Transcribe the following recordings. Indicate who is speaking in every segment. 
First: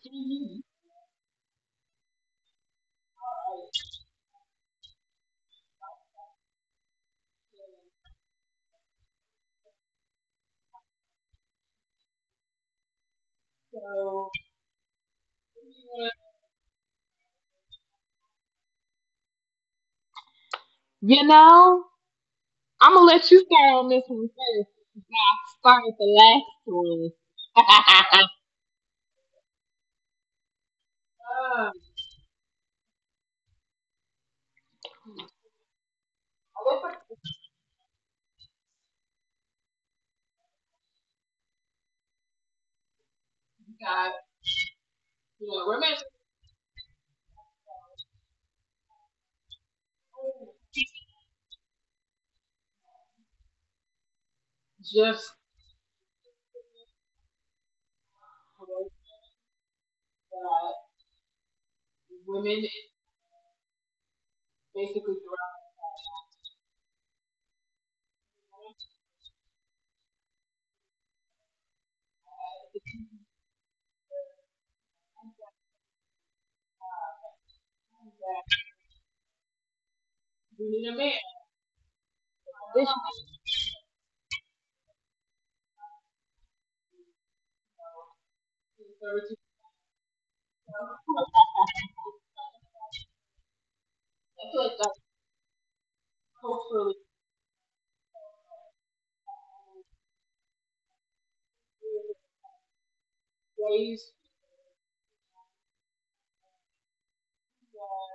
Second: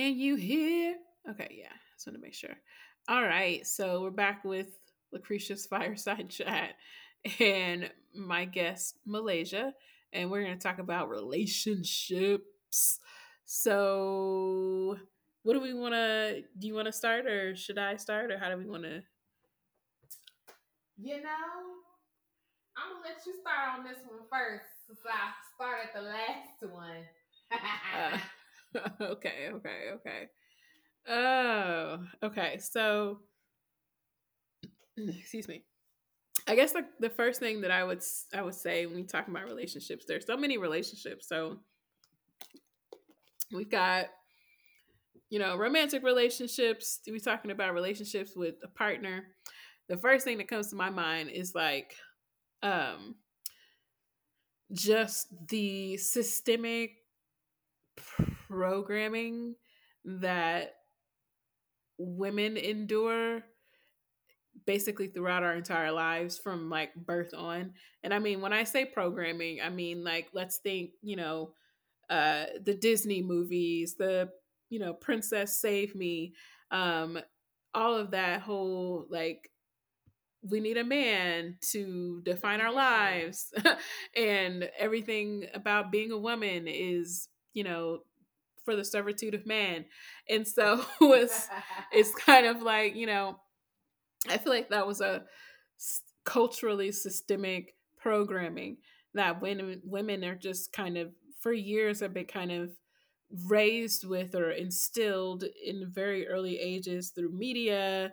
Speaker 1: So,
Speaker 2: you hear? Okay, yeah. Just want to make sure. All right, so we're back with Lucretia's fireside chat and my guest Malaysia, and we're going to talk about relationships. So, what do we want to? Do you want to start, or should I start, or how do we want to? You
Speaker 1: you
Speaker 2: know,
Speaker 1: know, I'm gonna let you start on this one first. I started the last
Speaker 2: I'm gonna let
Speaker 1: one.
Speaker 2: you. Uh, okay, okay, okay.
Speaker 1: um,
Speaker 2: Oh, okay. So, excuse me. I
Speaker 1: I
Speaker 2: guess
Speaker 1: guess
Speaker 2: like
Speaker 1: I
Speaker 2: the
Speaker 1: just
Speaker 2: first thing that I would say when we talk about relationships, there's so many relationships. So we've got
Speaker 1: got, you know, women
Speaker 2: romantic relationships. We're talking about relationships with a partner. The first thing that comes to my mind is like um, just
Speaker 1: just
Speaker 2: the systemic
Speaker 1: like
Speaker 2: programming
Speaker 1: that
Speaker 2: that women
Speaker 1: women
Speaker 2: endure basically
Speaker 1: basically
Speaker 2: throughout
Speaker 1: throughout
Speaker 2: our entire lives from like birth on. And I mean, when I say programming, I mean like let's think the Disney movies, the Princess Save Me, um, all of that
Speaker 1: that
Speaker 2: whole like we
Speaker 1: we
Speaker 2: need a
Speaker 1: need a man.
Speaker 2: man to define our
Speaker 1: This
Speaker 2: lives, and everything about being a woman is you know for the
Speaker 1: is
Speaker 2: servitude
Speaker 1: everything.
Speaker 2: of man. And so it's kind of like, I
Speaker 1: I
Speaker 2: feel
Speaker 1: feel
Speaker 2: like
Speaker 1: like
Speaker 2: that
Speaker 1: that's
Speaker 2: was a culturally
Speaker 1: culturally
Speaker 2: systemic programming that when women are just kind of for years have been kind of raised
Speaker 1: raised.
Speaker 2: with or instilled in very early ages through media,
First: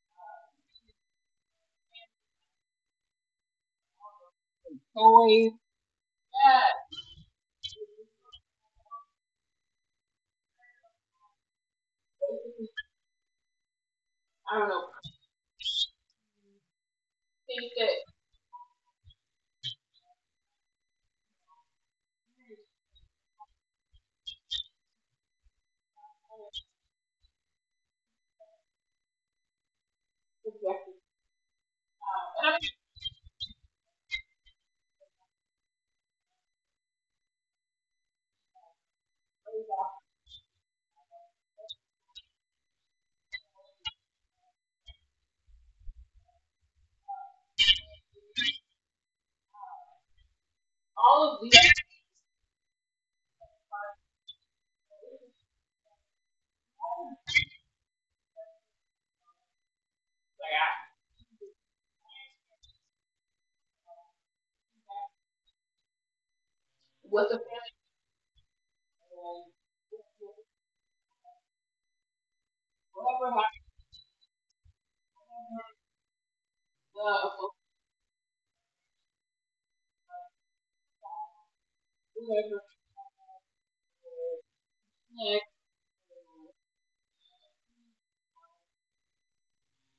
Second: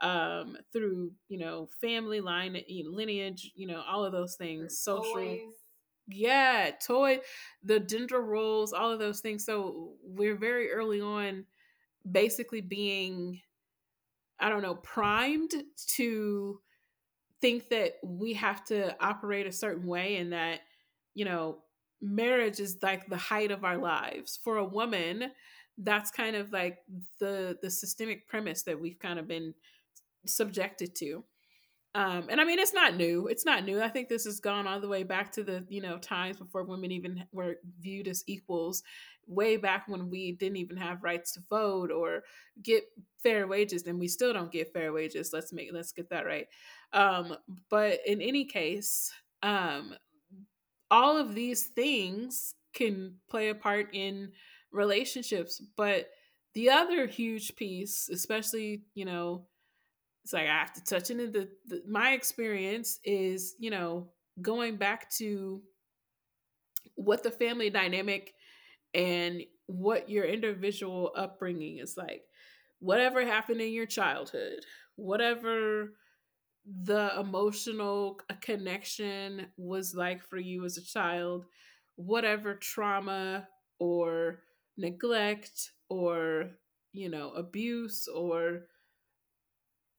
Speaker 2: through family lineage, all of those things,
Speaker 1: And
Speaker 2: social toys.
Speaker 1: toys.
Speaker 2: Yeah,
Speaker 1: Yeah,
Speaker 2: toy, the gender roles, all of those things. So we're very early on basically
Speaker 1: basically,
Speaker 2: being, I
Speaker 1: I
Speaker 2: don't
Speaker 1: don't
Speaker 2: know,
Speaker 1: know. I
Speaker 2: primed to think
Speaker 1: think
Speaker 2: that
Speaker 1: that
Speaker 2: we have to operate a certain way, and that, you know, marriage is like the height of our lives. For a woman, that's kind of like the systemic premise that we've kind of been
Speaker 1: exactly.
Speaker 2: subjected to. And I
Speaker 1: And I
Speaker 2: mean,
Speaker 1: mean,
Speaker 2: it's not new. It's not new. I think this has gone all the way back to the, times before women even were viewed as equals, way back when we didn't even have rights to vote or get fair wages, and we still don't get fair wages. Let's get that right. Um, but in any case, um, all of
Speaker 1: all of these
Speaker 2: these
Speaker 1: are
Speaker 2: things can play a part in relationships. But the other huge piece, especially, it's like
Speaker 1: like
Speaker 2: I have to touch into the my experience, is, going back to what
Speaker 1: what
Speaker 2: the
Speaker 1: the
Speaker 2: family
Speaker 1: family
Speaker 2: dynamic and
Speaker 1: was,
Speaker 2: what your individual upbringing is like, whatever
Speaker 1: whatever
Speaker 2: happened
Speaker 1: happened,
Speaker 2: in your childhood, whatever the
Speaker 1: whatever the
Speaker 2: emotional connection was like for you as a child, whatever
Speaker 1: whatever was,
Speaker 2: trauma or
Speaker 1: yeah,
Speaker 2: neglect or abuse or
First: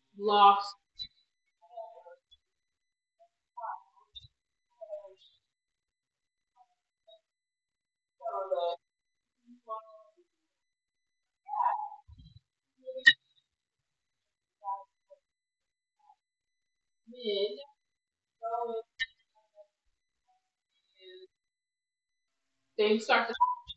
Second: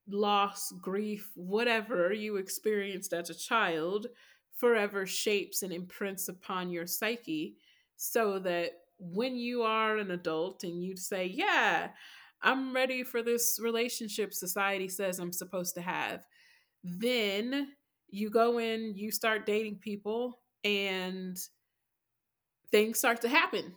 Speaker 2: loss,
Speaker 1: lost,
Speaker 2: grief, whatever
Speaker 1: whatever.
Speaker 2: you experienced as a child forever shapes and imprints upon your psyche.
Speaker 1: So
Speaker 2: So that
Speaker 1: that
Speaker 2: when
Speaker 1: you
Speaker 2: you
Speaker 1: want
Speaker 2: are an
Speaker 1: to
Speaker 2: adult and you say, "Yeah,
Speaker 1: have
Speaker 2: I'm ready
Speaker 1: really
Speaker 2: for this relationship society
Speaker 1: like
Speaker 2: says I'm supposed to have,"
Speaker 1: men
Speaker 2: then you go
Speaker 1: growing
Speaker 2: in, you start dating people, and
Speaker 1: and
Speaker 2: things
Speaker 1: things
Speaker 2: start
Speaker 1: start
Speaker 2: to happen,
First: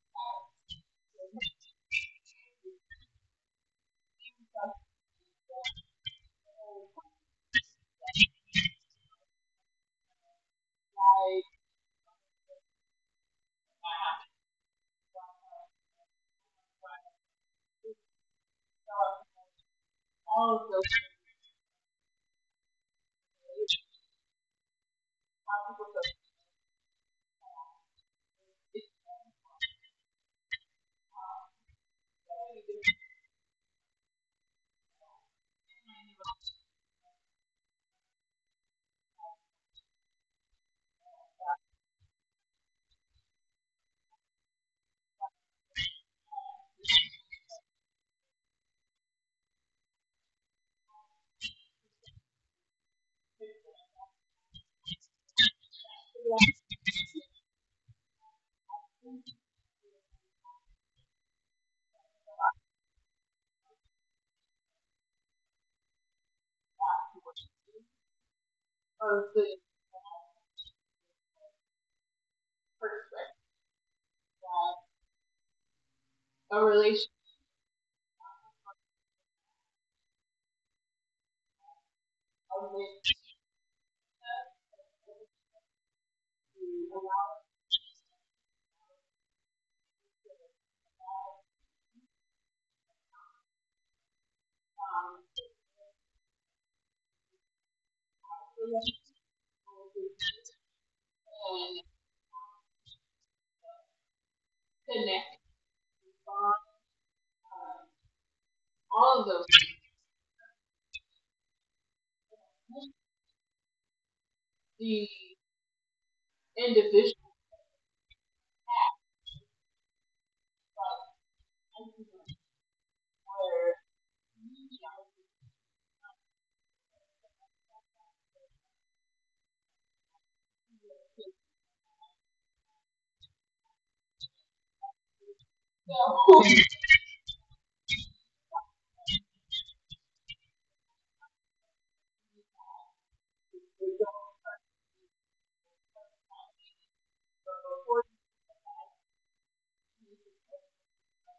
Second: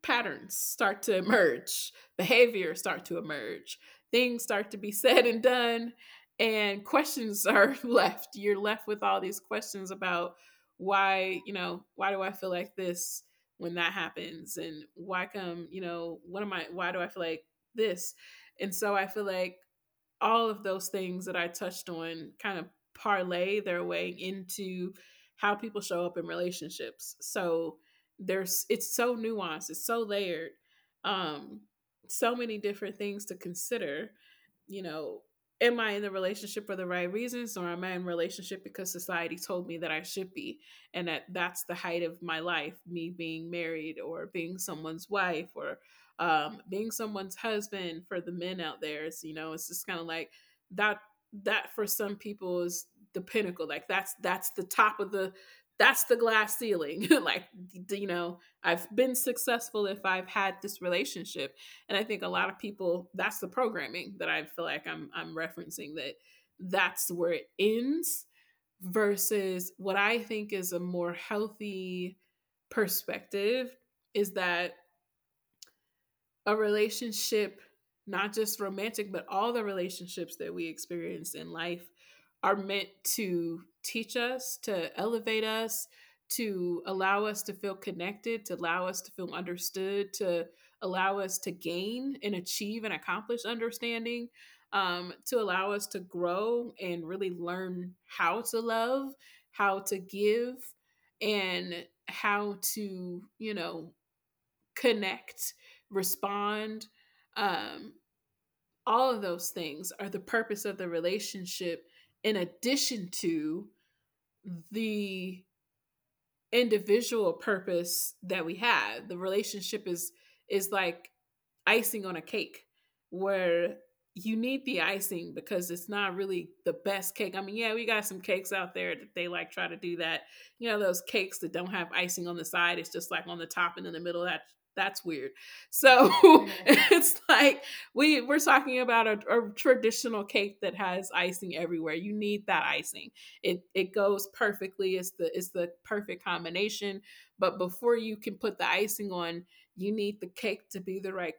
Speaker 2: patterns start to emerge,
Speaker 1: to.
Speaker 2: behaviors start to emerge, things start to be said and done, and questions are
Speaker 1: Like,
Speaker 2: left. You're left with all these questions about why. You know, why do I feel like this when that happens? And why come, why do
Speaker 1: like,
Speaker 2: I feel like this? And so I
Speaker 1: uh,
Speaker 2: feel like all
Speaker 1: all of
Speaker 2: of
Speaker 1: those
Speaker 2: those things
Speaker 1: things.
Speaker 2: that I touched on kind of parlay
Speaker 1: It's
Speaker 2: their way into how people show up in relationships. So there's it's so nuanced, it's so layered. Um so many different things to consider, you know, am I in the relationship for the right reasons, or am I in relationship because society told me that I should be, and that that's the height of my life, me being married or being someone's wife, or, being someone's husband for the men out there. Is you know it's just kind of like, that that for some people is the pinnacle. Like that's the top of the, that's the glass
Speaker 1: the
Speaker 2: ceiling.
Speaker 1: best
Speaker 2: Like, I've been successful if I've had this relationship. And I think a lot of people, that's the programming that I feel like I'm referencing, that that's where it ends, versus what I think is a more healthy perspective, is that
Speaker 1: that
Speaker 2: a
Speaker 1: a relationship
Speaker 2: relationship, not just romantic, but all the relationships that we experience in life, are meant
Speaker 1: with
Speaker 2: to teach us, to elevate us, to
Speaker 1: to
Speaker 2: allow
Speaker 1: allow
Speaker 2: us to feel connected, to allow us to feel understood, to allow us to gain and achieve and accomplish understanding,
Speaker 1: um,
Speaker 2: to allow us to grow and really learn how to love,
Speaker 1: relationships
Speaker 2: how to give,
Speaker 1: and
Speaker 2: and how to, you know,
Speaker 1: connect,
Speaker 2: connect,
Speaker 1: bond,
Speaker 2: respond.
Speaker 1: um,
Speaker 2: Um, all of
Speaker 1: all of those
Speaker 2: those things are the purpose of the relationship, in
Speaker 1: things.
Speaker 2: addition to
Speaker 1: The
Speaker 2: the
Speaker 1: individual
Speaker 2: individual purpose that we have.
Speaker 1: acts
Speaker 2: The relationship is like icing on a cake,
Speaker 1: of where,
Speaker 2: where you need the icing because it's not really the best cake. I mean, yeah, we got some cakes out there that they like try to do that. You know, those cakes that don't have icing on the side, it's just like on the top and in the middle. That's weird.
Speaker 1: you
Speaker 2: So,
Speaker 1: know, who you
Speaker 2: it's like we're talking about a traditional cake that has icing everywhere. You need that icing.
Speaker 1: were
Speaker 2: It
Speaker 1: going
Speaker 2: goes
Speaker 1: for.
Speaker 2: perfectly. It's the perfect combination.
Speaker 1: So
Speaker 2: But before
Speaker 1: before
Speaker 2: you can put the
Speaker 1: that,
Speaker 2: icing on, you
Speaker 1: you
Speaker 2: need the cake to be the right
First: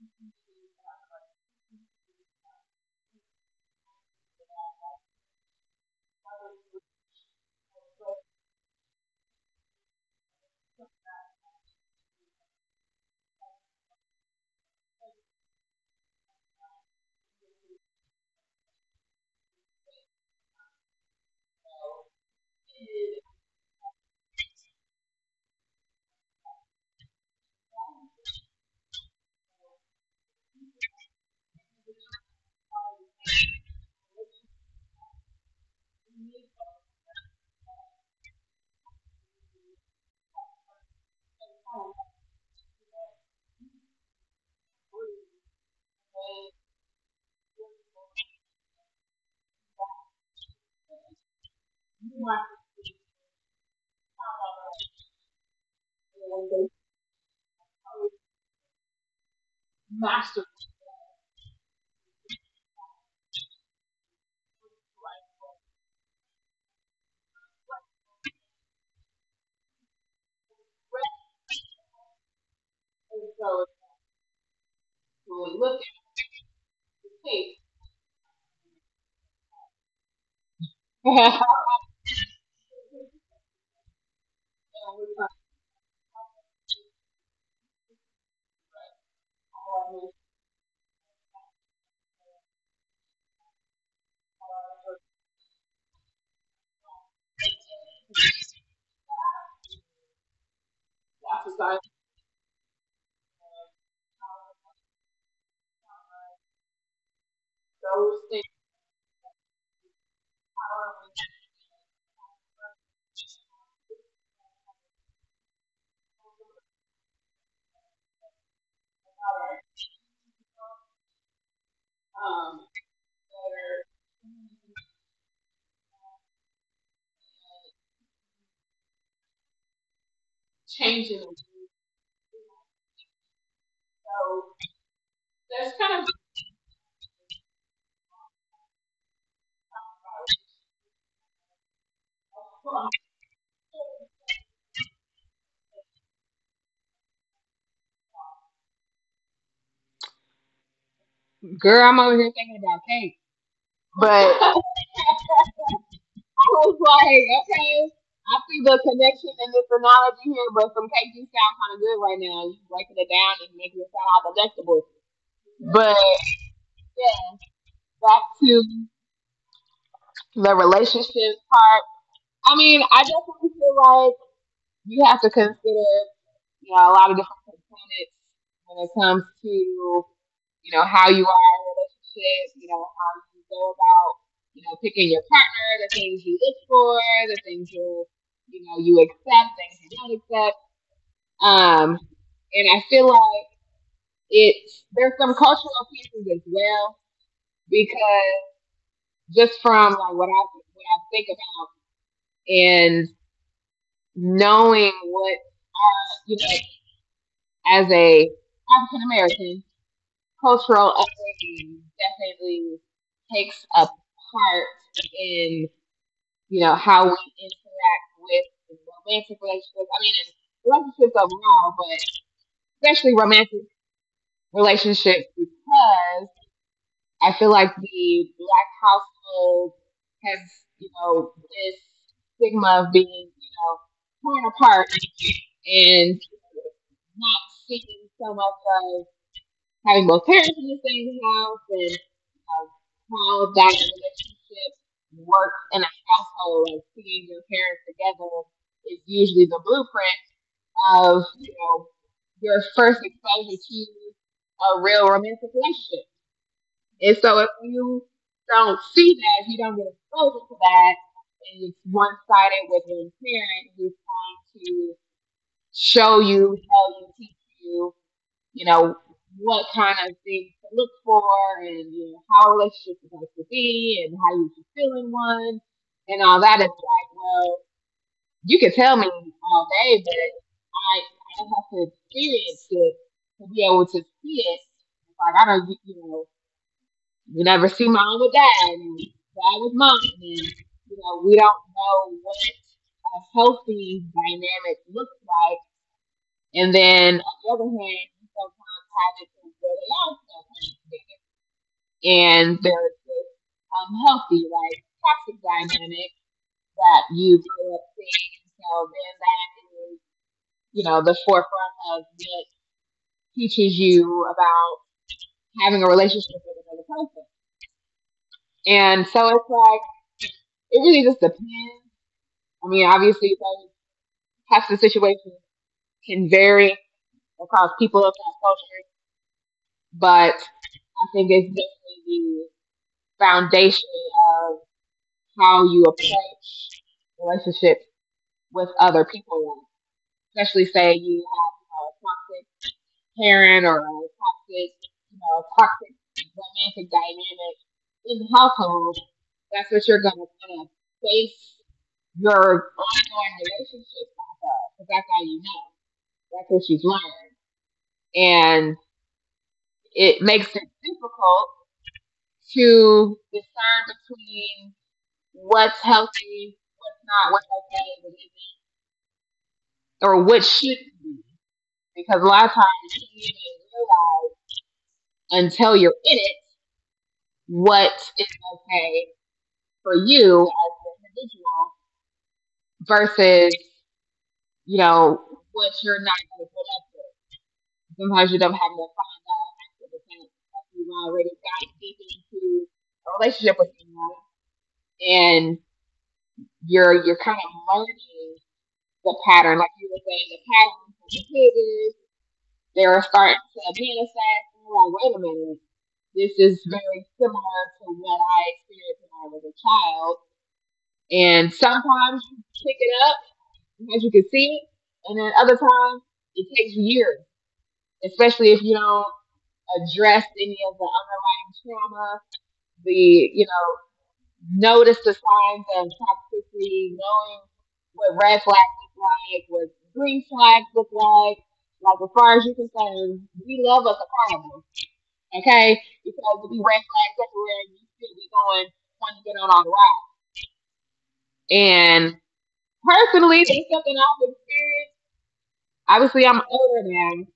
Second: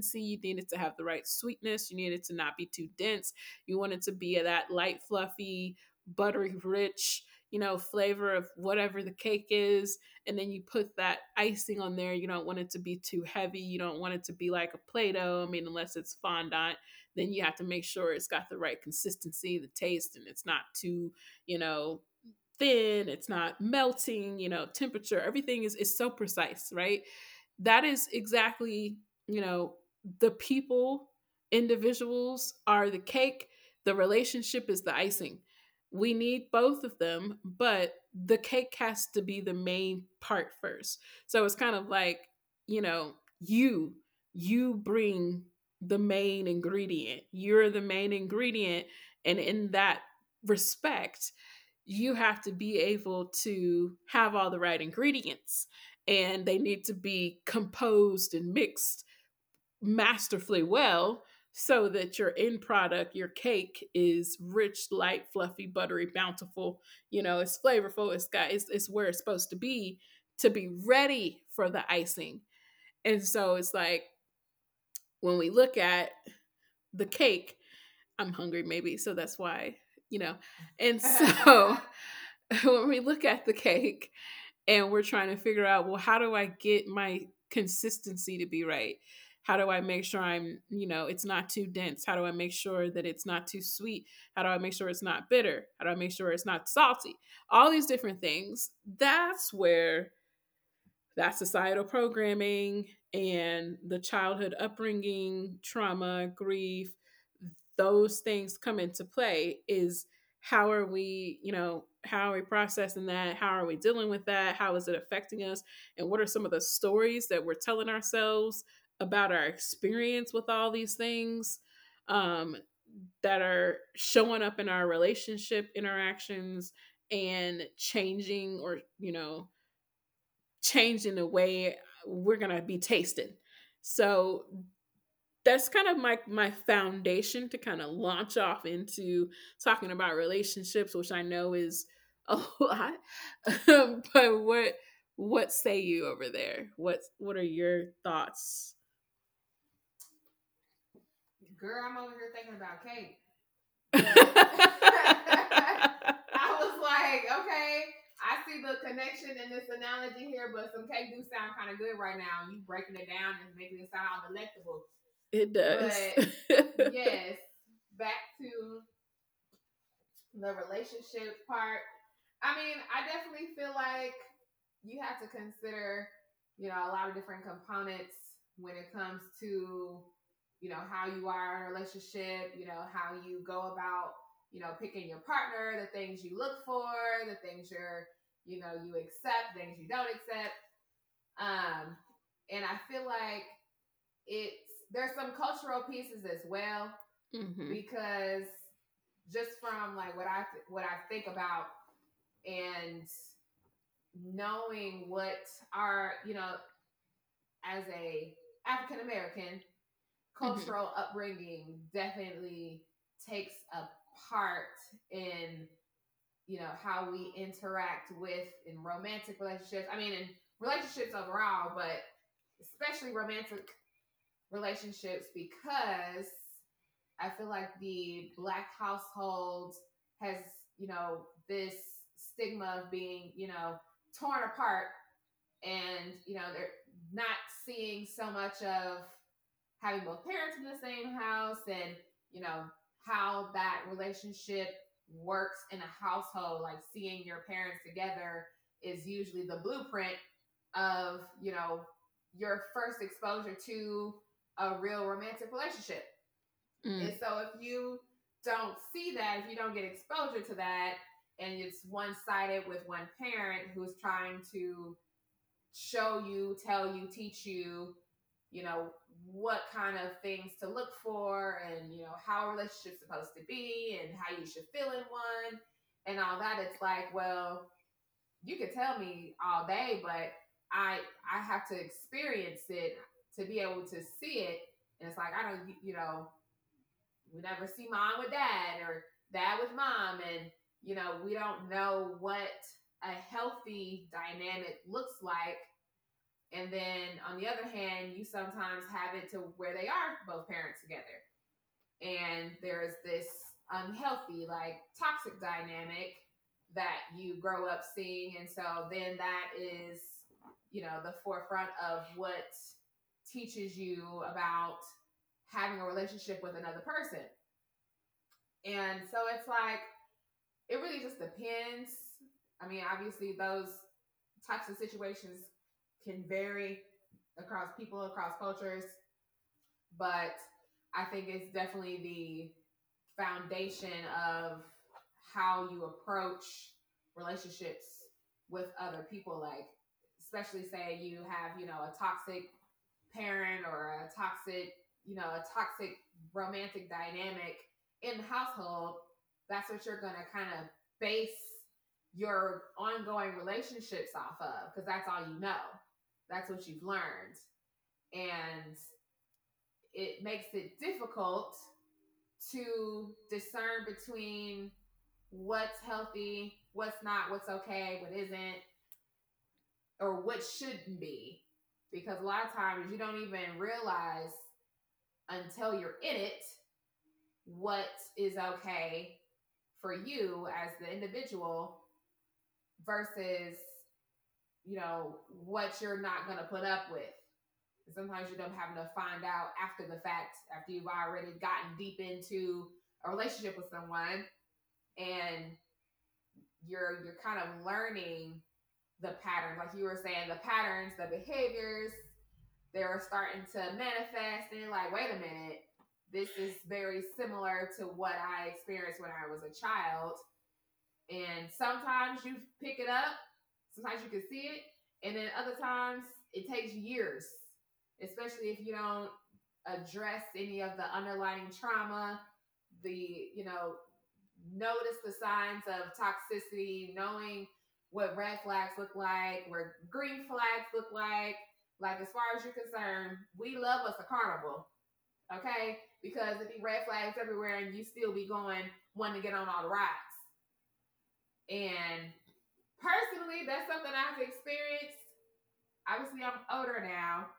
Speaker 1: need to
Speaker 2: you
Speaker 1: see
Speaker 2: need it to have the
Speaker 1: like
Speaker 2: right sweetness, you need it to not be too dense, you want it to be that light, fluffy,
Speaker 1: how
Speaker 2: buttery,
Speaker 1: does the
Speaker 2: rich, you know,
Speaker 1: professional
Speaker 2: flavor of whatever the cake is. And then you put that icing on there. You don't want it to be too heavy, you don't want it to be like a play-doh, I mean, unless it's fondant. Then you have to make sure it's got the right consistency, the taste, and it's not too, you know, thin,
Speaker 1: is
Speaker 2: it's not melting, you know, temperature. Everything is so precise, right? That is exactly, you know, the people,
Speaker 1: individualized
Speaker 2: individuals are the cake, the
Speaker 1: what
Speaker 2: relationship is the icing. We
Speaker 1: you need
Speaker 2: need
Speaker 1: from
Speaker 2: both of them, but the cake has to be the
Speaker 1: you
Speaker 2: main part first. So
Speaker 1: and
Speaker 2: it's
Speaker 1: kind of
Speaker 2: kind of
Speaker 1: have
Speaker 2: like,
Speaker 1: that
Speaker 2: you know, you you
Speaker 1: free and you
Speaker 2: bring the main ingredient. You're the main ingredient, and in that respect, you
Speaker 1: want
Speaker 2: have to be
Speaker 1: to see
Speaker 2: able to have
Speaker 1: how
Speaker 2: all the right
Speaker 1: that
Speaker 2: ingredients,
Speaker 1: is,
Speaker 2: and
Speaker 1: and
Speaker 2: they
Speaker 1: they
Speaker 2: need to be
Speaker 1: how it's
Speaker 2: composed and mixed
Speaker 1: masterful
Speaker 2: masterfully well, so that your end product, your cake, is rich,
Speaker 1: like
Speaker 2: light, fluffy, buttery, bountiful. You know, it's flavorful. It's where it's supposed to be
Speaker 1: rest.
Speaker 2: ready for the icing. And
Speaker 1: And
Speaker 2: so
Speaker 1: so
Speaker 2: it's like, when we
Speaker 1: when we
Speaker 2: look
Speaker 1: look at
Speaker 2: at the
Speaker 1: the
Speaker 2: cake,
Speaker 1: case,
Speaker 2: I'm hungry maybe, so that's why you know. And
Speaker 1: and
Speaker 2: so when we look at the cake, and we're
Speaker 1: we're
Speaker 2: trying
Speaker 1: trying
Speaker 2: to figure out, well, how do I get my consistency to be right, how do I make
Speaker 1: um,
Speaker 2: sure, I'm, you know, it's not too dense, how do I make sure that it's not too sweet, how do I make sure it's not bitter, how do I make sure it's not salty, all these different things, that's where that societal programming and the childhood upbringing, trauma, grief, those things come into play, is how are we, you know, how are we processing that? How are we dealing with that? How is it affecting us? And what are some of the stories that we're telling ourselves about our experience with all these things, um,
Speaker 1: that
Speaker 2: that are
Speaker 1: are
Speaker 2: showing up in our relationship interactions, and changing, or, changed in
Speaker 1: changing.
Speaker 2: the
Speaker 1: Them. So
Speaker 2: way we're gonna be tasted. So that's
Speaker 1: that's
Speaker 2: kind of
Speaker 1: kind of.
Speaker 2: my foundation to kind of launch off into talking about relationships, which I know is a lot. But what say you over there? What are your thoughts? Girl,
Speaker 1: Girl,
Speaker 2: I'm
Speaker 1: I'm
Speaker 2: over
Speaker 1: over here
Speaker 2: here thinking
Speaker 1: thinking about
Speaker 2: about cake.
Speaker 1: cake. But.
Speaker 2: I
Speaker 1: I was
Speaker 2: was
Speaker 1: like,
Speaker 2: like,
Speaker 1: okay,
Speaker 2: okay,
Speaker 1: I
Speaker 2: I
Speaker 1: see
Speaker 2: see the
Speaker 1: the connection
Speaker 2: connection in
Speaker 1: and
Speaker 2: this
Speaker 1: this
Speaker 2: analogy
Speaker 1: analogy here,
Speaker 2: here, but
Speaker 1: but
Speaker 2: some
Speaker 1: some
Speaker 2: cake do
Speaker 1: KG sound
Speaker 2: sound kind
Speaker 1: kind
Speaker 2: of
Speaker 1: of
Speaker 2: good
Speaker 1: good
Speaker 2: right
Speaker 1: right
Speaker 2: now.
Speaker 1: now.
Speaker 2: You
Speaker 1: You
Speaker 2: breaking
Speaker 1: breaking
Speaker 2: it
Speaker 1: it
Speaker 2: down
Speaker 1: down
Speaker 2: and
Speaker 1: and
Speaker 2: making
Speaker 1: making
Speaker 2: it
Speaker 1: it
Speaker 2: sound
Speaker 1: sound
Speaker 2: all
Speaker 1: like a vegetable.
Speaker 2: delectable. It does.
Speaker 1: But
Speaker 2: But
Speaker 1: yeah,
Speaker 2: yes,
Speaker 1: back
Speaker 2: back
Speaker 1: to
Speaker 2: to the
Speaker 1: the relationship
Speaker 2: relationship part.
Speaker 1: part.
Speaker 2: I
Speaker 1: I
Speaker 2: mean,
Speaker 1: mean, I
Speaker 2: I
Speaker 1: definitely
Speaker 2: definitely feel
Speaker 1: feel
Speaker 2: like
Speaker 1: like
Speaker 2: you
Speaker 1: you
Speaker 2: have
Speaker 1: have
Speaker 2: to
Speaker 1: to consider,
Speaker 2: consider, you
Speaker 1: you
Speaker 2: know,
Speaker 1: know,
Speaker 2: a
Speaker 1: a
Speaker 2: lot
Speaker 1: lot
Speaker 2: of
Speaker 1: of different
Speaker 2: different
Speaker 1: components
Speaker 2: components when
Speaker 1: when it
Speaker 2: it comes
Speaker 1: comes to
Speaker 2: to,
Speaker 1: you
Speaker 2: you
Speaker 1: know,
Speaker 2: know, how
Speaker 1: how you
Speaker 2: you
Speaker 1: are
Speaker 2: are in
Speaker 1: in
Speaker 2: a relationship,
Speaker 1: relationships,
Speaker 2: you
Speaker 1: you know,
Speaker 2: know,
Speaker 1: how
Speaker 2: how you
Speaker 1: you
Speaker 2: go
Speaker 1: go
Speaker 2: about,
Speaker 1: about,
Speaker 2: you
Speaker 1: you know,
Speaker 2: know, picking
Speaker 1: picking
Speaker 2: your
Speaker 1: your partner,
Speaker 2: partner, the
Speaker 1: the
Speaker 2: things
Speaker 1: things
Speaker 2: you
Speaker 1: you look
Speaker 2: look for,
Speaker 1: for,
Speaker 2: the
Speaker 1: the things
Speaker 2: things
Speaker 1: you,
Speaker 2: you're, you
Speaker 1: you
Speaker 2: know,
Speaker 1: know,
Speaker 2: you
Speaker 1: you accept,
Speaker 2: accept,
Speaker 1: things
Speaker 2: things you
Speaker 1: you
Speaker 2: don't
Speaker 1: don't
Speaker 2: accept.
Speaker 1: accept. Um,
Speaker 2: Um, and
Speaker 1: and
Speaker 2: I
Speaker 1: I
Speaker 2: feel
Speaker 1: feel
Speaker 2: like
Speaker 1: like
Speaker 2: it's
Speaker 1: there's
Speaker 2: there's some
Speaker 1: some
Speaker 2: cultural
Speaker 1: cultural
Speaker 2: pieces
Speaker 1: pieces
Speaker 2: as
Speaker 1: as
Speaker 2: well.
Speaker 1: well,
Speaker 2: Mm-hmm.
Speaker 1: because
Speaker 2: Because just
Speaker 1: just from
Speaker 2: from like
Speaker 1: like
Speaker 2: what what
Speaker 1: what I
Speaker 2: I think
Speaker 1: think
Speaker 2: about,
Speaker 1: about
Speaker 2: and
Speaker 1: and knowing
Speaker 2: knowing
Speaker 1: what,
Speaker 2: what our you
Speaker 1: you
Speaker 2: know
Speaker 1: know,
Speaker 2: as
Speaker 1: as a
Speaker 2: a
Speaker 1: African
Speaker 2: African American
Speaker 1: American,
Speaker 2: cultural,
Speaker 1: cultural
Speaker 2: mm-hmm, upbringing
Speaker 1: upbringing definitely
Speaker 2: definitely takes
Speaker 1: takes a
Speaker 2: a
Speaker 1: part
Speaker 2: part in,
Speaker 1: in you know how
Speaker 2: how
Speaker 1: we
Speaker 2: we
Speaker 1: interact
Speaker 2: interact with
Speaker 1: with
Speaker 2: in romantic
Speaker 1: romantic relationships.
Speaker 2: relationships. I
Speaker 1: I
Speaker 2: mean,
Speaker 1: mean,
Speaker 2: in
Speaker 1: it's
Speaker 2: relationships
Speaker 1: relationships
Speaker 2: overall,
Speaker 1: overall, but
Speaker 2: but especially
Speaker 1: especially romantic
Speaker 2: romantic relationships
Speaker 1: relationships
Speaker 2: because
Speaker 1: because
Speaker 2: I
Speaker 1: I
Speaker 2: feel
Speaker 1: feel
Speaker 2: like
Speaker 1: like the
Speaker 2: the black
Speaker 1: black household
Speaker 2: household has,
Speaker 1: has
Speaker 2: you
Speaker 1: you
Speaker 2: know,
Speaker 1: know this
Speaker 2: this stigma
Speaker 1: stigma
Speaker 2: of
Speaker 1: of being
Speaker 2: being, you
Speaker 1: you know
Speaker 2: know, torn
Speaker 1: torn
Speaker 2: apart
Speaker 1: apart
Speaker 2: and,
Speaker 1: and
Speaker 2: you know, they're not
Speaker 1: not
Speaker 2: seeing
Speaker 1: seeing
Speaker 2: so
Speaker 1: so
Speaker 2: much
Speaker 1: much
Speaker 2: of
Speaker 1: of
Speaker 2: having
Speaker 1: having
Speaker 2: both
Speaker 1: both parents
Speaker 2: parents in
Speaker 1: in
Speaker 2: the
Speaker 1: the
Speaker 2: same
Speaker 1: same house
Speaker 2: house and,
Speaker 1: and.
Speaker 2: you know, how
Speaker 1: How that
Speaker 2: that relationship
Speaker 1: relationship
Speaker 2: works
Speaker 1: works
Speaker 2: in
Speaker 1: in a
Speaker 2: a household,
Speaker 1: household
Speaker 2: like
Speaker 1: and
Speaker 2: seeing
Speaker 1: seeing your
Speaker 2: your parents
Speaker 1: parents together
Speaker 2: together
Speaker 1: is
Speaker 2: is usually
Speaker 1: usually
Speaker 2: the
Speaker 1: the
Speaker 2: blueprint
Speaker 1: blueprint
Speaker 2: of,
Speaker 1: of,
Speaker 2: you
Speaker 1: you
Speaker 2: know,
Speaker 1: know, your
Speaker 2: your
Speaker 1: first
Speaker 2: first exposure
Speaker 1: exposure to
Speaker 2: to a
Speaker 1: a
Speaker 2: real
Speaker 1: real romantic
Speaker 2: romantic relationship.
Speaker 1: relationship.
Speaker 2: Mm. And
Speaker 1: And so
Speaker 2: so
Speaker 1: if
Speaker 2: if you
Speaker 1: you
Speaker 2: don't
Speaker 1: don't
Speaker 2: see
Speaker 1: see that,
Speaker 2: that,
Speaker 1: if
Speaker 2: if you
Speaker 1: you
Speaker 2: don't
Speaker 1: don't
Speaker 2: get
Speaker 1: get
Speaker 2: exposure
Speaker 1: exposure
Speaker 2: to
Speaker 1: to
Speaker 2: that,
Speaker 1: that,
Speaker 2: and
Speaker 1: and it's
Speaker 2: it's
Speaker 1: one
Speaker 2: one sided
Speaker 1: sided
Speaker 2: with
Speaker 1: with
Speaker 2: one
Speaker 1: your
Speaker 2: parent
Speaker 1: parent
Speaker 2: who's
Speaker 1: who's trying
Speaker 2: trying
Speaker 1: to
Speaker 2: to show
Speaker 1: show
Speaker 2: you,
Speaker 1: you,
Speaker 2: tell
Speaker 1: tell
Speaker 2: you,
Speaker 1: you, teach
Speaker 2: teach you,
Speaker 1: you
Speaker 2: you
Speaker 1: you
Speaker 2: know,
Speaker 1: know,
Speaker 2: what
Speaker 1: what
Speaker 2: kind
Speaker 1: kind of
Speaker 2: of things
Speaker 1: things
Speaker 2: to
Speaker 1: to
Speaker 2: look
Speaker 1: look for
Speaker 2: for and,
Speaker 1: and
Speaker 2: you
Speaker 1: you
Speaker 2: know,
Speaker 1: know,
Speaker 2: how a
Speaker 1: how a
Speaker 2: relationship's
Speaker 1: relationship's
Speaker 2: supposed
Speaker 1: supposed
Speaker 2: to
Speaker 1: to
Speaker 2: be
Speaker 1: be
Speaker 2: and
Speaker 1: and
Speaker 2: how
Speaker 1: how
Speaker 2: you
Speaker 1: you
Speaker 2: should
Speaker 1: should
Speaker 2: feel
Speaker 1: feel
Speaker 2: in
Speaker 1: in
Speaker 2: one
Speaker 1: one
Speaker 2: and
Speaker 1: and
Speaker 2: all
Speaker 1: all
Speaker 2: that.
Speaker 1: that. It's
Speaker 2: It's
Speaker 1: like,
Speaker 2: like,
Speaker 1: well,
Speaker 2: well, you
Speaker 1: you
Speaker 2: could
Speaker 1: can
Speaker 2: tell
Speaker 1: tell me
Speaker 2: me all
Speaker 1: all
Speaker 2: day,
Speaker 1: day, but
Speaker 2: but I I
Speaker 1: I have
Speaker 2: have to
Speaker 1: to
Speaker 2: experience
Speaker 1: experience it
Speaker 2: it to
Speaker 1: to
Speaker 2: be
Speaker 1: be
Speaker 2: able
Speaker 1: able to
Speaker 2: to see
Speaker 1: see
Speaker 2: it.
Speaker 1: it.
Speaker 2: And it's
Speaker 1: It's
Speaker 2: like
Speaker 1: like, I
Speaker 2: I don't,
Speaker 1: don't,
Speaker 2: you
Speaker 1: you know,
Speaker 2: know, We
Speaker 1: we
Speaker 2: never
Speaker 1: never
Speaker 2: see
Speaker 1: see
Speaker 2: mom
Speaker 1: mom
Speaker 2: with
Speaker 1: with dad
Speaker 2: dad
Speaker 1: and
Speaker 2: or dad
Speaker 1: dad
Speaker 2: with
Speaker 1: with mom.
Speaker 2: mom
Speaker 1: And,
Speaker 2: and you
Speaker 1: you
Speaker 2: know
Speaker 1: know,
Speaker 2: we
Speaker 1: we don't
Speaker 2: don't know
Speaker 1: know what
Speaker 2: what a
Speaker 1: a healthy
Speaker 2: healthy dynamic
Speaker 1: dynamic looks
Speaker 2: looks like.
Speaker 1: like
Speaker 2: And
Speaker 1: and
Speaker 2: then
Speaker 1: then on
Speaker 2: on the
Speaker 1: the
Speaker 2: other
Speaker 1: other hand,
Speaker 2: hand you
Speaker 1: you
Speaker 2: sometimes
Speaker 1: sometimes
Speaker 2: have
Speaker 1: have
Speaker 2: it
Speaker 1: it
Speaker 2: to
Speaker 1: to
Speaker 2: where
Speaker 1: where
Speaker 2: they
Speaker 1: they
Speaker 2: are
Speaker 1: are
Speaker 2: both
Speaker 1: still
Speaker 2: parents together
Speaker 1: together.
Speaker 2: and
Speaker 1: And
Speaker 2: there's
Speaker 1: there's
Speaker 2: this
Speaker 1: this
Speaker 2: unhealthy
Speaker 1: unhealthy,
Speaker 2: like
Speaker 1: like
Speaker 2: toxic
Speaker 1: toxic
Speaker 2: dynamic
Speaker 1: dynamic
Speaker 2: that
Speaker 1: that
Speaker 2: you
Speaker 1: you
Speaker 2: grow
Speaker 1: grow
Speaker 2: up
Speaker 1: up
Speaker 2: seeing. And
Speaker 1: seeing.
Speaker 2: so
Speaker 1: So
Speaker 2: then
Speaker 1: then
Speaker 2: that
Speaker 1: that is,
Speaker 2: is
Speaker 1: you know,
Speaker 2: the
Speaker 1: the
Speaker 2: forefront
Speaker 1: forefront
Speaker 2: of
Speaker 1: of what
Speaker 2: what teaches
Speaker 1: teaches you
Speaker 2: you about
Speaker 1: about
Speaker 2: having a
Speaker 1: having a
Speaker 2: relationship
Speaker 1: relationship
Speaker 2: with
Speaker 1: with
Speaker 2: another
Speaker 1: another
Speaker 2: person.
Speaker 1: person.
Speaker 2: And
Speaker 1: And
Speaker 2: so
Speaker 1: so
Speaker 2: it's
Speaker 1: it's
Speaker 2: like,
Speaker 1: like
Speaker 2: it
Speaker 1: it
Speaker 2: really
Speaker 1: really
Speaker 2: just
Speaker 1: just
Speaker 2: depends.
Speaker 1: depends.
Speaker 2: I
Speaker 1: I
Speaker 2: mean,
Speaker 1: mean,
Speaker 2: obviously,
Speaker 1: obviously
Speaker 2: those
Speaker 1: those
Speaker 2: types
Speaker 1: types
Speaker 2: of
Speaker 1: of
Speaker 2: situations
Speaker 1: situations
Speaker 2: can
Speaker 1: can
Speaker 2: vary
Speaker 1: vary
Speaker 2: across
Speaker 1: across
Speaker 2: people,
Speaker 1: people
Speaker 2: across
Speaker 1: across
Speaker 2: cultures,
Speaker 1: cultures,
Speaker 2: but
Speaker 1: but I
Speaker 2: I think
Speaker 1: think
Speaker 2: it's
Speaker 1: it's definitely
Speaker 2: definitely
Speaker 1: the
Speaker 2: the foundation
Speaker 1: foundation
Speaker 2: of
Speaker 1: of
Speaker 2: how
Speaker 1: how
Speaker 2: you
Speaker 1: you
Speaker 2: approach
Speaker 1: approach relationships
Speaker 2: relationships with
Speaker 1: with
Speaker 2: other
Speaker 1: other
Speaker 2: people. Like,
Speaker 1: people,
Speaker 2: especially
Speaker 1: especially
Speaker 2: say
Speaker 1: say
Speaker 2: you
Speaker 1: you
Speaker 2: have,
Speaker 1: have
Speaker 2: you
Speaker 1: you
Speaker 2: know,
Speaker 1: know,
Speaker 2: a
Speaker 1: a
Speaker 2: toxic
Speaker 1: toxic
Speaker 2: parent
Speaker 1: parent or
Speaker 2: or
Speaker 1: a
Speaker 2: a toxic,
Speaker 1: toxic, you
Speaker 2: a
Speaker 1: know,
Speaker 2: toxic
Speaker 1: toxic
Speaker 2: romantic
Speaker 1: romantic
Speaker 2: dynamic
Speaker 1: dynamic
Speaker 2: in
Speaker 1: in
Speaker 2: the
Speaker 1: the
Speaker 2: household,
Speaker 1: household.
Speaker 2: that's
Speaker 1: That's
Speaker 2: what
Speaker 1: what
Speaker 2: you're
Speaker 1: you're
Speaker 2: going
Speaker 1: going to
Speaker 2: to kind
Speaker 1: kind
Speaker 2: of
Speaker 1: of
Speaker 2: base
Speaker 1: base your
Speaker 2: your ongoing
Speaker 1: ongoing
Speaker 2: relationships
Speaker 1: relationship
Speaker 2: off
Speaker 1: off of,
Speaker 2: of because
Speaker 1: because
Speaker 2: that's
Speaker 1: that's
Speaker 2: all
Speaker 1: all
Speaker 2: you
Speaker 1: you
Speaker 2: know.
Speaker 1: know.
Speaker 2: That's
Speaker 1: That's
Speaker 2: what
Speaker 1: what
Speaker 2: you've
Speaker 1: she's learned,
Speaker 2: learned. And
Speaker 1: and
Speaker 2: it
Speaker 1: it
Speaker 2: makes
Speaker 1: makes it
Speaker 2: it
Speaker 1: difficult
Speaker 2: difficult to
Speaker 1: to
Speaker 2: discern
Speaker 1: discern
Speaker 2: between
Speaker 1: between
Speaker 2: what's
Speaker 1: what's
Speaker 2: healthy,
Speaker 1: healthy,
Speaker 2: what's
Speaker 1: what's
Speaker 2: not,
Speaker 1: not,
Speaker 2: what's
Speaker 1: what's
Speaker 2: okay,
Speaker 1: okay, what
Speaker 2: what isn't,
Speaker 1: isn't,
Speaker 2: or
Speaker 1: or
Speaker 2: what
Speaker 1: what should
Speaker 2: shouldn't
Speaker 1: be.
Speaker 2: be. Because a
Speaker 1: Because a
Speaker 2: lot
Speaker 1: lot
Speaker 2: of
Speaker 1: of times
Speaker 2: times you
Speaker 1: you don't
Speaker 2: don't even
Speaker 1: even
Speaker 2: realize
Speaker 1: realize
Speaker 2: until
Speaker 1: until
Speaker 2: you're
Speaker 1: you're
Speaker 2: in
Speaker 1: in it
Speaker 2: it what
Speaker 1: what is
Speaker 2: is
Speaker 1: okay
Speaker 2: okay for
Speaker 1: for
Speaker 2: you
Speaker 1: you
Speaker 2: as
Speaker 1: as
Speaker 2: the
Speaker 1: an
Speaker 2: individual
Speaker 1: individual
Speaker 2: versus
Speaker 1: versus,
Speaker 2: you
Speaker 1: you
Speaker 2: know,
Speaker 1: know, what
Speaker 2: what you're
Speaker 1: you're not
Speaker 2: not going to
Speaker 1: going to
Speaker 2: put
Speaker 1: put
Speaker 2: up
Speaker 1: up
Speaker 2: with.
Speaker 1: with.
Speaker 2: And sometimes you
Speaker 1: Sometimes you
Speaker 2: don't
Speaker 1: don't
Speaker 2: have
Speaker 1: have
Speaker 2: to
Speaker 1: enough
Speaker 2: find
Speaker 1: find
Speaker 2: out
Speaker 1: out
Speaker 2: after
Speaker 1: after
Speaker 2: the
Speaker 1: the fact
Speaker 2: fact,
Speaker 1: that
Speaker 2: after you've
Speaker 1: you've
Speaker 2: already
Speaker 1: already got
Speaker 2: gotten deep
Speaker 1: deep
Speaker 2: into
Speaker 1: into
Speaker 2: a
Speaker 1: a
Speaker 2: relationship
Speaker 1: relationship
Speaker 2: with
Speaker 1: with
Speaker 2: someone
Speaker 1: someone
Speaker 2: and
Speaker 1: and
Speaker 2: you're
Speaker 1: you're
Speaker 2: you're
Speaker 1: you're
Speaker 2: kind
Speaker 1: kind of
Speaker 2: of
Speaker 1: learning
Speaker 2: learning the
Speaker 1: the
Speaker 2: patterns,
Speaker 1: pattern,
Speaker 2: like
Speaker 1: like
Speaker 2: you
Speaker 1: you
Speaker 2: were
Speaker 1: were
Speaker 2: saying,
Speaker 1: saying,
Speaker 2: the
Speaker 1: the pattern
Speaker 2: patterns, the
Speaker 1: for the
Speaker 2: behaviors.
Speaker 1: kids.
Speaker 2: They're
Speaker 1: They're
Speaker 2: starting
Speaker 1: starting
Speaker 2: to
Speaker 1: to be in a sad
Speaker 2: manifest and you're
Speaker 1: and
Speaker 2: like,
Speaker 1: like,
Speaker 2: wait a
Speaker 1: wait a
Speaker 2: minute,
Speaker 1: minute,
Speaker 2: this
Speaker 1: this
Speaker 2: is
Speaker 1: is
Speaker 2: very
Speaker 1: very similar
Speaker 2: similar to
Speaker 1: to
Speaker 2: what
Speaker 1: what I
Speaker 2: I experienced
Speaker 1: experienced
Speaker 2: when
Speaker 1: when
Speaker 2: I
Speaker 1: I
Speaker 2: was
Speaker 1: was
Speaker 2: a
Speaker 1: a
Speaker 2: child.
Speaker 1: child.
Speaker 2: And
Speaker 1: And
Speaker 2: sometimes
Speaker 1: sometimes
Speaker 2: you
Speaker 1: you
Speaker 2: pick
Speaker 1: pick
Speaker 2: it
Speaker 1: it
Speaker 2: up,
Speaker 1: up
Speaker 2: sometimes
Speaker 1: because
Speaker 2: you
Speaker 1: you
Speaker 2: can
Speaker 1: can
Speaker 2: see
Speaker 1: see
Speaker 2: it,
Speaker 1: it,
Speaker 2: and
Speaker 1: and
Speaker 2: then
Speaker 1: then
Speaker 2: other
Speaker 1: other
Speaker 2: times
Speaker 1: times
Speaker 2: it
Speaker 1: it
Speaker 2: takes
Speaker 1: takes years,
Speaker 2: years, especially
Speaker 1: especially
Speaker 2: if
Speaker 1: if
Speaker 2: you
Speaker 1: you
Speaker 2: don't
Speaker 1: don't
Speaker 2: address
Speaker 1: address
Speaker 2: any
Speaker 1: any
Speaker 2: of
Speaker 1: of
Speaker 2: the
Speaker 1: the
Speaker 2: underlying
Speaker 1: underlying
Speaker 2: trauma,
Speaker 1: trauma,
Speaker 2: the,
Speaker 1: the,
Speaker 2: you
Speaker 1: you know,
Speaker 2: know, notice
Speaker 1: notice
Speaker 2: the
Speaker 1: the
Speaker 2: signs
Speaker 1: signs of
Speaker 2: of toxicity,
Speaker 1: toxicity, knowing
Speaker 2: knowing what
Speaker 1: what
Speaker 2: red
Speaker 1: red
Speaker 2: flags
Speaker 1: flags
Speaker 2: look
Speaker 1: look
Speaker 2: like,
Speaker 1: like, what
Speaker 2: what green
Speaker 1: green flags
Speaker 2: flags look
Speaker 1: look
Speaker 2: like.
Speaker 1: like.
Speaker 2: Like,
Speaker 1: Like,
Speaker 2: as
Speaker 1: as
Speaker 2: far
Speaker 1: far
Speaker 2: as
Speaker 1: as
Speaker 2: you're
Speaker 1: you're
Speaker 2: concerned,
Speaker 1: concerned,
Speaker 2: we
Speaker 1: we
Speaker 2: love
Speaker 1: love
Speaker 2: us
Speaker 1: us
Speaker 2: a
Speaker 1: a
Speaker 2: carnival,
Speaker 1: problem.
Speaker 2: okay?
Speaker 1: Okay? Because
Speaker 2: Because it'd
Speaker 1: if
Speaker 2: be
Speaker 1: you
Speaker 2: red
Speaker 1: red flag
Speaker 2: flags everywhere
Speaker 1: everywhere,
Speaker 2: and you
Speaker 1: you
Speaker 2: still
Speaker 1: still
Speaker 2: be
Speaker 1: be
Speaker 2: going,
Speaker 1: going trying
Speaker 2: wanting
Speaker 1: to
Speaker 2: to get
Speaker 1: get
Speaker 2: on
Speaker 1: on
Speaker 2: all
Speaker 1: all
Speaker 2: the
Speaker 1: the
Speaker 2: rides.
Speaker 1: rides.
Speaker 2: And
Speaker 1: And personally,
Speaker 2: personally,
Speaker 1: that's
Speaker 2: that's something
Speaker 1: something
Speaker 2: I've
Speaker 1: I've experienced.
Speaker 2: experienced. Obviously,
Speaker 1: Obviously,
Speaker 2: I'm
Speaker 1: I'm
Speaker 2: older
Speaker 1: older now,
Speaker 2: now,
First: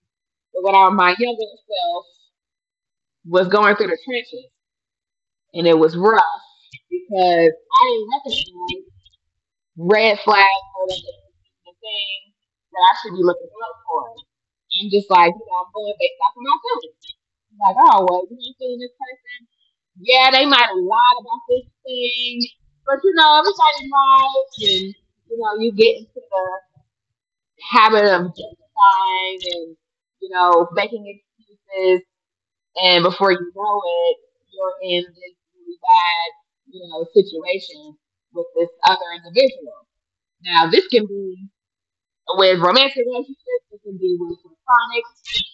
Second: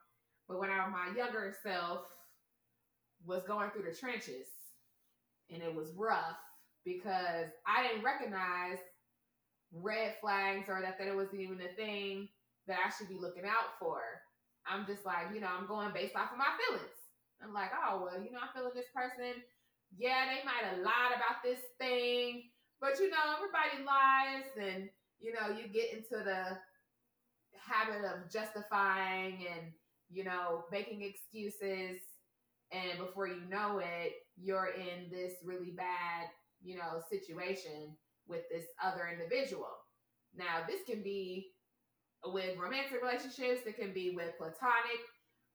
Speaker 2: but
Speaker 1: but
Speaker 2: when
Speaker 1: when
Speaker 2: I,
Speaker 1: I,
Speaker 2: my
Speaker 1: my younger
Speaker 2: younger self
Speaker 1: self
Speaker 2: was
Speaker 1: was
Speaker 2: going
Speaker 1: going
Speaker 2: through
Speaker 1: through
Speaker 2: the
Speaker 1: the trenches,
Speaker 2: trenches and
Speaker 1: and
Speaker 2: it
Speaker 1: it
Speaker 2: was
Speaker 1: was
Speaker 2: rough
Speaker 1: rough
Speaker 2: because
Speaker 1: because I
Speaker 2: I didn't
Speaker 1: didn't
Speaker 2: recognize
Speaker 1: recognize
Speaker 2: red
Speaker 1: red flags
Speaker 2: flags or
Speaker 1: or the
Speaker 2: that it was not even a
Speaker 1: the
Speaker 2: thing
Speaker 1: things
Speaker 2: that
Speaker 1: that
Speaker 2: I
Speaker 1: I
Speaker 2: should be
Speaker 1: should be
Speaker 2: looking
Speaker 1: looking
Speaker 2: out
Speaker 1: out
Speaker 2: for.
Speaker 1: for.
Speaker 2: I'm
Speaker 1: I'm
Speaker 2: just
Speaker 1: just like,
Speaker 2: like,
Speaker 1: you know,
Speaker 2: I'm
Speaker 1: I'm
Speaker 2: going
Speaker 1: going
Speaker 2: based
Speaker 1: based
Speaker 2: off
Speaker 1: off
Speaker 2: of
Speaker 1: of
Speaker 2: my
Speaker 1: my
Speaker 2: feelings.
Speaker 1: feelings.
Speaker 2: I'm
Speaker 1: I'm
Speaker 2: like,
Speaker 1: like, oh,
Speaker 2: oh, well,
Speaker 1: well, you
Speaker 2: I'm
Speaker 1: ain't
Speaker 2: feeling
Speaker 1: feeling
Speaker 2: this
Speaker 1: this
Speaker 2: person.
Speaker 1: person
Speaker 2: Yeah,
Speaker 1: yeah,
Speaker 2: they
Speaker 1: they might
Speaker 2: might
Speaker 1: have
Speaker 2: have lied
Speaker 1: lied about
Speaker 2: about this
Speaker 1: this thing,
Speaker 2: thing, but
Speaker 1: but you know,
Speaker 2: everybody
Speaker 1: everybody
Speaker 2: lies
Speaker 1: lies, and
Speaker 2: and
Speaker 1: you know,
Speaker 2: you
Speaker 1: you
Speaker 2: get
Speaker 1: get into
Speaker 2: into the
Speaker 1: the
Speaker 2: habit
Speaker 1: habit of
Speaker 2: of
Speaker 1: justifying
Speaker 2: justifying and
Speaker 1: and you know,
Speaker 2: making
Speaker 1: making
Speaker 2: excuses
Speaker 1: excuses,
Speaker 2: and
Speaker 1: and
Speaker 2: before
Speaker 1: before you know
Speaker 2: it
Speaker 1: it,
Speaker 2: you're
Speaker 1: you're in
Speaker 2: in this
Speaker 1: this
Speaker 2: really
Speaker 1: really
Speaker 2: bad
Speaker 1: bad, you know,
Speaker 2: situation
Speaker 1: situation
Speaker 2: with
Speaker 1: with
Speaker 2: this
Speaker 1: this other
Speaker 2: other individual.
Speaker 1: individual.
Speaker 2: Now
Speaker 1: Now,
Speaker 2: this
Speaker 1: this
Speaker 2: can
Speaker 1: can be
Speaker 2: be with
Speaker 1: with
Speaker 2: romantic
Speaker 1: romantic
Speaker 2: relationships,
Speaker 1: relationships,
Speaker 2: it
Speaker 1: it
Speaker 2: can
Speaker 1: can
Speaker 2: be
Speaker 1: be
Speaker 2: with
Speaker 1: with
Speaker 2: platonic
Speaker 1: platonic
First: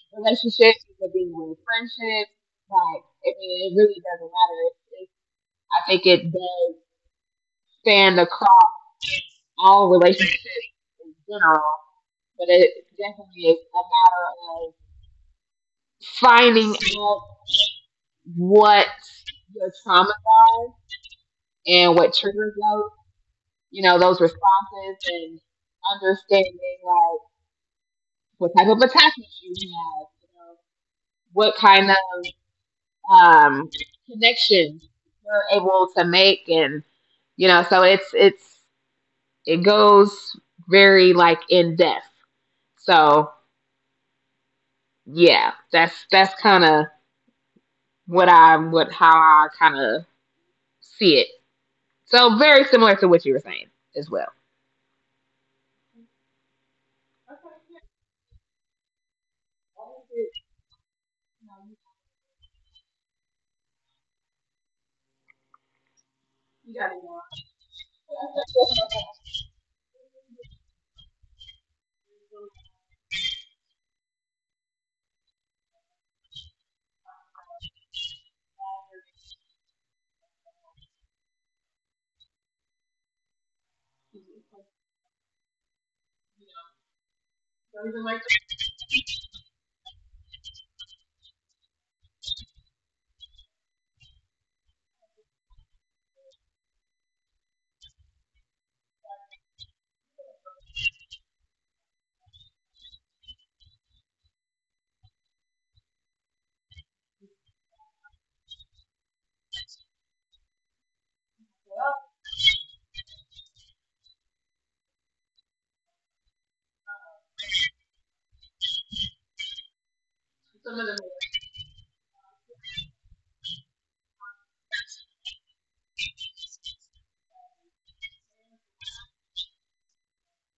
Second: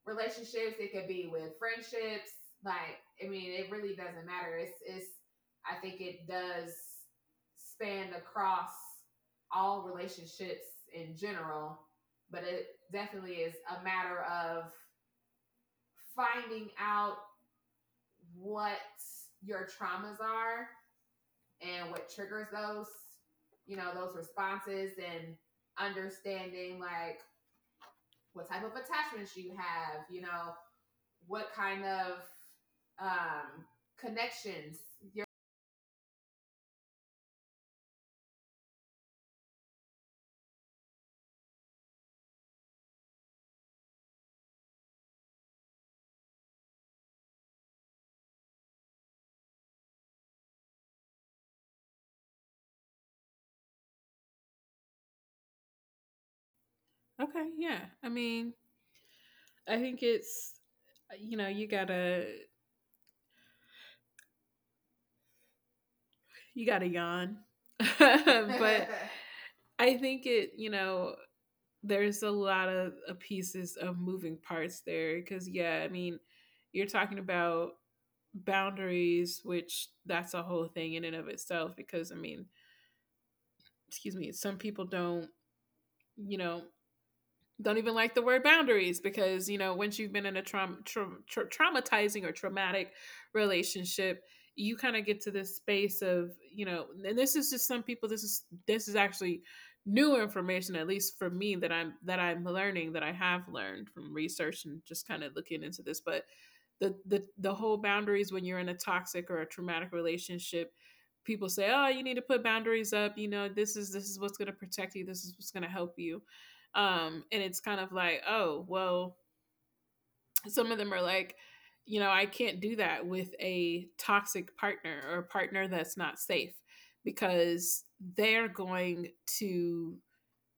Speaker 2: relationships,
Speaker 1: relationships,
Speaker 2: it
Speaker 1: it
Speaker 2: could
Speaker 1: can
Speaker 2: be
Speaker 1: be
Speaker 2: with
Speaker 1: with
Speaker 2: friendships.
Speaker 1: friendships.
Speaker 2: Like,
Speaker 1: Like,
Speaker 2: I
Speaker 1: I
Speaker 2: mean,
Speaker 1: mean,
Speaker 2: it
Speaker 1: it
Speaker 2: really
Speaker 1: really
Speaker 2: doesn't
Speaker 1: doesn't
Speaker 2: matter.
Speaker 1: matter. It's, I
Speaker 2: I think
Speaker 1: think
Speaker 2: it
Speaker 1: it
Speaker 2: does
Speaker 1: does
Speaker 2: span
Speaker 1: span
Speaker 2: across
Speaker 1: across
Speaker 2: all
Speaker 1: all
Speaker 2: relationships
Speaker 1: relationships in
Speaker 2: in
Speaker 1: general,
Speaker 2: general, but
Speaker 1: but
Speaker 2: it
Speaker 1: it
Speaker 2: definitely
Speaker 1: definitely
Speaker 2: is
Speaker 1: is
Speaker 2: a
Speaker 1: a
Speaker 2: matter
Speaker 1: matter
Speaker 2: of
Speaker 1: of
Speaker 2: finding
Speaker 1: finding
Speaker 2: out
Speaker 1: out
Speaker 2: what
Speaker 1: what
Speaker 2: your
Speaker 1: your traumas
Speaker 2: traumas are
Speaker 1: are
Speaker 2: and
Speaker 1: and
Speaker 2: what
Speaker 1: what
Speaker 2: triggers
Speaker 1: triggers
Speaker 2: those,
Speaker 1: those, you know,
Speaker 2: those
Speaker 1: those
Speaker 2: responses
Speaker 1: responses
Speaker 2: and
Speaker 1: and understanding
Speaker 2: understanding
Speaker 1: like
Speaker 2: like what
Speaker 1: what
Speaker 2: type
Speaker 1: type
Speaker 2: of
Speaker 1: of
Speaker 2: attachments
Speaker 1: attachments you
Speaker 2: you have,
Speaker 1: have,
Speaker 2: you
Speaker 1: you
Speaker 2: know,
Speaker 1: know,
Speaker 2: what
Speaker 1: what
Speaker 2: kind
Speaker 1: kind
Speaker 2: of
Speaker 1: of
Speaker 2: um,
Speaker 1: um,
Speaker 2: connections
Speaker 1: connections
Speaker 2: your
Speaker 1: you're able to make and you know, so it's it goes very like in depth. So yeah, that's kind of what I what how I kind of see it. So very similar to what you were saying as well.
Speaker 2: Okay, yeah. I mean, I think it's you gotta yawn. But I think it, there's a lot of pieces of moving parts there because yeah, I mean, you're talking about boundaries, which that's a whole thing in and of itself because I mean, excuse me, some people don't, you know, don't
Speaker 1: Something of
Speaker 2: even
Speaker 1: them
Speaker 2: like
Speaker 1: like
Speaker 2: the word boundaries because you know once you've been in a traumatizing or traumatic relationship you kind of get to this space of you know, and this is just some people, this is actually new information, at least for me, that I'm learning, that I have learned from research and just kind of looking into this. But the whole boundaries, when you're in a toxic or a traumatic relationship, people say, oh, you need to put boundaries up, you know this is what's going to protect you, this is what's going to help you. And it's kind of like, oh, well, some
Speaker 1: some
Speaker 2: of
Speaker 1: of
Speaker 2: them
Speaker 1: them
Speaker 2: are like,
Speaker 1: is
Speaker 2: I can't do that with a toxic partner or a partner that's not safe because they're going to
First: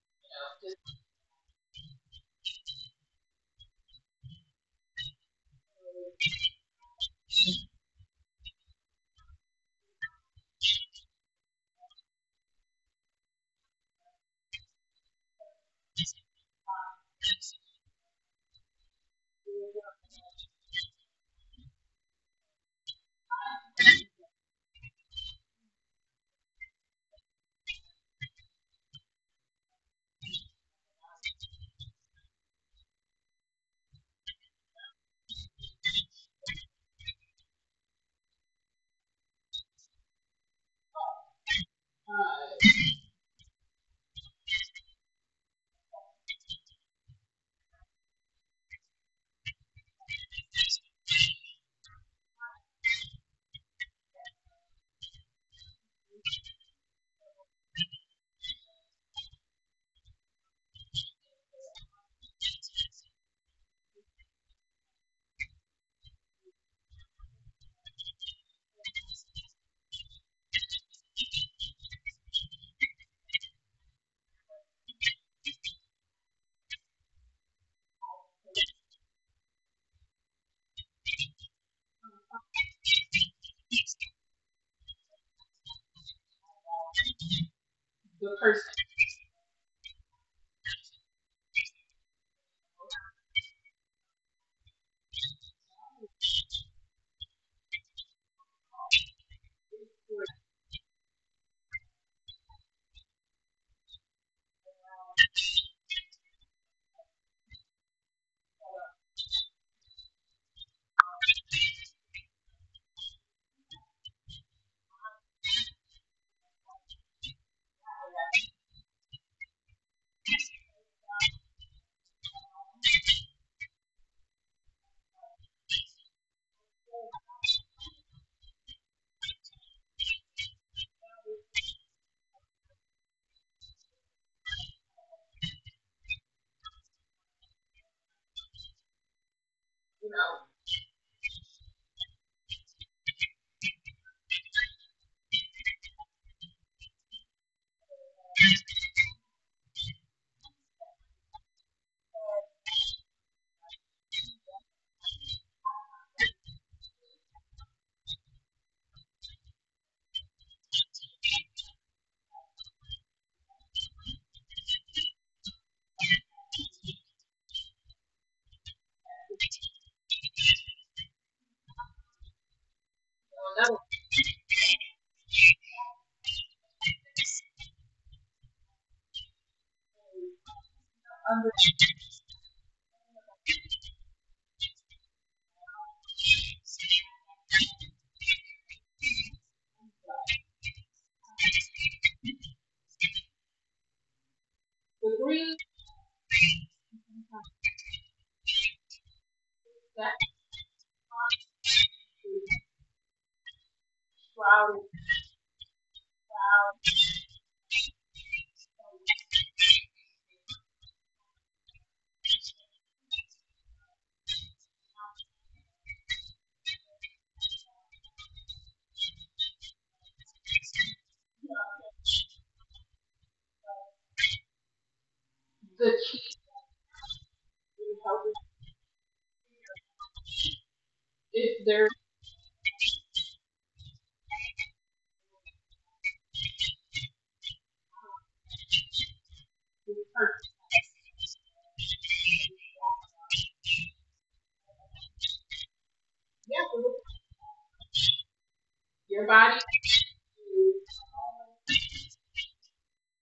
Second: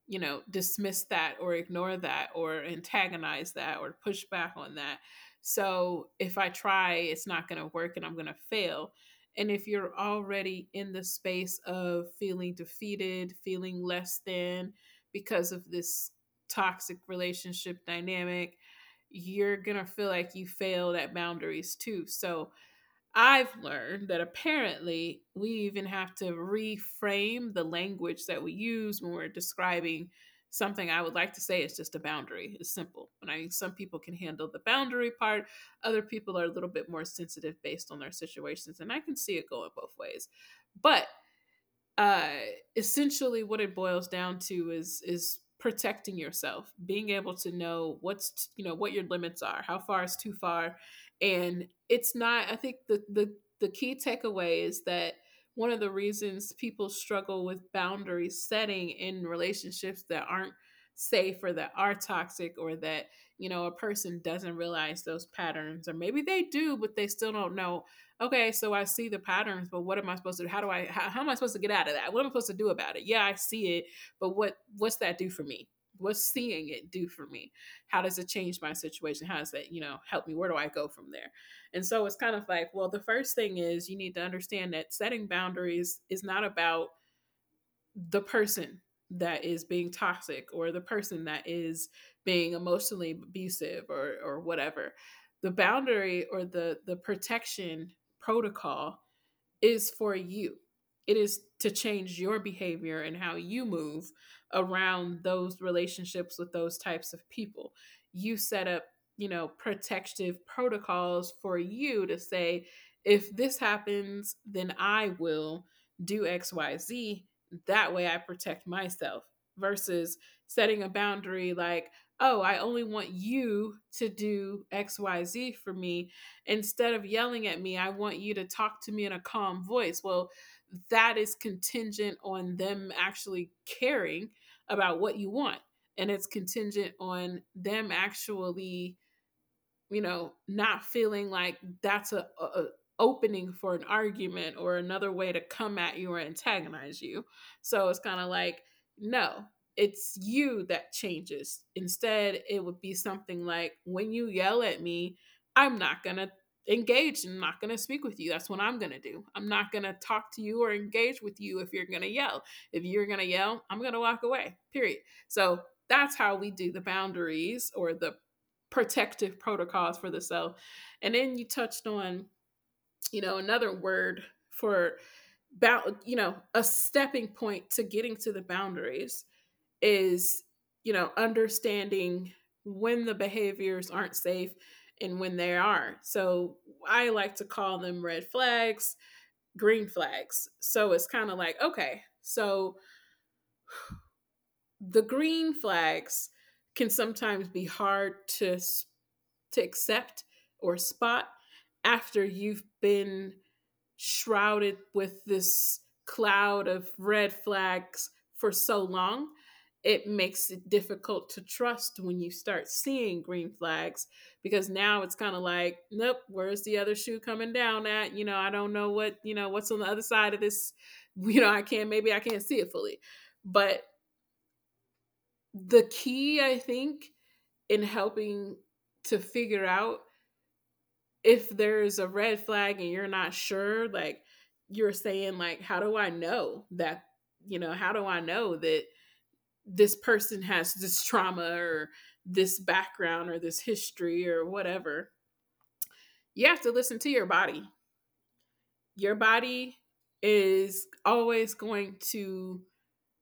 Speaker 2: you know
Speaker 1: just
Speaker 2: dismiss that or ignore that or antagonize that or push back on that. So if I try it's not going to work and I'm going to fail. And if you're already in the space of feeling defeated, feeling less than, because of this toxic relationship dynamic, you're going to feel like you failed at boundaries too. So I've learned that apparently we even have to reframe the language that we use when we're describing something I would like to say it's just a boundary. It's simple. And I mean, some people can handle the boundary part, other people are a little bit more sensitive based on their situations. And I can see it going both ways. But uh essentially what it boils down to is protecting yourself, being able to know you know what your limits are, how far is too far. And it's not, I think the key takeaway is that one of the reasons people struggle with boundary setting in relationships that aren't safe or that are toxic or that you know a person doesn't realize those patterns, or maybe they do but they still don't know. Okay, so I see the patterns, but what am I supposed to? Do? How do I? How am I supposed to get out of that? What am I supposed to do about it? Yeah, I see it, but what's that do for me? What's seeing it do for me? How does it change my situation? How does that you know help me? Where do I go from there? And so it's kind of like, well, the first thing is you need to understand that setting boundaries is not about the
Speaker 1: the person.
Speaker 2: person that is being toxic or the person that is being emotionally abusive or whatever. The boundary or the protection protocol is for you. It is to change your behavior and how you move around those relationships with those types of people. You set up, protective protocols for you to say, if this happens, then I will do XYZ. That way I protect myself, versus setting a boundary like, oh, I only want you to do XYZ for me. Instead of yelling at me, I want you to talk to me in a calm voice. Well, that is contingent on them actually caring about what you want. And it's contingent on them actually not feeling like that's opening for an argument or another way to come at you or antagonize you. So it's kind of like, no, it's you that changes. Instead, it would be something like, when you yell at me, I'm not going to engage and not going to speak with you. That's what I'm going to do. I'm not going to talk to you or engage with you if you're going to yell. If you're going to yell, I'm going to walk away, period. So that's how we do the boundaries or the protective protocols for the self. And then you touched on,
Speaker 1: So
Speaker 2: another
Speaker 1: another
Speaker 2: word for bound, a stepping point to getting to the boundaries is, understanding when the behaviors aren't safe and when they are. So I like to call them red flags, green flags. So it's kind of like, okay, so the green
Speaker 1: degree,
Speaker 2: flags can sometimes be hard to accept or spot after you've been shrouded with this cloud of red flags for so long. It makes it difficult to trust when you start seeing green flags because now it's kind of like, nope, where's the other shoe coming down at? You know, I don't know what, what's on the other side of this. You know, I can't, maybe I can't see it fully. But the key, I think, in helping to figure out if
Speaker 1: if there's
Speaker 2: there's a red flag and you're not sure, like you're saying, like, how do I know that this person has this trauma or this background or this history or whatever? You have to listen to your body. Your
Speaker 1: your body, got,
Speaker 2: body is always going to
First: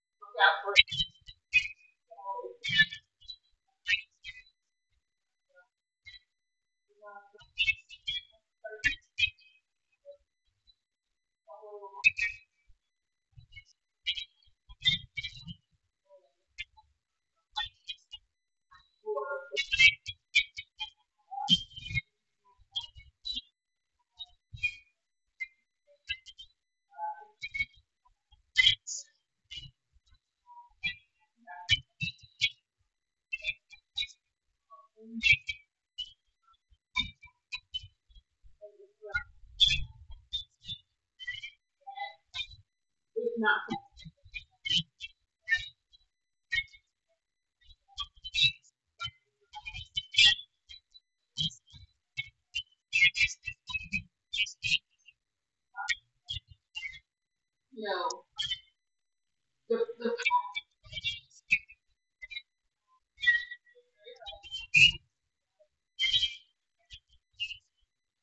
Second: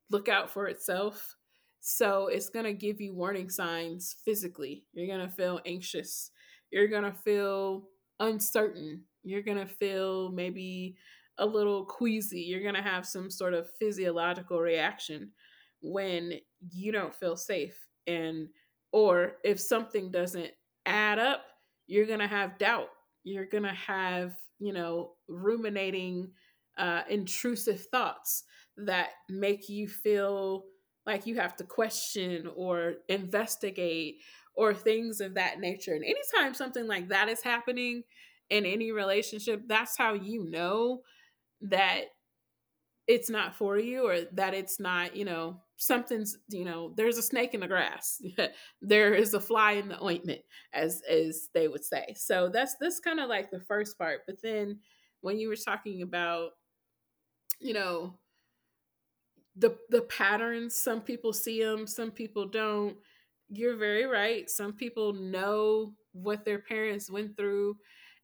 Speaker 2: look out for itself. So it's going to give you warning signs physically. You're going to feel anxious. You're going to feel uncertain. You're going to feel maybe a little queasy. You're going to have some sort of physiological reaction when you don't feel safe and or if something doesn't add up, you're going to have doubt. You're going to have, ruminating intrusive thoughts that make you feel like you have to question or investigate or things of that nature. And anytime something like that is happening in any relationship, that's how you know that it's not for you, or that it's not, you know, something's, you know, there's a snake in the grass. There is a fly in the ointment, as they would say. So that's kind of like the first part. But then when you were talking about, you
Speaker 1: you
Speaker 2: know,
Speaker 1: know,
Speaker 2: the patterns, some people see them, some people don't. You're very right. Some people know what their parents went through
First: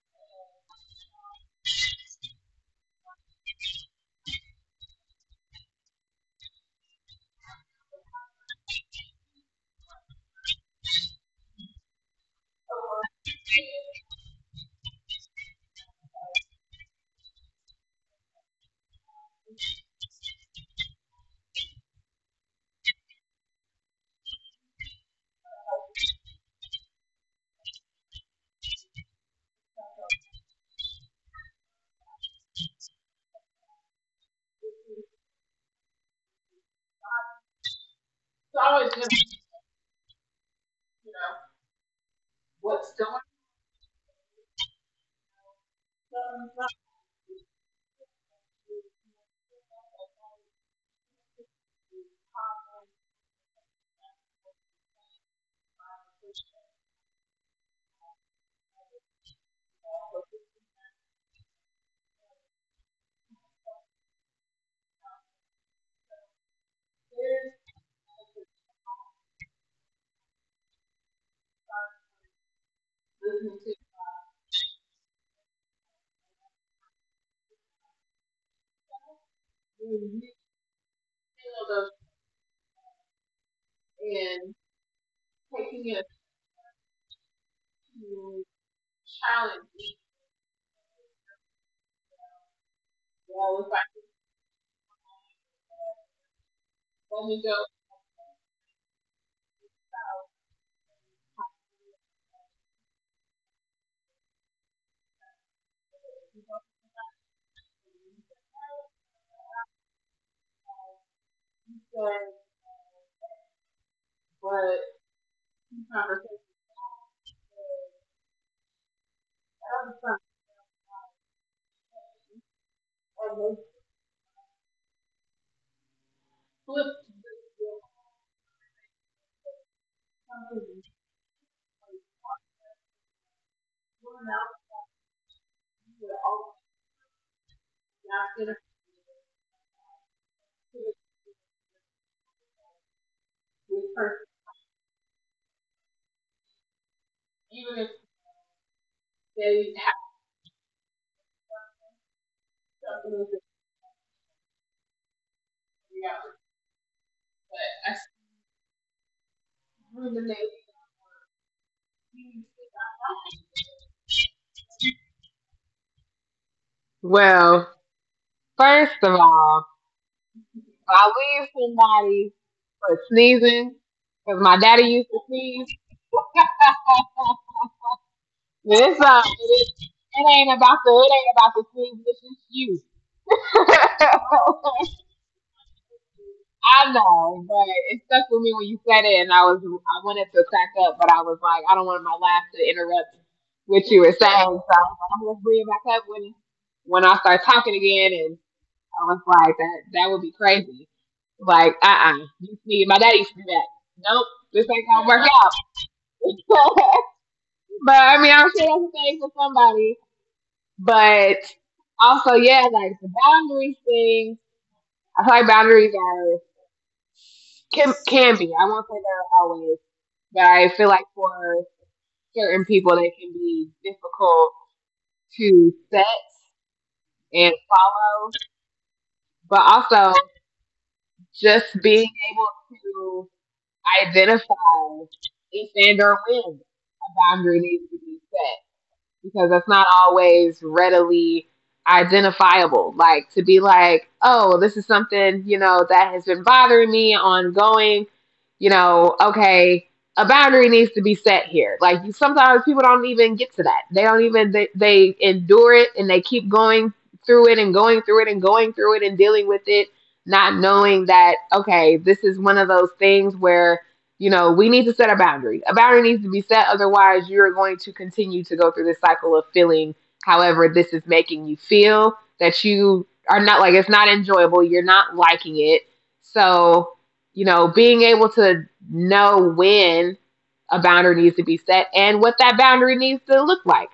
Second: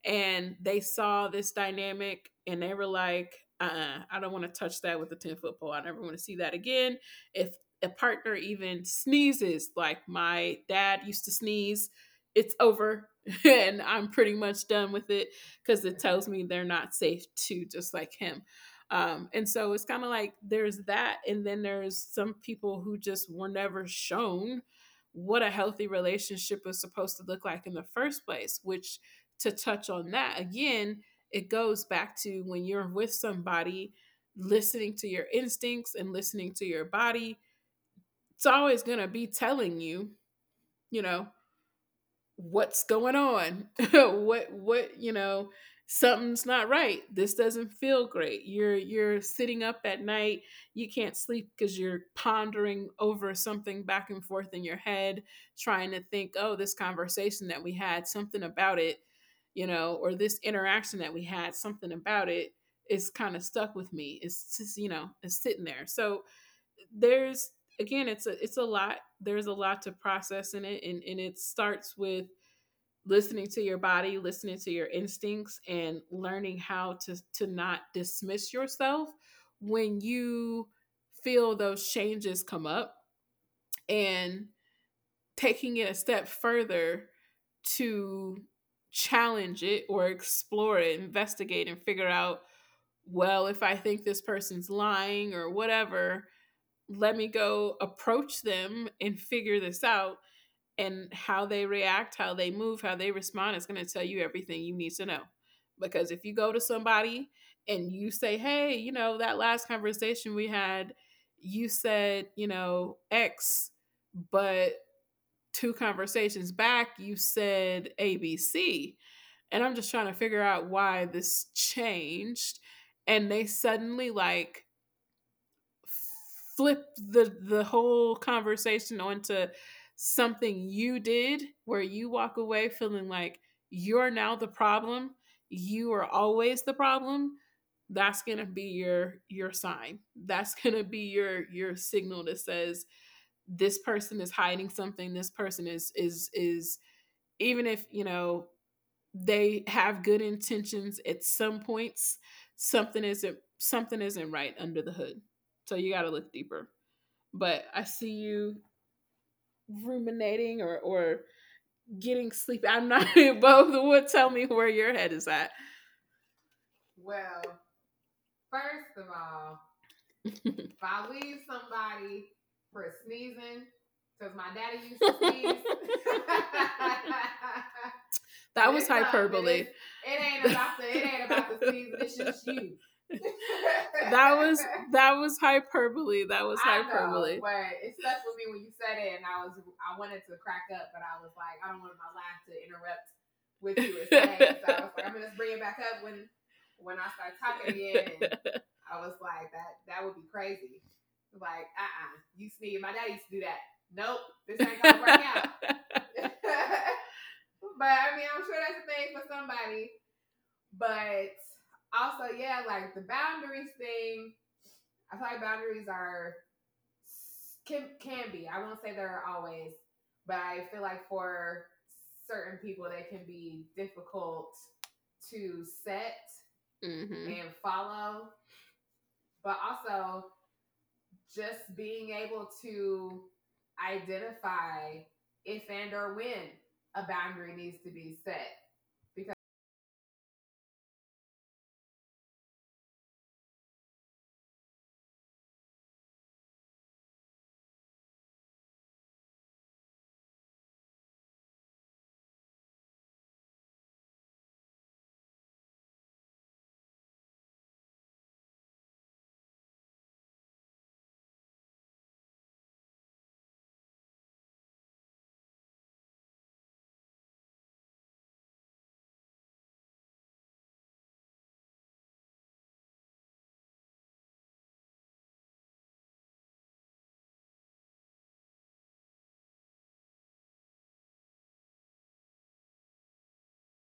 Speaker 2: and they saw this dynamic, and they were like, uh-uh, I don't want to touch that with a 10-foot pole. I never want to see that again. If a partner even sneezes like my dad used to sneeze, it's over and I'm pretty much done with it because it tells me they're not safe too, just like him. And so it's kind of like there's that, and then there's some people who just were never shown what a healthy relationship is supposed to look like in the first place, which, to touch on that again, it goes back to when you're with somebody. Listening to your instincts and listening to your body, it's always
Speaker 1: it's
Speaker 2: going to be
Speaker 1: always
Speaker 2: telling you, you know, what's
Speaker 1: what's going
Speaker 2: going
Speaker 1: on
Speaker 2: on. What you know Something's not right. This doesn't feel great. You're sitting up at night. You can't sleep because you're pondering over something back and forth in your head, trying to think, oh, this conversation that we had, something about it, or this interaction that we had, something about it, is kind of stuck with me. It's just, it's sitting there. So there's, again, it's a lot, there's a lot to process in it, and it starts with listening
Speaker 1: listening
Speaker 2: to
Speaker 1: to
Speaker 2: your body, listening to your instincts, and learning how to not dismiss yourself when
Speaker 1: you music
Speaker 2: you feel those
Speaker 1: of
Speaker 2: changes come up, and
Speaker 1: and
Speaker 2: taking it a
Speaker 1: taking it
Speaker 2: step further to
Speaker 1: to
Speaker 2: challenge it
Speaker 1: challenge.
Speaker 2: or explore it, investigate and figure out, well,
Speaker 1: Well,
Speaker 2: if I
Speaker 1: if
Speaker 2: think this person's lying or whatever, let
Speaker 1: I
Speaker 2: me
Speaker 1: let me go,
Speaker 2: go approach them and figure this out. And how they react, how they move, how they respond is going to tell you everything you need to know. Because if you go to somebody and you say, "Hey, that last conversation we had, you said, X, but
Speaker 1: but
Speaker 2: two
Speaker 1: conversation,
Speaker 2: conversations back you said ABC." And I'm just trying to figure out why this changed, and they suddenly, like, flip the whole conversation onto something you did, where you walk away feeling like you're now the problem, you are always the problem. That's going to be your sign. That's going to be your signal that says this person is hiding something, this person is, even
Speaker 1: even
Speaker 2: if
Speaker 1: if
Speaker 2: you know they
Speaker 1: they
Speaker 2: have good intentions at some points,
Speaker 1: have
Speaker 2: something
Speaker 1: something
Speaker 2: isn't,
Speaker 1: to
Speaker 2: something isn't right under the hood. So you got
Speaker 1: figure
Speaker 2: to look
Speaker 1: out,
Speaker 2: deeper.
Speaker 1: but
Speaker 2: But I
Speaker 1: I
Speaker 2: see you ruminating, or getting sleepy. I'm not above the wood. Tell me where your head is at. Well,
Speaker 1: well,
Speaker 2: first
Speaker 1: first
Speaker 2: of
Speaker 1: of
Speaker 2: all,
Speaker 1: all, if
Speaker 2: if I
Speaker 1: I
Speaker 2: leave
Speaker 1: leave
Speaker 2: somebody
Speaker 1: somebody
Speaker 2: for
Speaker 1: for
Speaker 2: sneezing,
Speaker 1: sneezing,
Speaker 2: because
Speaker 1: because
Speaker 2: my
Speaker 1: my daddy
Speaker 2: daddy used
Speaker 1: used
Speaker 2: to
Speaker 1: to
Speaker 2: sneeze.
Speaker 1: sneeze.
Speaker 2: That was
Speaker 1: It's
Speaker 2: hyperbole. It it
Speaker 1: it
Speaker 2: ain't
Speaker 1: ain't about
Speaker 2: about the
Speaker 1: the it ain't about the
Speaker 2: season.
Speaker 1: sneeze,
Speaker 2: It's
Speaker 1: it's just
Speaker 2: just you.
Speaker 1: you.
Speaker 2: That was that was hyperbole. That was I
Speaker 1: I
Speaker 2: hyperbole. I know,
Speaker 1: know, but
Speaker 2: but it
Speaker 1: it
Speaker 2: stuck
Speaker 1: stuck
Speaker 2: with
Speaker 1: with
Speaker 2: me
Speaker 1: me
Speaker 2: when
Speaker 1: when
Speaker 2: you
Speaker 1: you
Speaker 2: said
Speaker 1: said
Speaker 2: it,
Speaker 1: it,
Speaker 2: and
Speaker 1: and I
Speaker 2: I wanted
Speaker 1: wanted
Speaker 2: to
Speaker 1: to crack
Speaker 2: crack up,
Speaker 1: up,
Speaker 2: but
Speaker 1: but
Speaker 2: I
Speaker 1: I
Speaker 2: was
Speaker 1: was
Speaker 2: like,
Speaker 1: like,
Speaker 2: I
Speaker 1: I
Speaker 2: don't
Speaker 1: don't
Speaker 2: want
Speaker 1: want
Speaker 2: my
Speaker 1: my
Speaker 2: laugh
Speaker 1: laugh
Speaker 2: to
Speaker 1: to
Speaker 2: interrupt
Speaker 1: interrupt
Speaker 2: with
Speaker 1: what you
Speaker 2: you
Speaker 1: were saying, so I was
Speaker 2: saying. So I was like,
Speaker 1: like,
Speaker 2: I'm
Speaker 1: I'm
Speaker 2: gonna just
Speaker 1: gonna
Speaker 2: bring
Speaker 1: bring
Speaker 2: it
Speaker 1: it
Speaker 2: back
Speaker 1: back up
Speaker 2: up when
Speaker 1: when
Speaker 2: I
Speaker 1: I
Speaker 2: start
Speaker 1: start talking
Speaker 2: talking again.
Speaker 1: again, and.
Speaker 2: And I
Speaker 1: I
Speaker 2: was
Speaker 1: was
Speaker 2: like,
Speaker 1: like, that
Speaker 2: that
Speaker 1: that
Speaker 2: would
Speaker 1: would
Speaker 2: be
Speaker 1: be
Speaker 2: crazy.
Speaker 1: crazy.
Speaker 2: Like,
Speaker 1: Like,
Speaker 2: uh-uh. You
Speaker 1: You
Speaker 2: sneeze.
Speaker 1: see,
Speaker 2: My
Speaker 1: my
Speaker 2: dad
Speaker 1: dad
Speaker 2: used
Speaker 1: used
Speaker 2: to
Speaker 1: to
Speaker 2: do
Speaker 1: do
Speaker 2: that.
Speaker 1: that.
Speaker 2: Nope,
Speaker 1: Nope,
Speaker 2: this
Speaker 1: this
Speaker 2: ain't
Speaker 1: ain't
Speaker 2: gonna
Speaker 1: gonna work
Speaker 2: work out.
Speaker 1: out.
Speaker 2: But
Speaker 1: But
Speaker 2: I
Speaker 1: I
Speaker 2: mean,
Speaker 1: mean,
Speaker 2: I'm
Speaker 1: I'm
Speaker 2: sure
Speaker 1: sure
Speaker 2: that's a
Speaker 1: that's a
Speaker 2: thing
Speaker 1: thing
Speaker 2: for
Speaker 1: for
Speaker 2: somebody.
Speaker 1: somebody.
Speaker 2: But
Speaker 1: But
Speaker 2: also,
Speaker 1: also,
Speaker 2: yeah,
Speaker 1: yeah,
Speaker 2: like
Speaker 1: like
Speaker 2: the
Speaker 1: the
Speaker 2: boundaries
Speaker 1: boundaries
Speaker 2: thing.
Speaker 1: thing.
Speaker 2: I
Speaker 1: I
Speaker 2: feel
Speaker 1: feel
Speaker 2: like
Speaker 1: like
Speaker 2: boundaries
Speaker 1: boundaries
Speaker 2: are
Speaker 1: are can
Speaker 2: can
Speaker 1: can
Speaker 2: be.
Speaker 1: be.
Speaker 2: I
Speaker 1: I
Speaker 2: won't
Speaker 1: won't
Speaker 2: say
Speaker 1: say
Speaker 2: they're
Speaker 1: they're
Speaker 2: always,
Speaker 1: always,
Speaker 2: but
Speaker 1: but
Speaker 2: I
Speaker 1: I
Speaker 2: feel
Speaker 1: feel like
Speaker 2: like for
Speaker 1: for
Speaker 2: certain
Speaker 1: certain
Speaker 2: people
Speaker 1: people,
Speaker 2: they
Speaker 1: they
Speaker 2: can
Speaker 1: can
Speaker 2: be
Speaker 1: be
Speaker 2: difficult
Speaker 1: difficult
Speaker 2: to
Speaker 1: to set
Speaker 2: set, Mm-hmm, and
Speaker 1: and
Speaker 2: follow.
Speaker 1: follow.
Speaker 2: But
Speaker 1: But also,
Speaker 2: also
Speaker 1: just
Speaker 2: just
Speaker 1: being
Speaker 2: being able to
Speaker 1: able identify
Speaker 2: identify if
Speaker 1: if
Speaker 2: and
Speaker 1: and
Speaker 2: or
Speaker 1: or
Speaker 2: when
Speaker 1: when
Speaker 2: a
Speaker 1: a
Speaker 2: boundary
Speaker 1: boundary
Speaker 2: needs
Speaker 1: needs
Speaker 2: to
Speaker 1: to
Speaker 2: be
Speaker 1: be set
Speaker 2: set, because
Speaker 1: because that's not always readily identifiable. Like to be like, oh, this is something, you know, that has been bothering me ongoing, you know, okay, a boundary needs to be set here. Like you, sometimes people don't even get to that. They don't even, they endure it and they keep going through it and going through it and going through it and dealing with it, not knowing that, okay, this is one of those things where you know, we need to set a boundary. A boundary needs to be set. Otherwise, you're going to continue to go through this cycle of feeling however this is making you feel that you are not like it's not enjoyable. You're not liking it. So, being able to know when a boundary needs to be set and what that boundary needs to look like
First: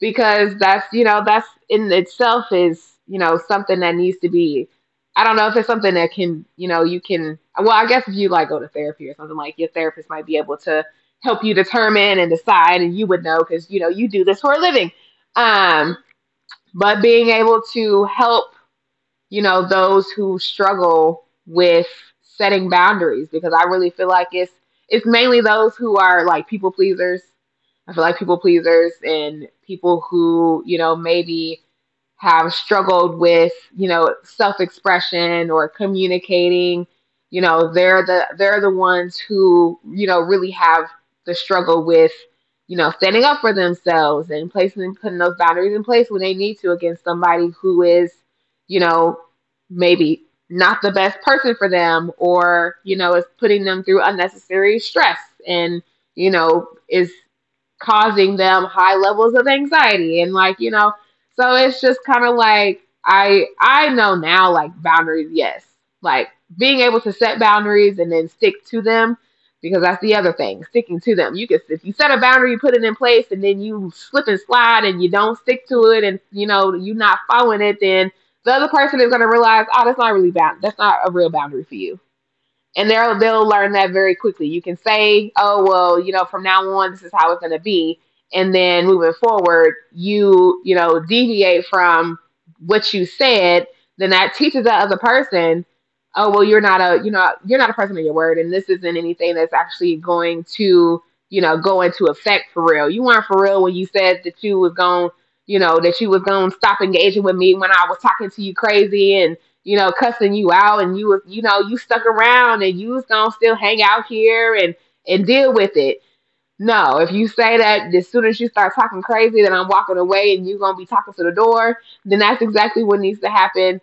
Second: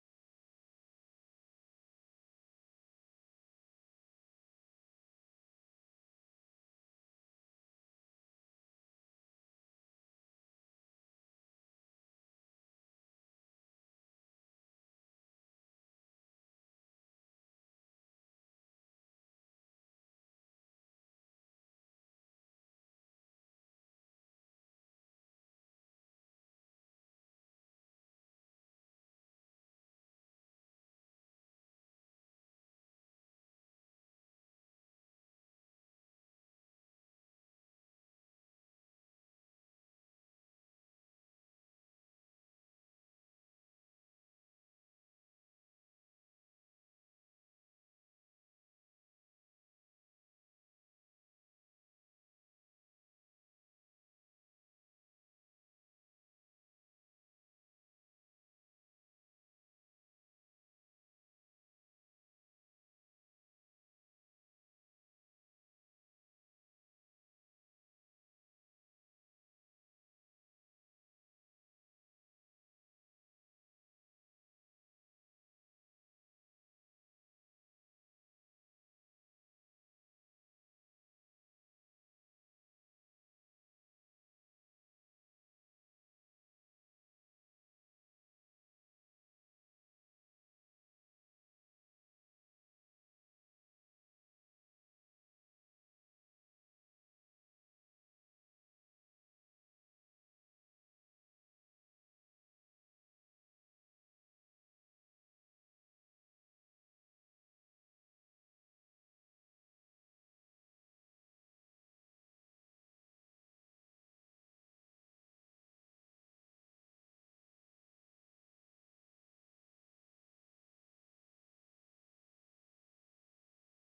Speaker 1: because that's in itself is something that needs to be. I don't know if it's something that can, you can, well I guess if you like go to therapy or something, like your therapist might be able to help you determine and decide, and you would know because you know you do this for a living. um, but being able to help, those who struggle with setting boundaries, because I really feel like it's mainly those who are like people pleasers. I feel like people pleasers and people who, maybe have struggled with, self-expression or communicating, they're the ones who, really have the struggle with, standing up for themselves and placing putting those boundaries in place when they need to, against somebody who is, you know, maybe not the best person for them, or, is putting them through unnecessary stress and, is causing them high levels of anxiety and like. So it's just kind of like, I know now, like, boundaries, yes, like, being able to set boundaries and then stick to them, because that's the other thing, sticking to them. You can, if you set a boundary, you put it in place, and then you slip and slide and you don't stick to it and you're not following it, then the other person is going to realize, oh, that's not a real boundary for you, and they'll learn that very quickly. You can say, "Oh well, you know, from now on, this is how it's going to be," and then moving forward, you know deviate from what you said. Then that teaches the other person, "Oh well, you're not a you're not a person of your word, and this isn't anything that's actually going to go into effect for real. You weren't for real when you said that you was going." You know that you was gonna stop engaging with me when I was talking to you crazy, and, you know, cussing you out, and you was, you know, you stuck around and you was gonna still hang out here and deal with it. No, if you say that as soon as you start talking crazy, then I'm walking away and you're gonna be talking to the door, then that's exactly what needs to happen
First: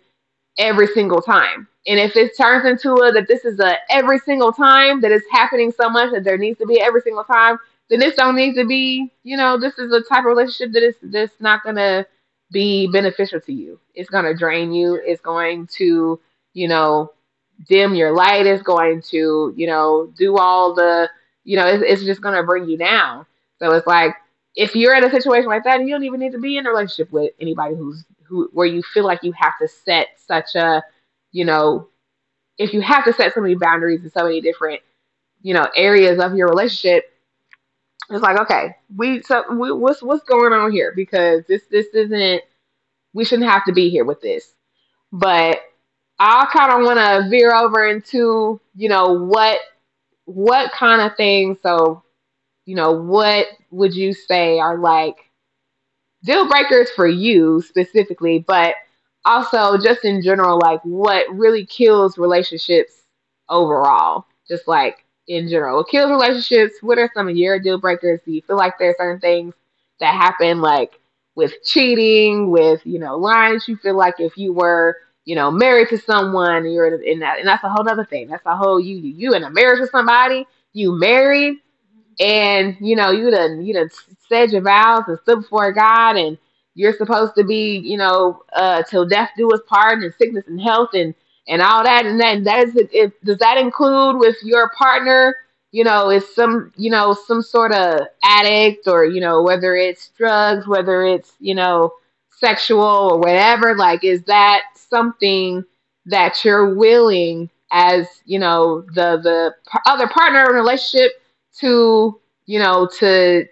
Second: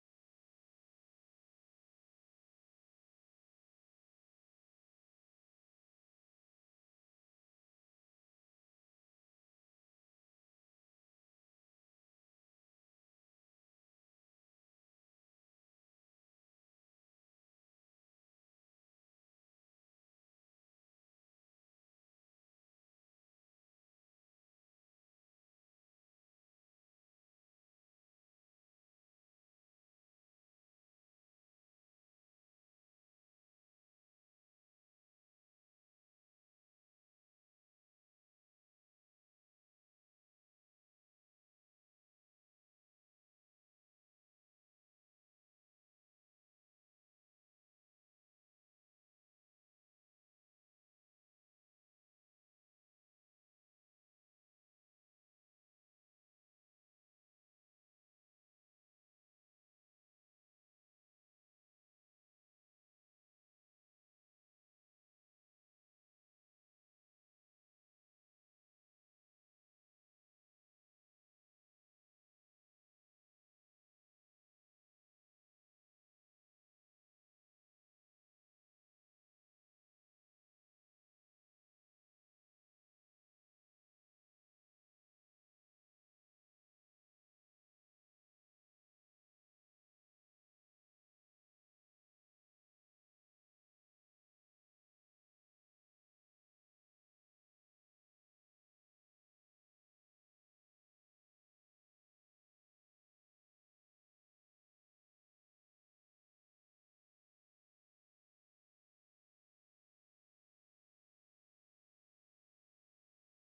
Speaker 1: every single time. And if it turns into a that this is a every single time, that it's happening so much that there needs to be every single time, then this don't need to be. You know, this is a type of relationship that is that's not gonna be beneficial to you. It's gonna drain you. It's going to, you know, dim your light. It's going to, do all the, it's just going to bring you down. So it's like, if you're in a situation like that, and you don't even need to be in a relationship with anybody who where you feel like you have to set such a, you know, if you have to set so many boundaries in so many different, areas of your relationship. It's like, okay, what's going on here, because this isn't, we shouldn't have to be here with this. But I kind of want to veer over into what kind of things, so, what would you say are like deal breakers for you specifically, but also just in general, like, what really kills relationships overall, just like in general, what kills relationships. What are some of your deal breakers? Do you feel like there are certain things that happen, like with cheating, with lines? You feel like if you were, married to someone, you're in that, and that's a whole other thing. That's a whole, you in a marriage with somebody, you married, and you done said your vows and stood before God, and you're supposed to be, till death do us part, and sickness and health, and all that, and then that is, if, does that include with your partner? You know, is some, some sort of addict, or, whether it's drugs, whether it's, sexual or whatever. Like, is that something that you're willing, as the other partner in a relationship, to to,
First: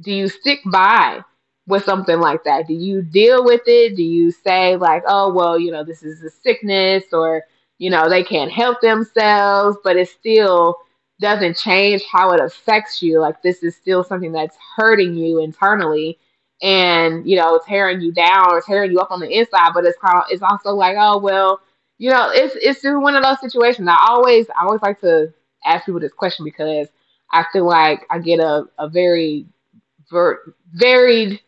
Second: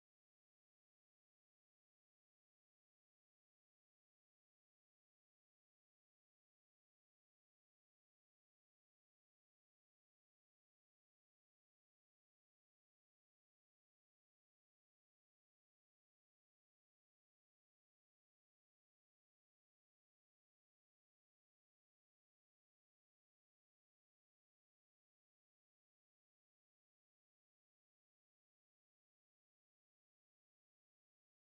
Speaker 1: do you stick by with something like that? Do you deal with it? Do you say like, oh well, you know, this is a sickness, or, you know, they can't help themselves, but it still doesn't change how it affects you. Like, this is still something that's hurting you internally and, you know, tearing you down or tearing you up on the inside, but it's kind of, it's also like, oh well, you know, it's just one of those situations. I always like to ask people this question because I feel like I get a, very varied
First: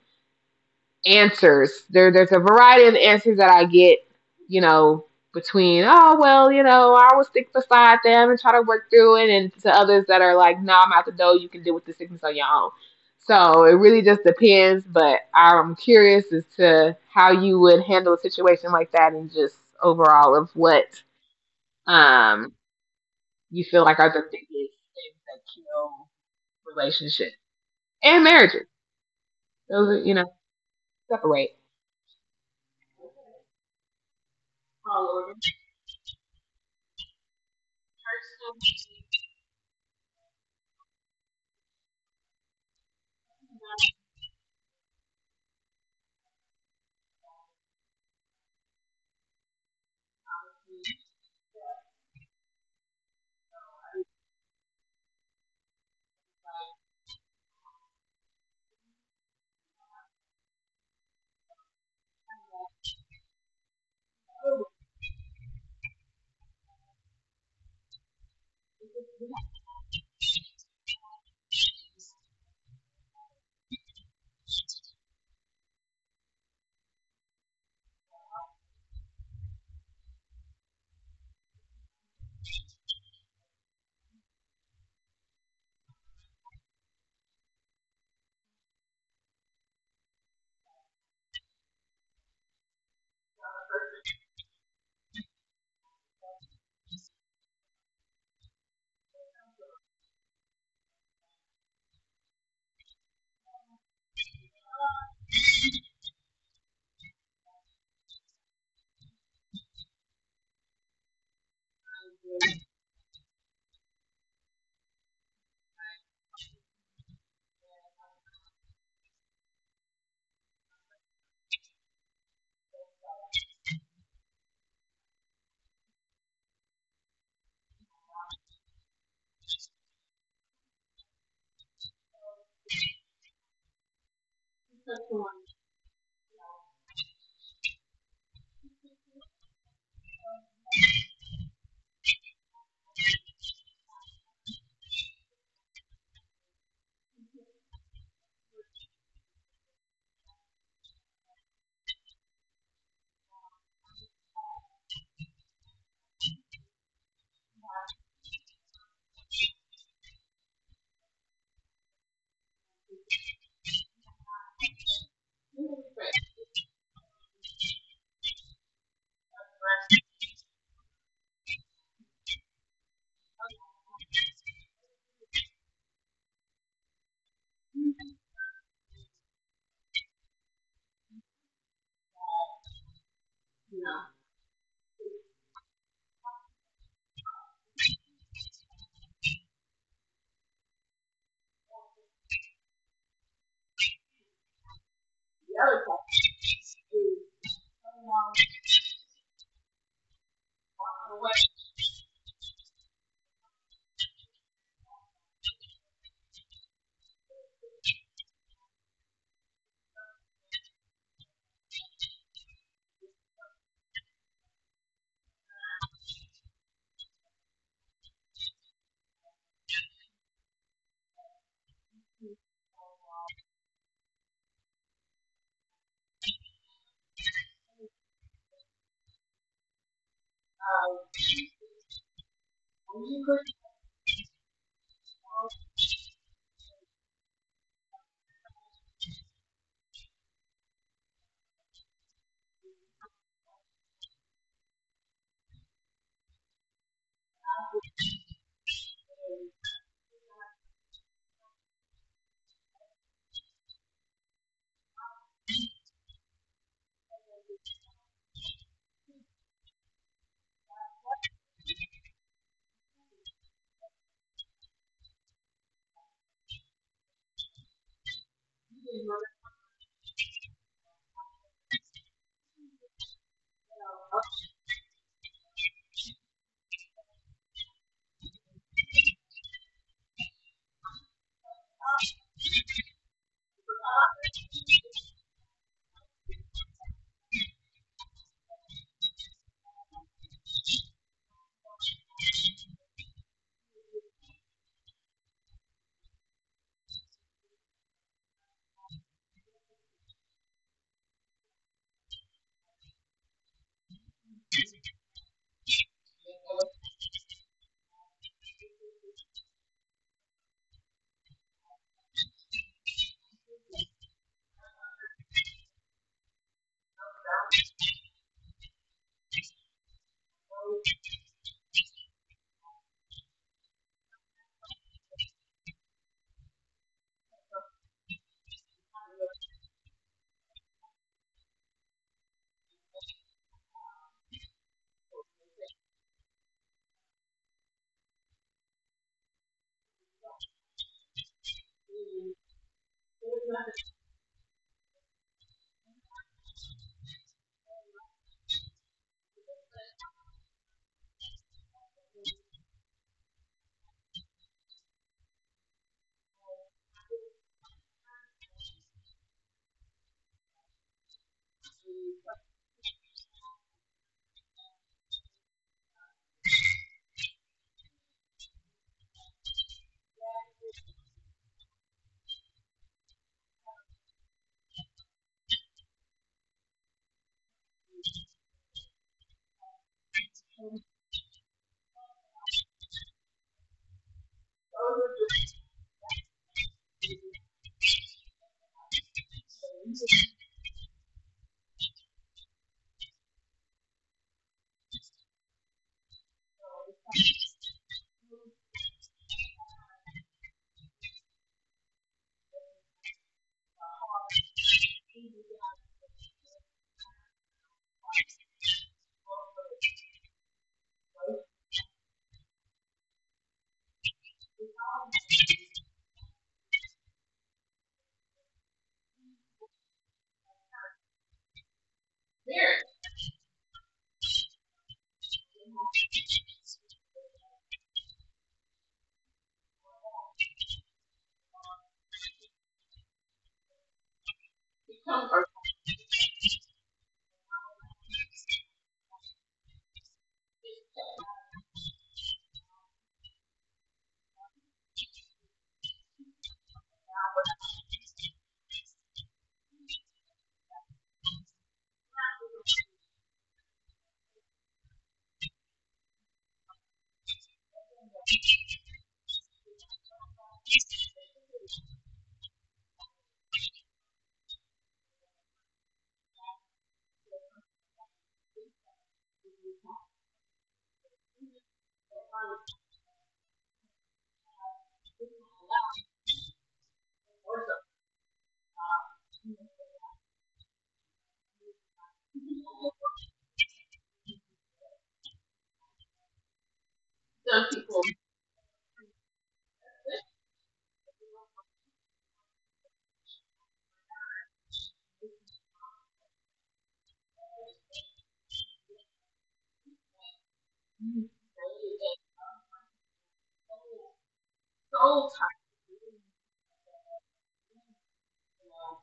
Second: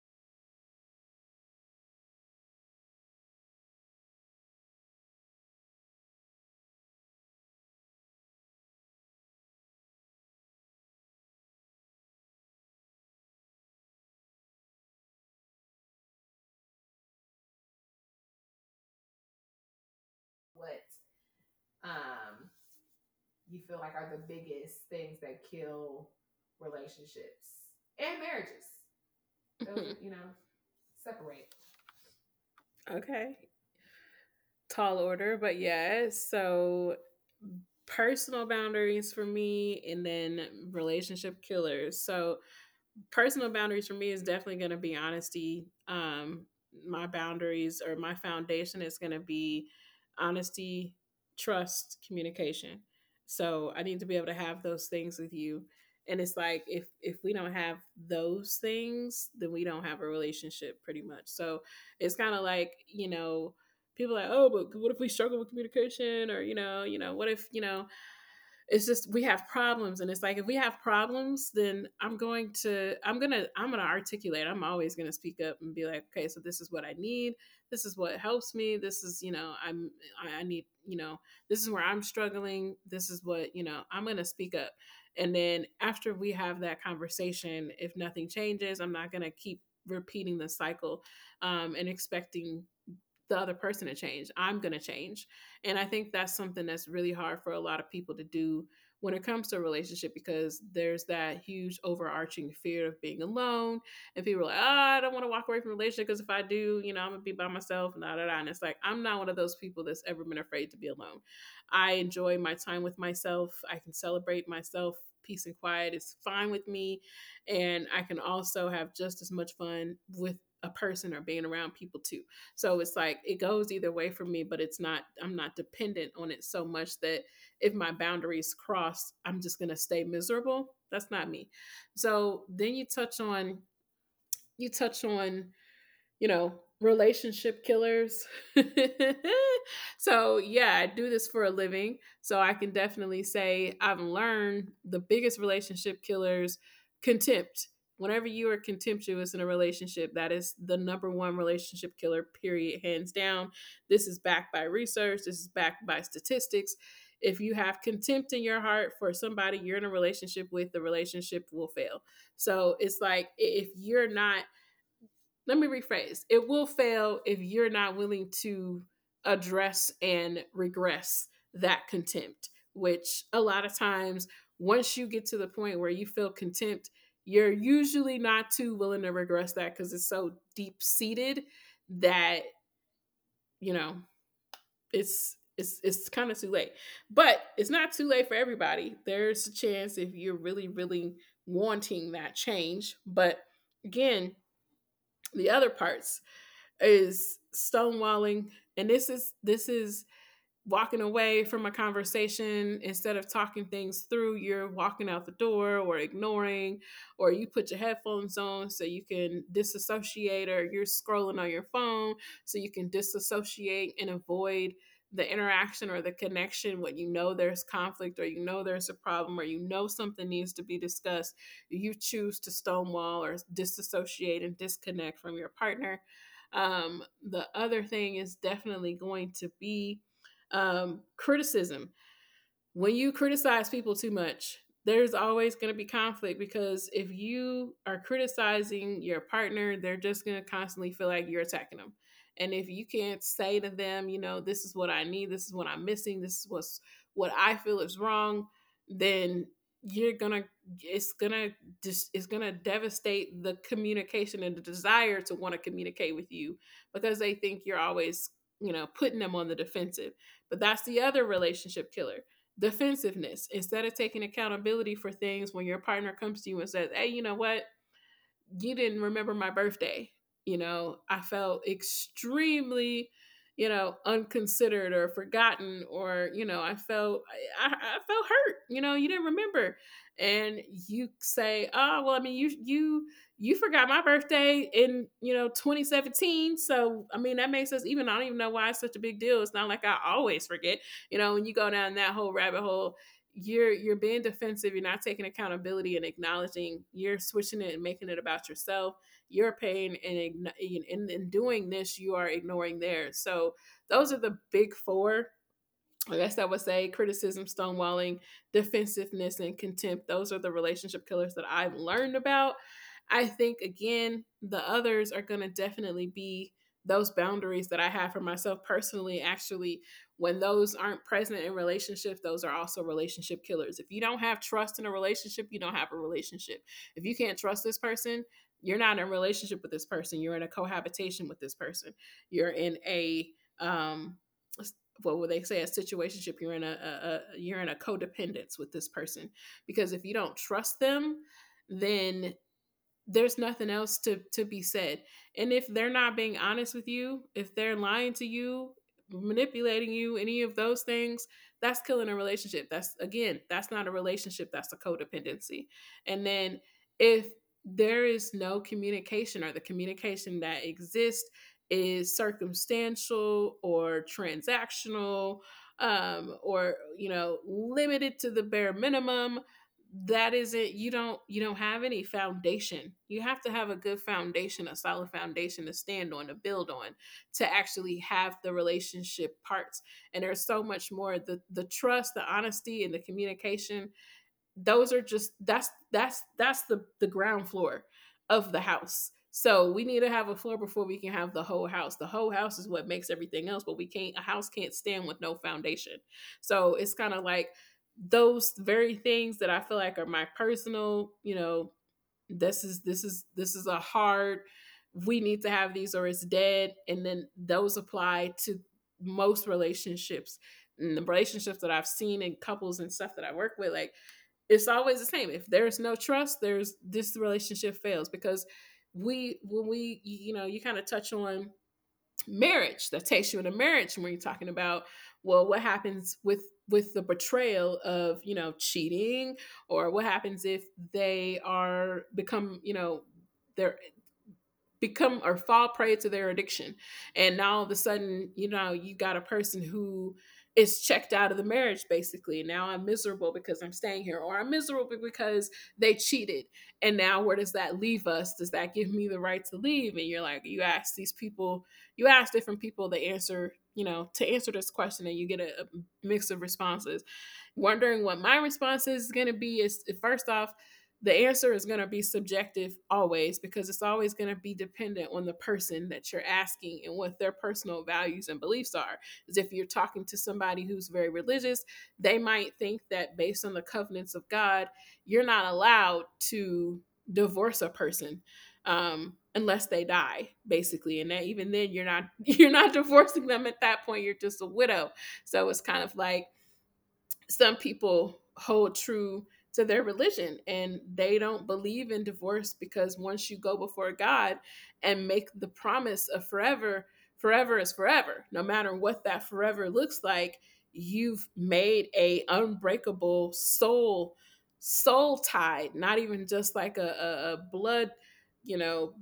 Speaker 1: answers. There's a variety of answers that I get, you know, between, oh, well, you know, I will stick beside them and try to work through it, and to others that are like, no, nah, I'm out the door. You can deal with the sickness on your own. So it really just depends, but I'm curious as to how you would handle a situation like that, and just overall of
Speaker 2: what
Speaker 1: what,
Speaker 2: um,
Speaker 1: um,
Speaker 2: you
Speaker 1: you
Speaker 2: feel
Speaker 1: feel
Speaker 2: like
Speaker 1: like
Speaker 2: are
Speaker 1: are
Speaker 2: the
Speaker 1: the biggest
Speaker 2: biggest things
Speaker 1: things
Speaker 2: that
Speaker 1: that
Speaker 2: kill
Speaker 1: kill relationships
Speaker 2: relationships and
Speaker 1: and
Speaker 2: marriages?
Speaker 1: marriages. Those
Speaker 2: Those,
Speaker 1: are,
Speaker 2: you
Speaker 1: you
Speaker 2: know,
Speaker 1: know, separate.
Speaker 2: separate. Okay. Tall
Speaker 1: All
Speaker 2: order,
Speaker 1: over.
Speaker 2: but yes. So personal boundaries for me, and then relationship killers. So personal boundaries for me is definitely going to be honesty. My boundaries, or my foundation, is going to be honesty, trust, communication. So I need to be able to have those things with you. And it's like, if we don't have those things, then we don't have a relationship pretty much. So it's kind of like, you know, people are like, "Oh, but what if we struggle with communication, or, you know, what if, it's just we have problems," and it's like, if we have problems, then I'm going to articulate. I'm always going to speak up and be like, okay, so this is what I need, this is what helps me, this is, I need, this is where I'm struggling, this is what, I'm going to speak up. And then after we have that conversation, if nothing changes, I'm not going to keep repeating the cycle, and expecting the other person to change. I'm going to change. And I think that's something that's really hard for a lot of people to do when it comes to a relationship because there's that huge overarching fear of being alone. And people are like, oh, I don't want to walk away from a relationship because if I do, I'm going to be by myself. And da, da, da. And it's like, I'm not one of those people that's ever been afraid to be alone. I enjoy my time with myself, I can celebrate myself. Peace and quiet is fine with me. And I can also have just as much fun with a person or being around people too. So it's like it goes either way for me, but it's not, I'm not dependent on it so much that if my boundaries cross, I'm just going to stay miserable. That's not me. So then you touch on, you know, relationship killers. So, yeah, I do this for a living. So, I can definitely say I've learned the biggest relationship killers: contempt. Whenever you are contemptuous in a relationship, that is the number one relationship killer, period, hands down. This is backed by research, this is backed by statistics. If you have contempt in your heart for somebody you're in a relationship with, the relationship will fail. So it's like, if you're not, let me rephrase, it will fail if you're not willing to address and regress that contempt, which a lot of times, once you get to the point where you feel contempt, you're usually not too willing to regress that because it's so deep seated that, you know it's kind of too late. But it's not too late for everybody. There's a chance if you're really, really wanting that change. But again, the other parts is stonewalling. And this is walking away from a conversation instead of talking things through. You're walking out the door, or ignoring, or you put your headphones on so you can disassociate, or you're scrolling on your phone so you can disassociate and avoid the interaction or the connection. When you know there's conflict, or you know there's a problem, or you know something needs to be discussed, you choose to stonewall or disassociate and disconnect from your partner. um, the other thing is definitely going to be, criticism. When you criticize people too much, there's always going to be conflict because if you are criticizing your partner, they're just going to constantly feel like you're attacking them. And if you can't say to them, this is what I need, this is what I'm missing, this is what's what I feel is wrong. Then you're gonna it's gonna just it's gonna devastate the communication and the desire to want to communicate with you, because they think you're always putting them on the defensive. But that's the other relationship killer: defensiveness, instead of taking accountability for things. When your partner comes to you and says, "Hey, you know what, you didn't remember my birthday. You know, I felt extremely, unconsidered or forgotten, or I felt hurt, you didn't remember." And you say, "Oh, well, I mean, you forgot my birthday in 2017, so I mean, that makes us even. I don't even know why it's such a big deal. It's not like I always forget." When you go down that whole rabbit hole, you're being defensive, you're not taking accountability and acknowledging, you're switching it and making it about yourself, your pain. And in doing this, you are ignoring theirs. So those are the big four. Like, I guess I would say criticism, stonewalling, defensiveness, and contempt. Those are the relationship killers that I've learned about. I think, again, the others are going to definitely be those boundaries that I have for myself personally. Actually, when those aren't present in relationships, those are also relationship killers. If you don't have trust in a relationship, you don't have a relationship. If you can't trust this person, you're not in a relationship with this person. You're in a cohabitation with this person. You're in a, um what would they say, a situationship, you're in a you're in a codependence with this person. Because if you don't trust them, then there's nothing else to be said. And if they're not being honest with you, if they're lying to you, manipulating you, any of those things, that's killing a relationship. That's, again, that's not a relationship, that's a codependency. And then, if there is no communication, or the communication that exists is circumstantial or transactional, or limited to the bare minimum, that isn't... you don't have any foundation. You have to have a good foundation, a solid foundation, to stand on, to build on, to actually have the relationship parts. And there's so much more. The trust, the honesty, and the communication — those are just... that's the ground floor of the house. So we need to have a floor before we can have the whole house. The whole house is what makes everything else, but we can't... a house can't stand with no foundation. So it's kind of like, those very things that I feel like are my personal, this is... this is... a hard... we need to have these, or it's dead. And then those apply to most relationships. And the relationships that I've seen in couples and stuff that I work with, like, it's always the same. If there's no trust, there's this relationship fails, because we when we you kind of touch on marriage. That takes you into marriage. When you're talking about, well, what happens with the betrayal of, cheating? Or what happens if they are become you know they're become or fall prey to their addiction? And now all of a sudden, you got a person who is checked out of the marriage. Basically, now I'm miserable because I'm staying here, or I'm miserable because they cheated. And now, where does that leave us? Does that give me the right to leave? And you're like, you ask different people the answer, to answer this question, and you get a mix of responses. Wondering what my response is going to be, is first off, the answer is going to be subjective, always, because it's always going to be dependent on the person that you're asking and what their personal values and beliefs are. As if you're talking to somebody who's very religious, they might think that based on the covenants of God, you're not allowed to divorce a person, unless they die, basically. And that, even then, you're not you're not divorcing them at that point. You're just a widow. So it's kind of like, some people hold true to their religion and they don't believe in divorce, because once you go before God and make the promise of forever, forever is forever. No matter what that forever looks like, you've made a unbreakable soul tie, not even just like a blood, you know,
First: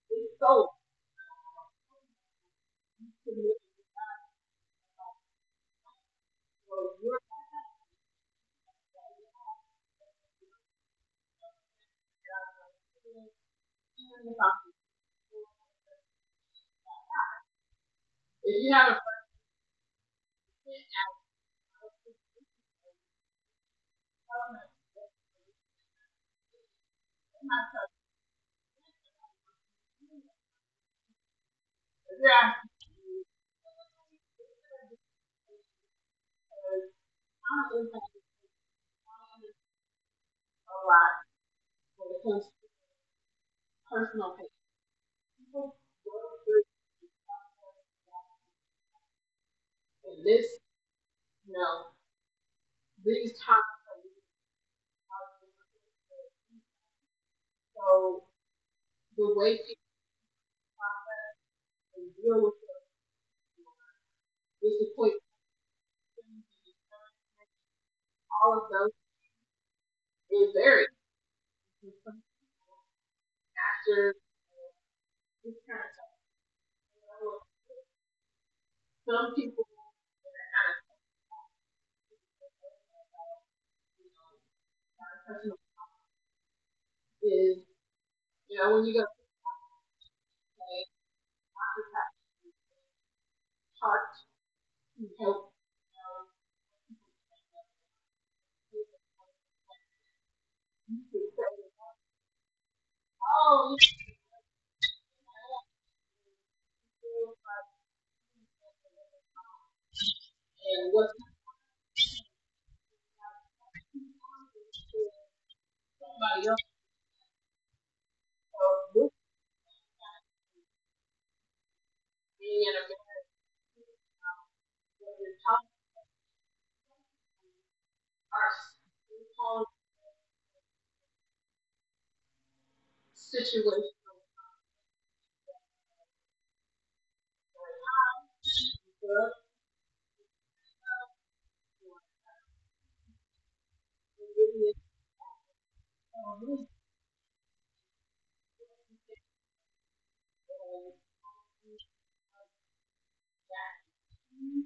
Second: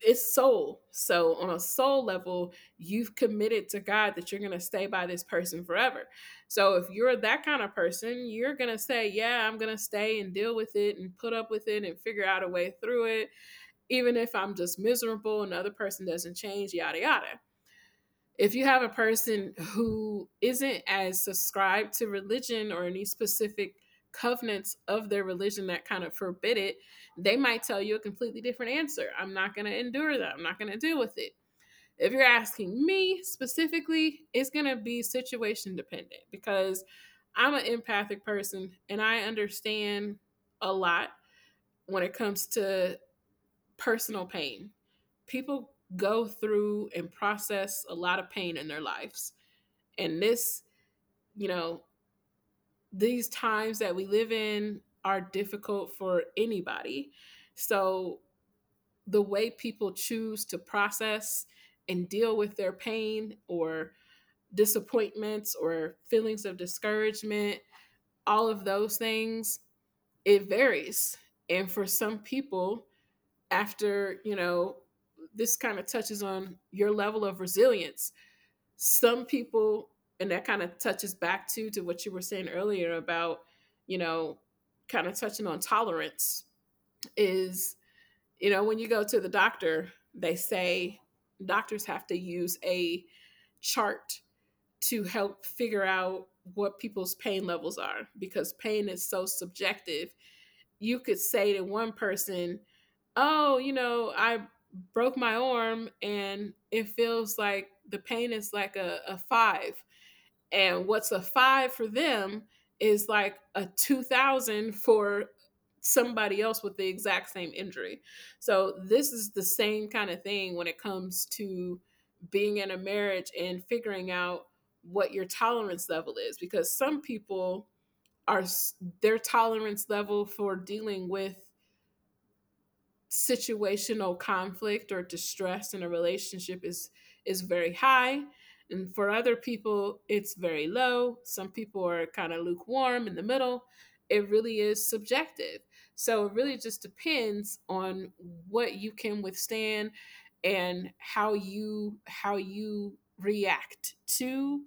Speaker 2: it's soul. So on a soul level, you've committed to God that you're going to stay by this person forever. So if you're that kind of person, you're going to say, "Yeah, I'm going to stay and deal with it and put up with it and figure out a way through it, even if I'm just miserable, another person doesn't change, yada yada." If you have a person who isn't as subscribed to religion or any specific covenants of their religion that kind of forbid it, they might tell you a completely different answer. "I'm not going to endure that. I'm not going to deal with it." If you're asking me specifically, it's going to be situation dependent, because I'm an empathic person and I understand a lot when it comes to personal pain. People go through and process a lot of pain in their lives, and this, you know, these times that we live in are difficult for anybody. So the way people choose to process and deal with their pain, or disappointments, or feelings of discouragement, all of those things, it varies. And for some people, after, this kind of touches on your level of resilience. Some people... and that kind of touches back to what you were saying earlier about, you know kind of touching on tolerance is, when you go to the doctor, they say... doctors have to use a chart to help figure out what people's pain levels are, because pain is so subjective. You could say to one person, "Oh, you know, I broke my arm and it feels like the pain is like a five," and what's a five for them is like a 2000 for somebody else with the exact same injury. So this is the same kind of thing when it comes to being in a marriage and figuring out what your tolerance level is, because some people are... their tolerance level for dealing with situational conflict or distress in a relationship is... is very high, and for other people it's very low. Some people are kind of lukewarm in the middle. It really is subjective. So it really just depends on what you can withstand and how you... how you react to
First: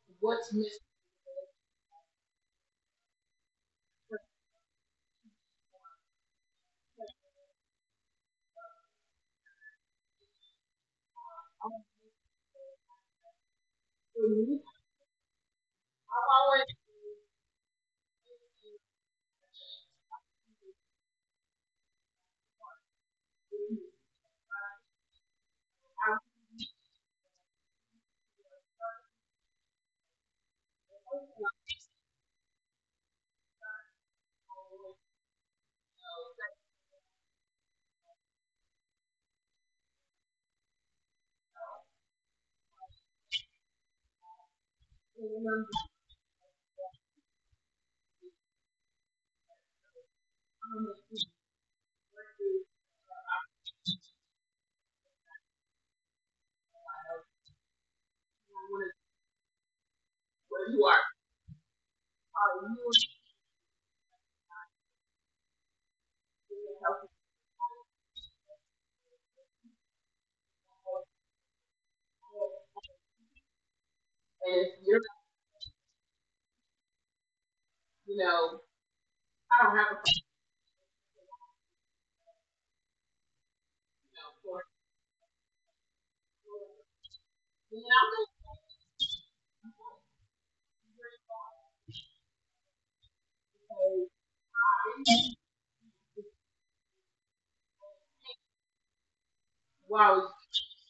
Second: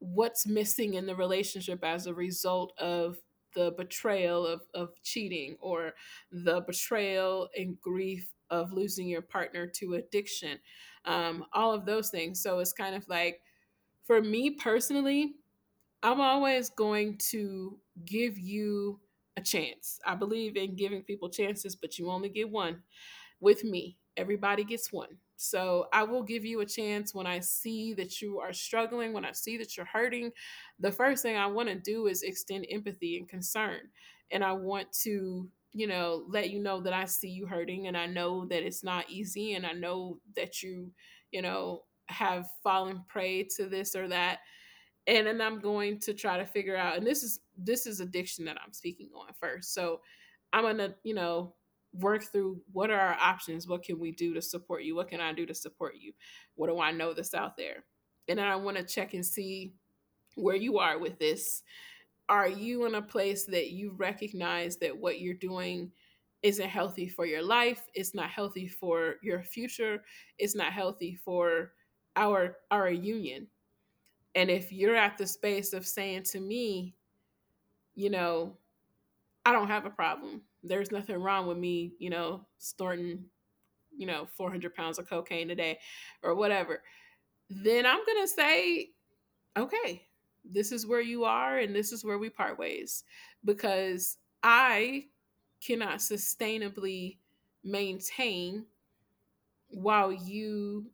Speaker 2: what's missing in the relationship, as a result of the betrayal of cheating, or the betrayal and grief of losing your partner to addiction, all of those things. So it's kind of like, for me personally, I'm always going to give you a chance. I believe in giving people chances, but you only get one with me. Everybody gets one. So I will give you a chance when I see that you are struggling, when I see that you're hurting. The first thing I want to do is extend empathy and concern. And I want to, let you know that I see you hurting and I know that it's not easy and I know that you, you know, have fallen prey to this or that. And then I'm going to try to figure out. And this is... addiction that I'm speaking on first. So I'm gonna, work through: what are our options, what can we do to support you, what can I do to support you, what do I know that's out there. And then I want to check and see where you are with this. Are you in a place that you recognize that what you're doing isn't healthy for your life? It's not healthy for your future. It's not healthy for our union. And if you're at the space of saying to me, you know, "I don't have a problem. There's nothing wrong with me, snorting, 400 pounds of cocaine a day, or whatever," then I'm going to say, "Okay, this is where you are and this is where we part ways, because I cannot sustainably maintain while you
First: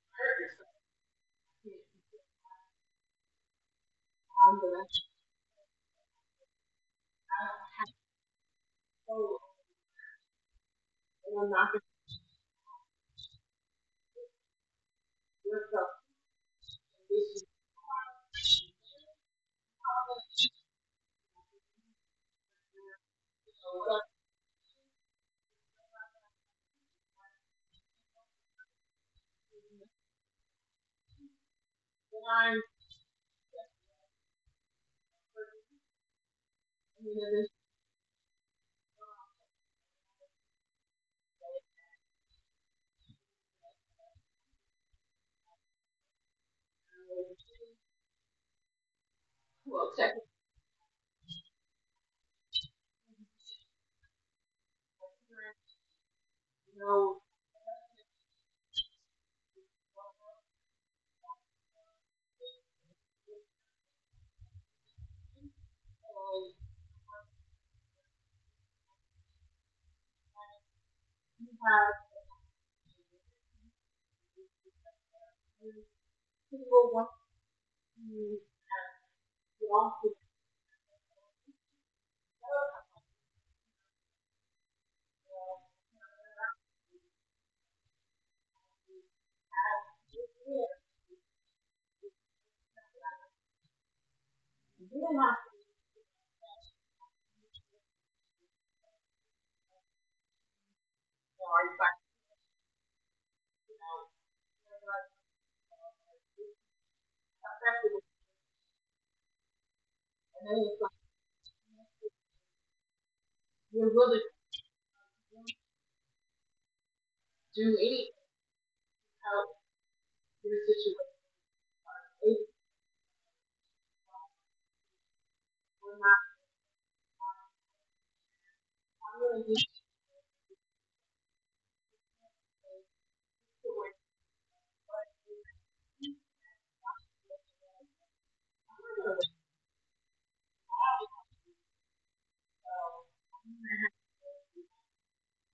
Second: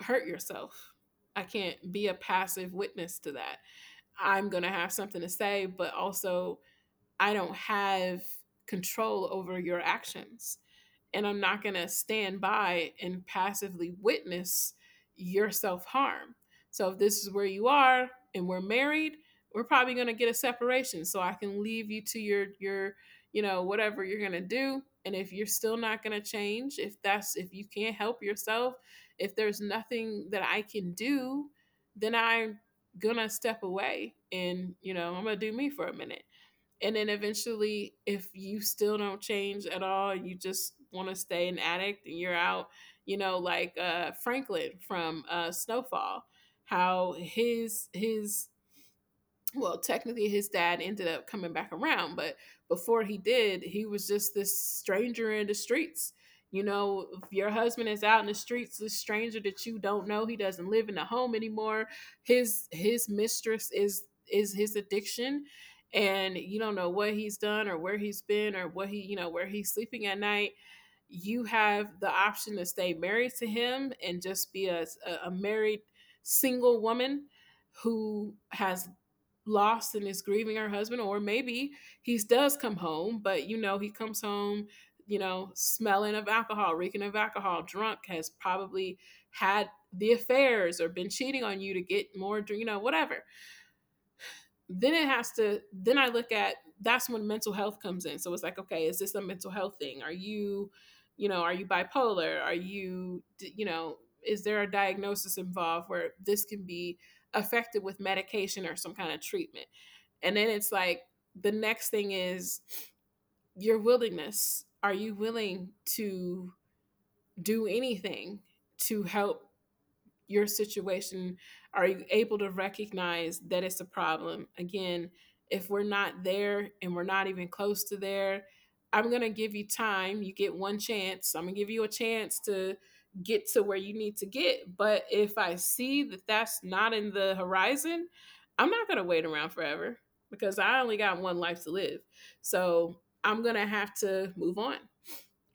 Speaker 2: hurt yourself. I can't be a passive witness to that. I'm going to have something to say, but also, I don't have control over your actions. And I'm not going to stand by and passively witness your self harm." So if this is where you are and we're married, we're probably going to get a separation, so I can leave you to your, whatever you're going to do. And if you're still not going to change, if that's, if you can't help yourself, if there's nothing that I can do, then I'm gonna step away and, you know, I'm gonna do me for a minute. And then eventually, if you still don't change at all, you just want to stay an addict and you're out, you know, like Franklin from Snowfall. How his, well, technically his dad ended up coming back around, but before he did, he was just this stranger in the streets. You know, if your husband is out in the streets, this stranger that you don't know, he doesn't live in a home anymore. His mistress is his addiction. And you don't know what he's done or where he's been or what he, you know, where he's sleeping at night. You have the option to stay married to him and just be a married single woman who has lost and is grieving her husband. Or maybe he does come home, but you know, he comes home, you know, smelling of alcohol, reeking of alcohol, drunk, has probably had the affairs or been cheating on you to get more, you know, whatever. Then it has to, then I look at, that's when mental health comes in. So it's like, okay, is this a mental health thing? Are you, you know, are you bipolar, are you, you know, is there a diagnosis involved where this can be affected with medication or some kind of treatment? And then it's like, the next thing is your willingness. Are you willing to do anything to help your situation? Are you able to recognize that it's a problem? Again, if we're not there and we're not even close to there, I'm going to give you time. You get one chance. I'm going to give you a chance to get to where you need to get. But if I see that that's not in the horizon, I'm not going to wait around forever, because I only got one life to live. So I'm going to have to move on.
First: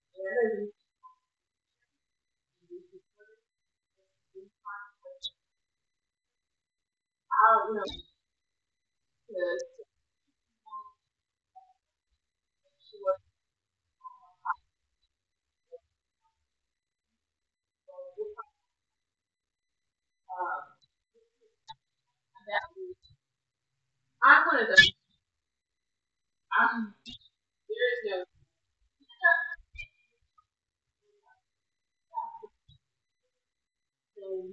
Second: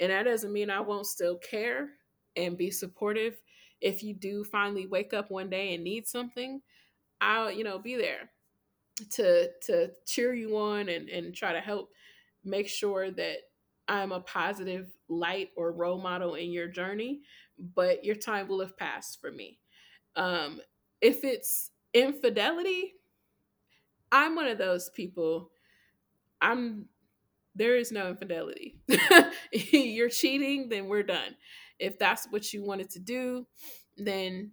Speaker 2: And that doesn't mean I won't still care and be supportive. If you do finally wake up one day and need something, I'll, you know, be there to cheer you on and try to help make sure that I'm a positive light or role model in your journey, but your time will have passed for me. Um, if it's infidelity, I'm one of those people. I'm There is no infidelity. You're cheating, then we're done. If that's what you wanted to do, then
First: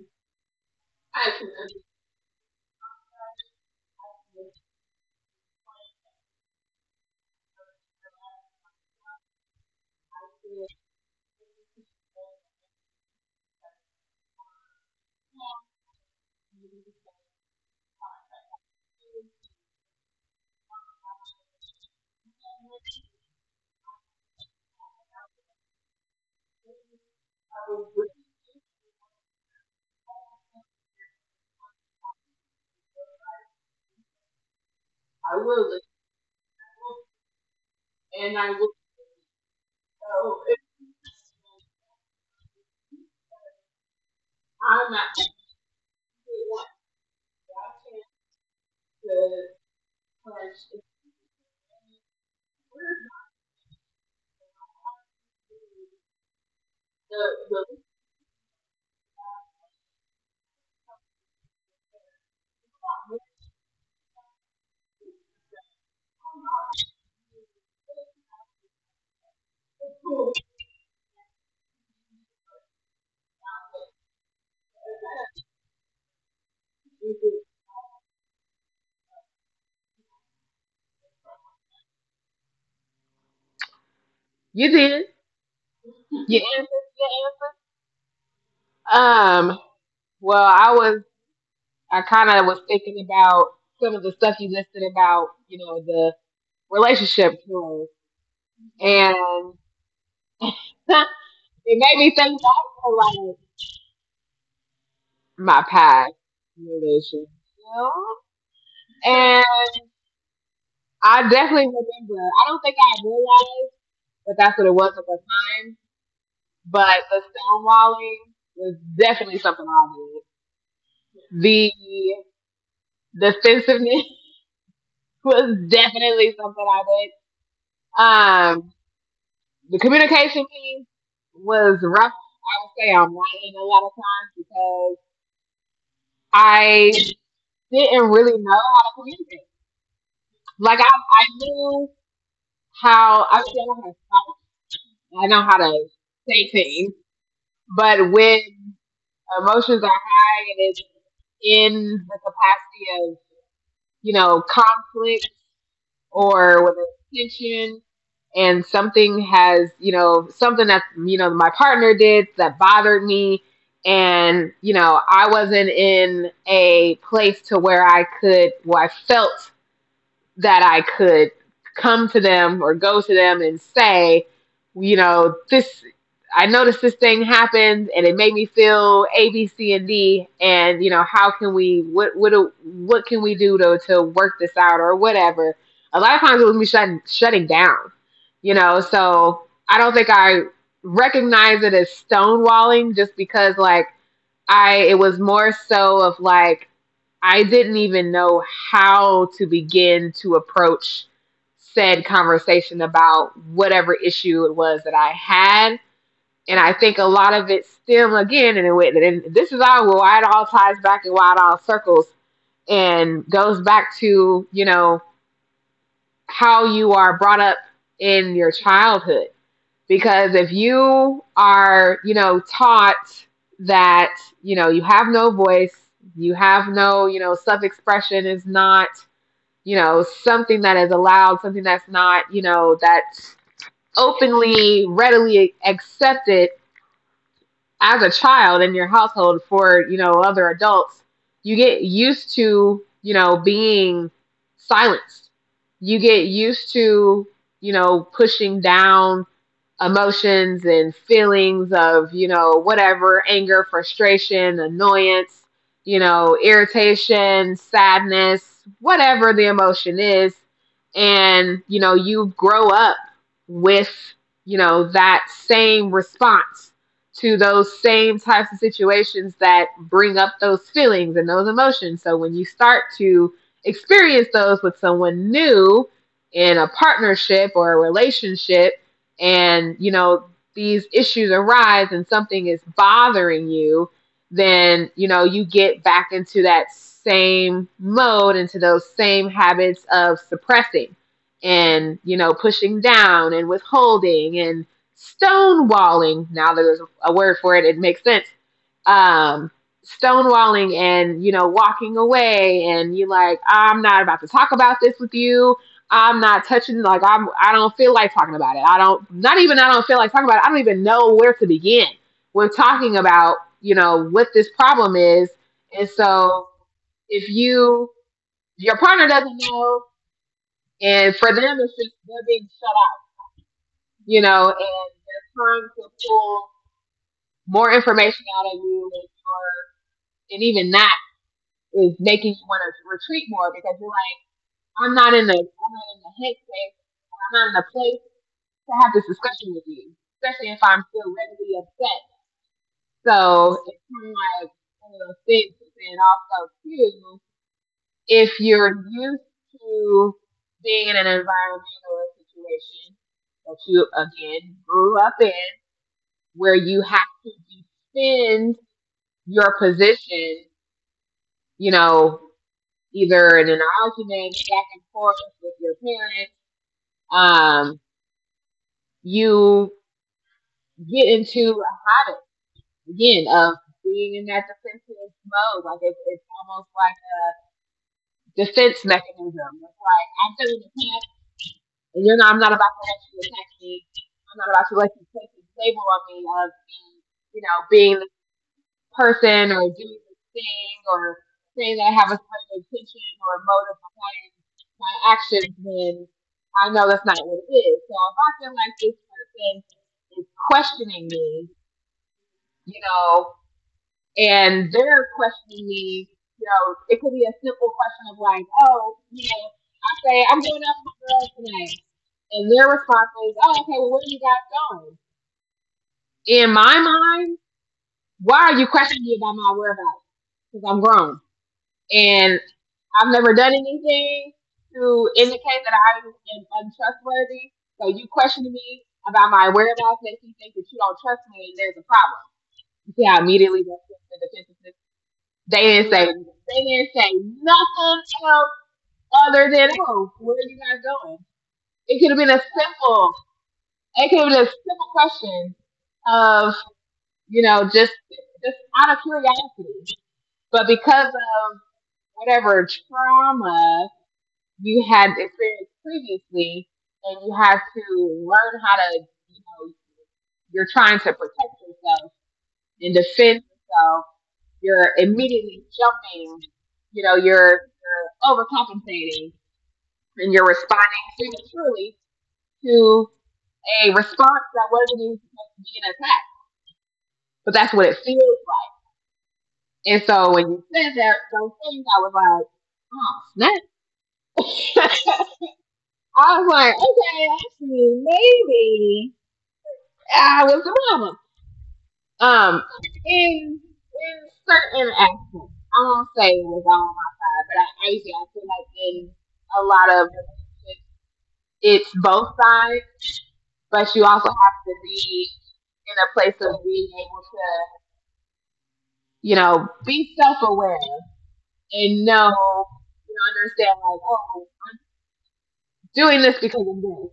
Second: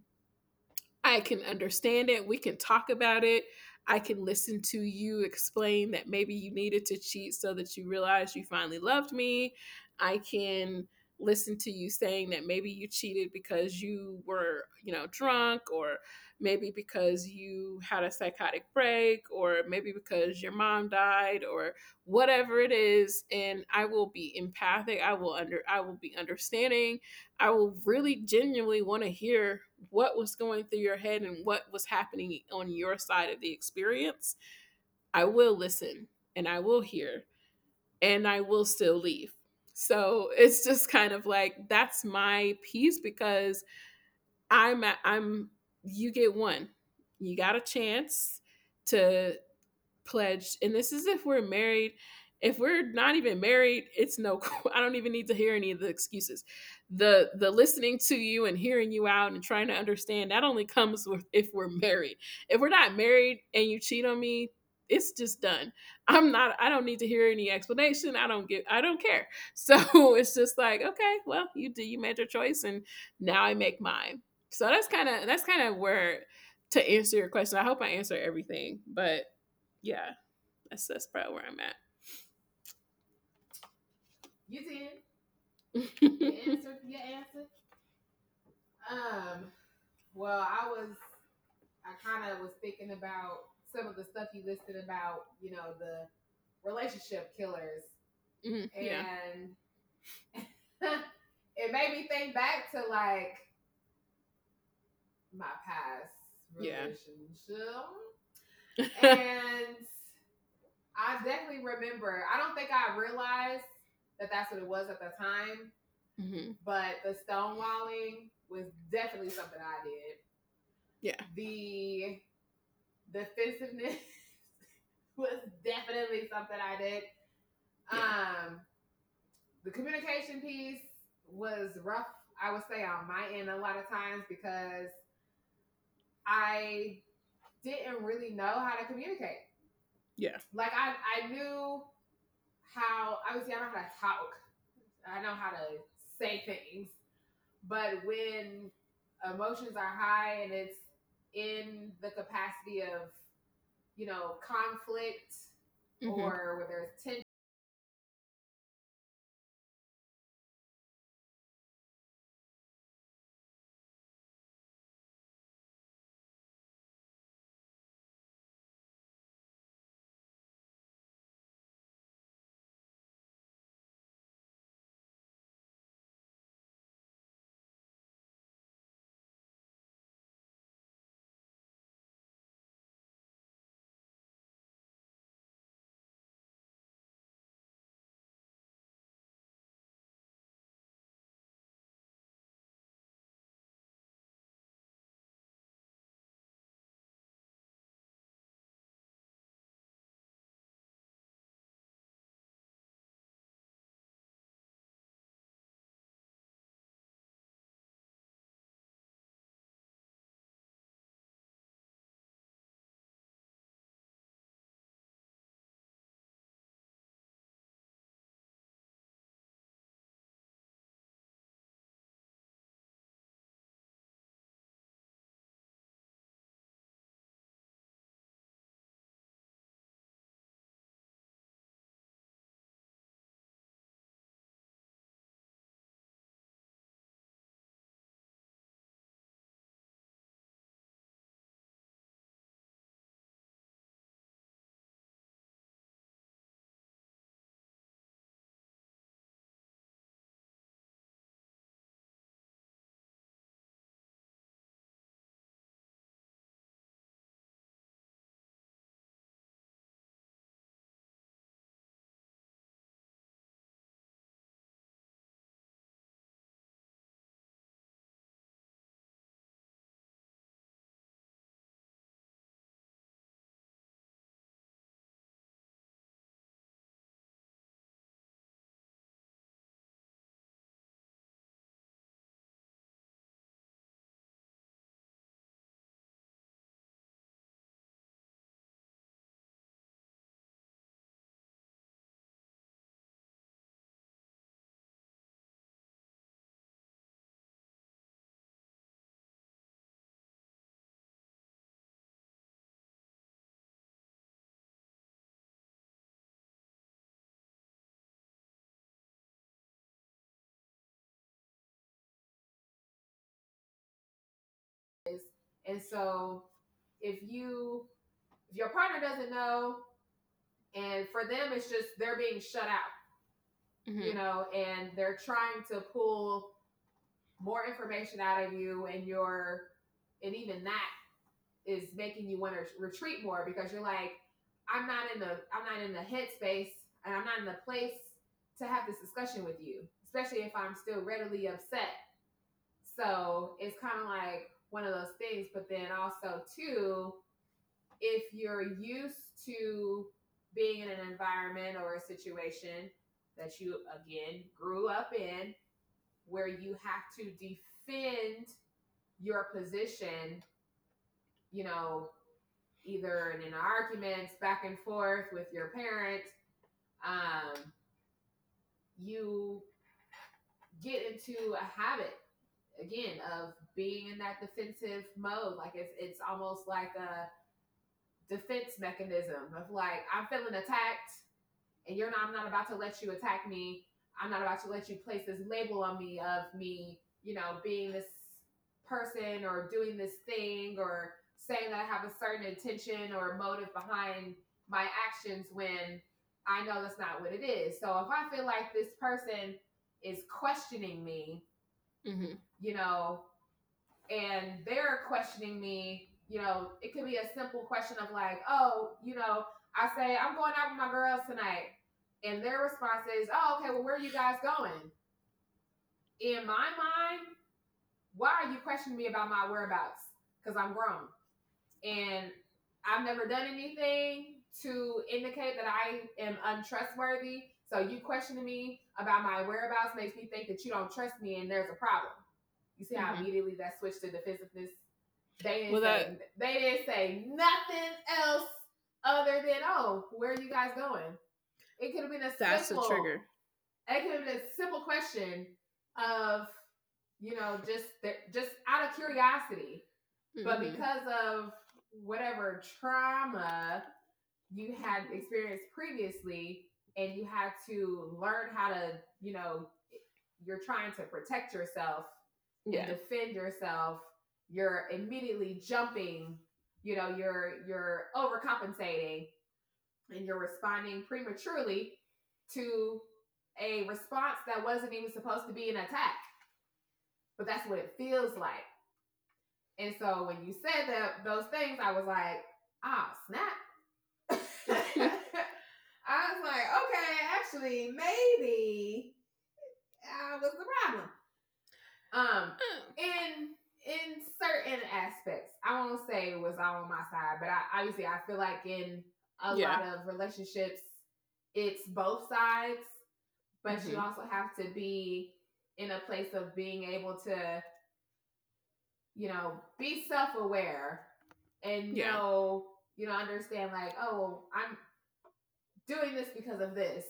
Speaker 2: I can understand it. We can talk about it. I can listen to you explain that maybe you needed to cheat so that you realized you finally loved me. I can listen to you saying that maybe you cheated because you were, you know, drunk, or maybe because you had a psychotic break, or maybe because your mom died, or whatever it is. And I will be empathic. I will under, I will be understanding. I will really genuinely want to hear what was going through your head and what was happening on your side of the experience. I will listen and I will hear, and I will still leave. So it's just kind of like, that's my piece. Because I'm, you get one. You got a chance to pledged, and this is if we're married. If we're not even married, it's no. I don't even need to hear any of the excuses. The listening to you and hearing you out and trying to understand, that only comes with if we're married. If we're not married and you cheat on me, it's just done. I'm not, I don't need to hear any explanation. I don't get, I don't care. So it's just like, okay, well, you did, you made your choice, and now I make mine. So that's kind of, that's kind of where, to answer your question, I hope I answer everything, but yeah, that's probably where I'm at. You
Speaker 1: You
Speaker 2: did.
Speaker 1: did.
Speaker 2: You
Speaker 1: You answered.
Speaker 2: answered your
Speaker 1: You
Speaker 2: answer.
Speaker 1: answered.
Speaker 2: Um,
Speaker 1: Um.
Speaker 2: well,
Speaker 1: Well,
Speaker 2: I
Speaker 1: I
Speaker 2: was,
Speaker 1: was,
Speaker 2: I
Speaker 1: I kind
Speaker 2: kind of
Speaker 1: of
Speaker 2: was
Speaker 1: was
Speaker 2: thinking
Speaker 1: thinking
Speaker 2: about
Speaker 1: about
Speaker 2: some
Speaker 1: some
Speaker 2: of
Speaker 1: of
Speaker 2: the
Speaker 1: the
Speaker 2: stuff
Speaker 1: stuff
Speaker 2: you
Speaker 1: you
Speaker 2: listed
Speaker 1: listed
Speaker 2: about,
Speaker 1: about,
Speaker 2: you
Speaker 1: you
Speaker 2: know,
Speaker 1: know,
Speaker 2: the
Speaker 1: the
Speaker 2: relationship
Speaker 1: relationship
Speaker 2: killers,
Speaker 1: tools,
Speaker 2: mhm, yeah,
Speaker 1: and
Speaker 2: and yeah.
Speaker 1: it
Speaker 2: It made
Speaker 1: made
Speaker 2: me
Speaker 1: me
Speaker 2: think
Speaker 1: think back
Speaker 2: back to
Speaker 1: to
Speaker 2: like
Speaker 1: like
Speaker 2: my
Speaker 1: my past
Speaker 2: past, yeah,
Speaker 1: relationship,
Speaker 2: relationship, yeah.
Speaker 1: and
Speaker 2: And
Speaker 1: I
Speaker 2: I definitely
Speaker 1: definitely remember.
Speaker 2: remember. I
Speaker 1: I
Speaker 2: don't
Speaker 1: don't
Speaker 2: think
Speaker 1: think I
Speaker 2: I realized
Speaker 1: realized,
Speaker 2: that
Speaker 1: but
Speaker 2: that's
Speaker 1: that's
Speaker 2: what
Speaker 1: what
Speaker 2: it
Speaker 1: it
Speaker 2: was
Speaker 1: was
Speaker 2: at
Speaker 1: at
Speaker 2: the
Speaker 1: the
Speaker 2: time,
Speaker 1: time.
Speaker 2: mm-hmm, but
Speaker 1: But
Speaker 2: the
Speaker 1: the
Speaker 2: stonewalling
Speaker 1: stonewalling
Speaker 2: was
Speaker 1: was
Speaker 2: definitely
Speaker 1: definitely
Speaker 2: something
Speaker 1: something
Speaker 2: I
Speaker 1: I
Speaker 2: did.
Speaker 1: did.
Speaker 2: Yeah.
Speaker 1: The
Speaker 2: The defensiveness
Speaker 1: defensiveness
Speaker 2: was
Speaker 1: was
Speaker 2: definitely
Speaker 1: definitely
Speaker 2: something
Speaker 1: something
Speaker 2: I
Speaker 1: I
Speaker 2: did.
Speaker 1: did.
Speaker 2: Yeah.
Speaker 1: Um,
Speaker 2: The
Speaker 1: the
Speaker 2: communication
Speaker 1: communication
Speaker 2: piece
Speaker 1: piece
Speaker 2: was
Speaker 1: was
Speaker 2: rough,
Speaker 1: rough.
Speaker 2: I would
Speaker 1: I would
Speaker 2: say,
Speaker 1: say
Speaker 2: on
Speaker 1: I'm
Speaker 2: my end
Speaker 1: lying
Speaker 2: a
Speaker 1: a
Speaker 2: lot
Speaker 1: lot
Speaker 2: of
Speaker 1: of
Speaker 2: times
Speaker 1: times
Speaker 2: because
Speaker 1: because I
Speaker 2: I didn't
Speaker 1: didn't
Speaker 2: really
Speaker 1: really know
Speaker 2: know how
Speaker 1: how
Speaker 2: to
Speaker 1: to
Speaker 2: communicate.
Speaker 1: communicate.
Speaker 2: Yeah. Like
Speaker 1: Like, I,
Speaker 2: I
Speaker 1: I
Speaker 2: I knew
Speaker 1: knew
Speaker 2: how,
Speaker 1: how, I
Speaker 2: obviously I know
Speaker 1: know how
Speaker 2: how to
Speaker 1: to
Speaker 2: talk,
Speaker 1: talk.
Speaker 2: I
Speaker 1: I
Speaker 2: know
Speaker 1: know
Speaker 2: how
Speaker 1: how
Speaker 2: to
Speaker 1: to
Speaker 2: say
Speaker 1: say
Speaker 2: things,
Speaker 1: things,
Speaker 2: but
Speaker 1: but when
Speaker 2: when emotions
Speaker 1: emotions
Speaker 2: are
Speaker 1: are high
Speaker 2: high and
Speaker 1: and
Speaker 2: it's
Speaker 1: it's
Speaker 2: in
Speaker 1: in
Speaker 2: the
Speaker 1: the
Speaker 2: capacity of,
Speaker 1: capacity of,
Speaker 2: you know,
Speaker 1: conflict,
Speaker 2: conflict, mhm, or
Speaker 1: or
Speaker 2: where
Speaker 1: whether
Speaker 2: there's tensions.
Speaker 1: it's tension, and something has, you know, something that, you know, my partner did that bothered me. And, you know, I wasn't in a place to where I could, where I felt that I could come to them or go to them and say, you know, this, I noticed this thing happened and it made me feel A, B, C, and D. And you know, how can we, what can we do to work this out or whatever? A lot of times it was me shutting down, you know. So I don't think I recognize it as stonewalling just because, like, I it was more so of like I didn't even know how to begin to approach said conversation about whatever issue it was that I had. And I think a lot of it stem, again, in a way, and this is all why it all ties back and why it all circles and goes back to, you know, how you are brought up in your childhood. Because if you are, you know, taught that, you know, you have no voice, you have no, you know, self expression is not, you know, something that is allowed, something that's not, you know, that's openly, readily accepted as a child in your household for, you know, other adults, you get used to, you know, being silenced. You get used to, you know, pushing down, emotions and feelings of, you know, whatever, anger, frustration, annoyance, you know, irritation, sadness, whatever the emotion is. And, you know, you grow up with, you know, that same response to those same types of situations that bring up those feelings and those emotions. So when you start to experience those with someone new in a partnership or a relationship, and you know these issues arise and something is bothering you, then you know you get back into that same mode, into those same habits of suppressing and you know pushing down and withholding and stonewalling. Now there's a word for it, it makes sense. um, stonewalling, and you know, walking away, and you are like, I'm not about to talk about this with you. I'm not touching, like, I don't feel like talking about it. I don't feel like talking about it. I don't even know where to begin with talking about, you know, what this problem is.
Speaker 2: And
Speaker 1: And
Speaker 2: so
Speaker 1: so
Speaker 2: if
Speaker 1: if
Speaker 2: you, if your
Speaker 1: your
Speaker 2: partner
Speaker 1: partner
Speaker 2: doesn't
Speaker 1: doesn't
Speaker 2: know,
Speaker 1: know,
Speaker 2: and
Speaker 1: and
Speaker 2: for
Speaker 1: for
Speaker 2: them
Speaker 1: them
Speaker 2: it's
Speaker 1: it's
Speaker 2: just
Speaker 1: just
Speaker 2: they're
Speaker 1: they're
Speaker 2: being
Speaker 1: being
Speaker 2: shut
Speaker 1: shut
Speaker 2: out,
Speaker 1: out,
Speaker 2: mhm, you
Speaker 1: you know,
Speaker 2: know,
Speaker 1: and
Speaker 2: and they're
Speaker 1: they're
Speaker 2: trying
Speaker 1: trying
Speaker 2: to
Speaker 1: to pull
Speaker 2: pull more
Speaker 1: more information
Speaker 2: information out
Speaker 1: out of
Speaker 2: of you,
Speaker 1: you,
Speaker 2: and you're, and
Speaker 1: and
Speaker 2: even
Speaker 1: even not
Speaker 2: that is
Speaker 1: is
Speaker 2: making
Speaker 1: making
Speaker 2: you
Speaker 1: you
Speaker 2: want
Speaker 1: want
Speaker 2: to
Speaker 1: to retreat
Speaker 2: retreat more
Speaker 1: more because
Speaker 2: because you're
Speaker 1: you're
Speaker 2: like,
Speaker 1: like,
Speaker 2: I'm not in the, I'm
Speaker 1: I'm
Speaker 2: not
Speaker 1: not
Speaker 2: in
Speaker 1: in
Speaker 2: the
Speaker 1: the headspace,
Speaker 2: headspace, and I'm
Speaker 1: I'm
Speaker 2: not
Speaker 1: not
Speaker 2: in
Speaker 1: in
Speaker 2: the
Speaker 1: the
Speaker 2: place
Speaker 1: place
Speaker 2: to
Speaker 1: to
Speaker 2: have
Speaker 1: have
Speaker 2: this
Speaker 1: this
Speaker 2: discussion
Speaker 1: discussion
Speaker 2: with
Speaker 1: with
Speaker 2: you,
Speaker 1: you,
Speaker 2: especially
Speaker 1: especially
Speaker 2: if
Speaker 1: if
Speaker 2: I'm
Speaker 1: I'm
Speaker 2: still
Speaker 1: still
Speaker 2: readily
Speaker 1: readily
Speaker 2: upset.
Speaker 1: upset. So
Speaker 2: So it's
Speaker 1: it's
Speaker 2: kind
Speaker 1: kind
Speaker 2: of
Speaker 1: of like
Speaker 2: like one
Speaker 1: one
Speaker 2: of
Speaker 1: of
Speaker 2: those
Speaker 1: those
Speaker 2: things.
Speaker 1: things,
Speaker 2: But then
Speaker 1: and
Speaker 2: also
Speaker 1: also
Speaker 2: too,
Speaker 1: too,
Speaker 2: if
Speaker 1: if
Speaker 2: you're
Speaker 1: you're used
Speaker 2: used to
Speaker 1: to
Speaker 2: being
Speaker 1: being
Speaker 2: in
Speaker 1: in
Speaker 2: an
Speaker 1: an
Speaker 2: environment
Speaker 1: environment or
Speaker 2: or a
Speaker 1: a
Speaker 2: situation
Speaker 1: situation that
Speaker 2: that you
Speaker 1: you
Speaker 2: again
Speaker 1: again
Speaker 2: grew
Speaker 1: grew up
Speaker 2: up
Speaker 1: in,
Speaker 2: in, where
Speaker 1: where
Speaker 2: you
Speaker 1: you have
Speaker 2: have
Speaker 1: to
Speaker 2: to defend
Speaker 1: defend
Speaker 2: your
Speaker 1: your
Speaker 2: position,
Speaker 1: position,
Speaker 2: you
Speaker 1: you
Speaker 2: know,
Speaker 1: know,
Speaker 2: either
Speaker 1: either
Speaker 2: in
Speaker 1: in
Speaker 2: an
Speaker 1: an
Speaker 2: arguments
Speaker 1: argument
Speaker 2: back
Speaker 1: back
Speaker 2: and
Speaker 1: and forth
Speaker 2: forth with
Speaker 1: with
Speaker 2: your
Speaker 1: your
Speaker 2: parents,
Speaker 1: parents,
Speaker 2: um,
Speaker 1: um,
Speaker 2: you
Speaker 1: you
Speaker 2: get
Speaker 1: get into
Speaker 2: into a
Speaker 1: a
Speaker 2: habit
Speaker 1: habit
Speaker 2: again
Speaker 1: again
Speaker 2: of
Speaker 1: of
Speaker 2: being
Speaker 1: being
Speaker 2: in
Speaker 1: in
Speaker 2: that
Speaker 1: that
Speaker 2: defensive
Speaker 1: defensive
Speaker 2: mode.
Speaker 1: mode.
Speaker 2: Like
Speaker 1: Like
Speaker 2: it's
Speaker 1: it's,
Speaker 2: it's
Speaker 1: it's
Speaker 2: almost
Speaker 1: almost
Speaker 2: like
Speaker 1: like a
Speaker 2: a defense
Speaker 1: defense
Speaker 2: mechanism
Speaker 1: mechanism.
Speaker 2: of
Speaker 1: It's
Speaker 2: like,
Speaker 1: like
Speaker 2: I'm
Speaker 1: I'm
Speaker 2: feeling
Speaker 1: feeling
Speaker 2: attacked,
Speaker 1: attacked,
Speaker 2: and
Speaker 1: and
Speaker 2: you're
Speaker 1: you're
Speaker 2: not,
Speaker 1: not.
Speaker 2: I'm
Speaker 1: I'm
Speaker 2: not
Speaker 1: not
Speaker 2: about
Speaker 1: about
Speaker 2: to
Speaker 1: to let
Speaker 2: let you
Speaker 1: you
Speaker 2: attack
Speaker 1: attack
Speaker 2: me.
Speaker 1: me.
Speaker 2: I'm
Speaker 1: I'm
Speaker 2: not
Speaker 1: not
Speaker 2: about
Speaker 1: about
Speaker 2: to
Speaker 1: to
Speaker 2: let
Speaker 1: let
Speaker 2: you
Speaker 1: you
Speaker 2: place
Speaker 1: take
Speaker 2: this
Speaker 1: the
Speaker 2: label
Speaker 1: label
Speaker 2: on
Speaker 1: on me
Speaker 2: me of
Speaker 1: of being,
Speaker 2: me, you
Speaker 1: you know,
Speaker 2: know, being
Speaker 1: being
Speaker 2: this
Speaker 1: the
Speaker 2: person
Speaker 1: person
Speaker 2: or
Speaker 1: or
Speaker 2: doing
Speaker 1: doing
Speaker 2: this
Speaker 1: this thing
Speaker 2: thing or
Speaker 1: or
Speaker 2: saying
Speaker 1: saying
Speaker 2: that I
Speaker 1: that I
Speaker 2: have
Speaker 1: have
Speaker 2: a
Speaker 1: a
Speaker 2: certain
Speaker 1: special intention
Speaker 2: intention or
Speaker 1: or
Speaker 2: motive
Speaker 1: motive behind
Speaker 2: behind my
Speaker 1: my
Speaker 2: actions
Speaker 1: actions when
Speaker 2: when I
Speaker 1: I
Speaker 2: know
Speaker 1: know
Speaker 2: that's
Speaker 1: that's not
Speaker 2: not what
Speaker 1: what
Speaker 2: it
Speaker 1: it is.
Speaker 2: is.
Speaker 1: So
Speaker 2: So if
Speaker 1: if I
Speaker 2: I feel
Speaker 1: feel
Speaker 2: like
Speaker 1: like
Speaker 2: this
Speaker 1: this person
Speaker 2: person is
Speaker 1: is
Speaker 2: questioning
Speaker 1: questioning
Speaker 2: me,
Speaker 1: me,
Speaker 2: mm-hmm, you
Speaker 1: you
Speaker 2: know,
Speaker 1: know,
Speaker 2: and
Speaker 1: and
Speaker 2: they're
Speaker 1: they're
Speaker 2: questioning
Speaker 1: questioning
Speaker 2: me,
Speaker 1: me,
Speaker 2: you
Speaker 1: you
Speaker 2: know,
Speaker 1: know,
Speaker 2: it
Speaker 1: it
Speaker 2: could
Speaker 1: could
Speaker 2: be
Speaker 1: be
Speaker 2: a
Speaker 1: a
Speaker 2: simple
Speaker 1: simple
Speaker 2: question
Speaker 1: question
Speaker 2: of
Speaker 1: of
Speaker 2: like,
Speaker 1: like,
Speaker 2: oh,
Speaker 1: oh,
Speaker 2: you
Speaker 1: you know,
Speaker 2: know, I
Speaker 1: I
Speaker 2: say,
Speaker 1: say,
Speaker 2: I'm
Speaker 1: I'm
Speaker 2: going
Speaker 1: going
Speaker 2: out
Speaker 1: out
Speaker 2: with
Speaker 1: with
Speaker 2: my
Speaker 1: my
Speaker 2: girls
Speaker 1: girls
Speaker 2: tonight.
Speaker 1: tonight.
Speaker 2: And
Speaker 1: And
Speaker 2: their
Speaker 1: their
Speaker 2: response
Speaker 1: response
Speaker 2: is,
Speaker 1: is, oh,
Speaker 2: oh, okay,
Speaker 1: okay,
Speaker 2: well,
Speaker 1: well,
Speaker 2: where are
Speaker 1: where are
Speaker 2: you
Speaker 1: you
Speaker 2: guys
Speaker 1: guys
Speaker 2: going?
Speaker 1: going?
Speaker 2: In
Speaker 1: In
Speaker 2: my
Speaker 1: my
Speaker 2: mind,
Speaker 1: mind,
Speaker 2: why
Speaker 1: why
Speaker 2: are
Speaker 1: are
Speaker 2: you
Speaker 1: you
Speaker 2: questioning
Speaker 1: questioning
Speaker 2: me
Speaker 1: me
Speaker 2: about
Speaker 1: about
Speaker 2: my
Speaker 1: my whereabouts?
Speaker 2: whereabouts? Because
Speaker 1: Because
Speaker 2: I'm
Speaker 1: I'm
Speaker 2: grown.
Speaker 1: grown.
Speaker 2: And
Speaker 1: And
Speaker 2: I've
Speaker 1: I've
Speaker 2: never
Speaker 1: never
Speaker 2: done
Speaker 1: done anything
Speaker 2: anything to
Speaker 1: to
Speaker 2: indicate
Speaker 1: indicate
Speaker 2: that
Speaker 1: that
Speaker 2: I
Speaker 1: I am
Speaker 2: am untrustworthy.
Speaker 1: untrustworthy.
Speaker 2: So
Speaker 1: So
Speaker 2: you
Speaker 1: you
Speaker 2: questioning
Speaker 1: questioning
Speaker 2: me
Speaker 1: me
Speaker 2: about
Speaker 1: about
Speaker 2: my
Speaker 1: my
Speaker 2: whereabouts
Speaker 1: whereabouts
Speaker 2: makes
Speaker 1: makes
Speaker 2: me
Speaker 1: you
Speaker 2: think
Speaker 1: think
Speaker 2: that
Speaker 1: that
Speaker 2: you
Speaker 1: you
Speaker 2: don't
Speaker 1: don't
Speaker 2: trust
Speaker 1: trust
Speaker 2: me and
Speaker 1: me and
Speaker 2: there's a
Speaker 1: there's a
Speaker 2: problem.
Speaker 1: problem.
Speaker 2: You
Speaker 1: You
Speaker 2: see
Speaker 1: see
Speaker 2: how,
Speaker 1: how
Speaker 2: mhm, immediately
Speaker 1: immediately
Speaker 2: that
Speaker 1: that's
Speaker 2: switched
Speaker 1: just
Speaker 2: to
Speaker 1: the defensive
Speaker 2: defensiveness?
Speaker 1: system.
Speaker 2: They didn't, well, that, say, they
Speaker 1: They
Speaker 2: didn't
Speaker 1: didn't say
Speaker 2: say nothing
Speaker 1: nothing
Speaker 2: else
Speaker 1: else
Speaker 2: other
Speaker 1: other
Speaker 2: than,
Speaker 1: than,
Speaker 2: oh,
Speaker 1: oh,
Speaker 2: where
Speaker 1: where
Speaker 2: are
Speaker 1: are
Speaker 2: you
Speaker 1: you
Speaker 2: guys
Speaker 1: guys
Speaker 2: going?
Speaker 1: going?
Speaker 2: It
Speaker 1: It
Speaker 2: could
Speaker 1: could
Speaker 2: have
Speaker 1: have
Speaker 2: been
Speaker 1: been
Speaker 2: a,
Speaker 1: a
Speaker 2: that's simple, the
Speaker 1: simple
Speaker 2: trigger. It
Speaker 1: it
Speaker 2: could
Speaker 1: could
Speaker 2: have
Speaker 1: have
Speaker 2: been
Speaker 1: been a
Speaker 2: a simple
Speaker 1: simple
Speaker 2: question
Speaker 1: question
Speaker 2: of,
Speaker 1: of,
Speaker 2: you
Speaker 1: you
Speaker 2: know,
Speaker 1: know,
Speaker 2: just
Speaker 1: just
Speaker 2: out
Speaker 1: out
Speaker 2: of
Speaker 1: of
Speaker 2: curiosity,
Speaker 1: curiosity.
Speaker 2: mm-hmm, but
Speaker 1: But
Speaker 2: mhm, because
Speaker 1: because
Speaker 2: of
Speaker 1: of
Speaker 2: whatever
Speaker 1: whatever
Speaker 2: trauma
Speaker 1: trauma
Speaker 2: you
Speaker 1: you
Speaker 2: had
Speaker 1: had
Speaker 2: experienced
Speaker 1: experience
Speaker 2: previously,
Speaker 1: previously
Speaker 2: and
Speaker 1: and
Speaker 2: you
Speaker 1: you
Speaker 2: had
Speaker 1: have
Speaker 2: to
Speaker 1: to
Speaker 2: learn
Speaker 1: learn
Speaker 2: how
Speaker 1: how
Speaker 2: to,
Speaker 1: to,
Speaker 2: you
Speaker 1: you
Speaker 2: know,
Speaker 1: know,
Speaker 2: you're
Speaker 1: you're
Speaker 2: trying
Speaker 1: trying to
Speaker 2: to
Speaker 1: protect
Speaker 2: protect yourself,
Speaker 1: yourself
Speaker 2: yeah,
Speaker 1: and
Speaker 2: defend
Speaker 1: defend
Speaker 2: yourself,
Speaker 1: yourself.
Speaker 2: you're
Speaker 1: You're
Speaker 2: immediately
Speaker 1: immediately jumping,
Speaker 2: jumping, you
Speaker 1: you
Speaker 2: know,
Speaker 1: know, you're
Speaker 2: you're overcompensating,
Speaker 1: overcompensating
Speaker 2: and
Speaker 1: and
Speaker 2: you're
Speaker 1: you're responding
Speaker 2: responding prematurely
Speaker 1: prematurely
Speaker 2: to
Speaker 1: to
Speaker 2: a
Speaker 1: a
Speaker 2: response
Speaker 1: response
Speaker 2: that
Speaker 1: that
Speaker 2: wasn't
Speaker 1: wasn't
Speaker 2: even
Speaker 1: even
Speaker 2: supposed
Speaker 1: supposed
Speaker 2: to
Speaker 1: to
Speaker 2: be
Speaker 1: be
Speaker 2: an
Speaker 1: an
Speaker 2: attack.
Speaker 1: attack.
Speaker 2: But
Speaker 1: But
Speaker 2: that's
Speaker 1: that's
Speaker 2: what
Speaker 1: what
Speaker 2: it
Speaker 1: it feels.
Speaker 2: feels like. And
Speaker 1: And
Speaker 2: so
Speaker 1: so
Speaker 2: when
Speaker 1: when
Speaker 2: you
Speaker 1: you
Speaker 2: said
Speaker 1: said that,
Speaker 2: that those
Speaker 1: those
Speaker 2: things,
Speaker 1: things,
Speaker 2: I
Speaker 1: I
Speaker 2: was like,
Speaker 1: was
Speaker 2: ah,
Speaker 1: like,
Speaker 2: snap.
Speaker 1: oh, snap.
Speaker 2: I
Speaker 1: I was
Speaker 2: was like,
Speaker 1: like,
Speaker 2: okay,
Speaker 1: okay,
Speaker 2: actually,
Speaker 1: actually, maybe.
Speaker 2: maybe I
Speaker 1: I
Speaker 2: was
Speaker 1: was
Speaker 2: the
Speaker 1: the
Speaker 2: problem.
Speaker 1: problem.
Speaker 2: Um,
Speaker 1: Um,
Speaker 2: in
Speaker 1: in
Speaker 2: certain
Speaker 1: certain aspects,
Speaker 2: aspects,
Speaker 1: I
Speaker 2: I
Speaker 1: won't
Speaker 2: won't
Speaker 1: say
Speaker 2: say it
Speaker 1: it
Speaker 2: was
Speaker 1: was all
Speaker 2: all on
Speaker 1: on
Speaker 2: my
Speaker 1: my
Speaker 2: side,
Speaker 1: side,
Speaker 2: but
Speaker 1: but
Speaker 2: I
Speaker 1: I, I
Speaker 2: obviously, I
Speaker 1: I
Speaker 2: feel
Speaker 1: feel
Speaker 2: like
Speaker 1: like
Speaker 2: in
Speaker 1: in
Speaker 2: a,
Speaker 1: a
Speaker 2: yeah,
Speaker 1: lot
Speaker 2: lot
Speaker 1: of
Speaker 2: of relationships,
Speaker 1: relationships,
Speaker 2: it's
Speaker 1: it's
Speaker 2: both
Speaker 1: both sides,
Speaker 2: sides, but mm-hmm,
Speaker 1: but
Speaker 2: you
Speaker 1: you
Speaker 2: also
Speaker 1: also have
Speaker 2: have to
Speaker 1: to be
Speaker 2: be in
Speaker 1: in
Speaker 2: a
Speaker 1: a
Speaker 2: place
Speaker 1: place
Speaker 2: of
Speaker 1: of
Speaker 2: being
Speaker 1: being
Speaker 2: able
Speaker 1: able to,
Speaker 2: to, you
Speaker 1: you
Speaker 2: know,
Speaker 1: know,
Speaker 2: be
Speaker 1: be
Speaker 2: self
Speaker 1: self-aware
Speaker 2: aware and,
Speaker 1: and
Speaker 2: yeah,
Speaker 1: know,
Speaker 2: know, you
Speaker 1: you
Speaker 2: know,
Speaker 1: know,
Speaker 2: understand
Speaker 1: understand
Speaker 2: like,
Speaker 1: like, oh,
Speaker 2: oh,
Speaker 1: I'm
Speaker 2: I'm doing
Speaker 1: doing
Speaker 2: this
Speaker 1: this
Speaker 2: because
Speaker 1: because
Speaker 2: of
Speaker 1: of this,
Speaker 2: this,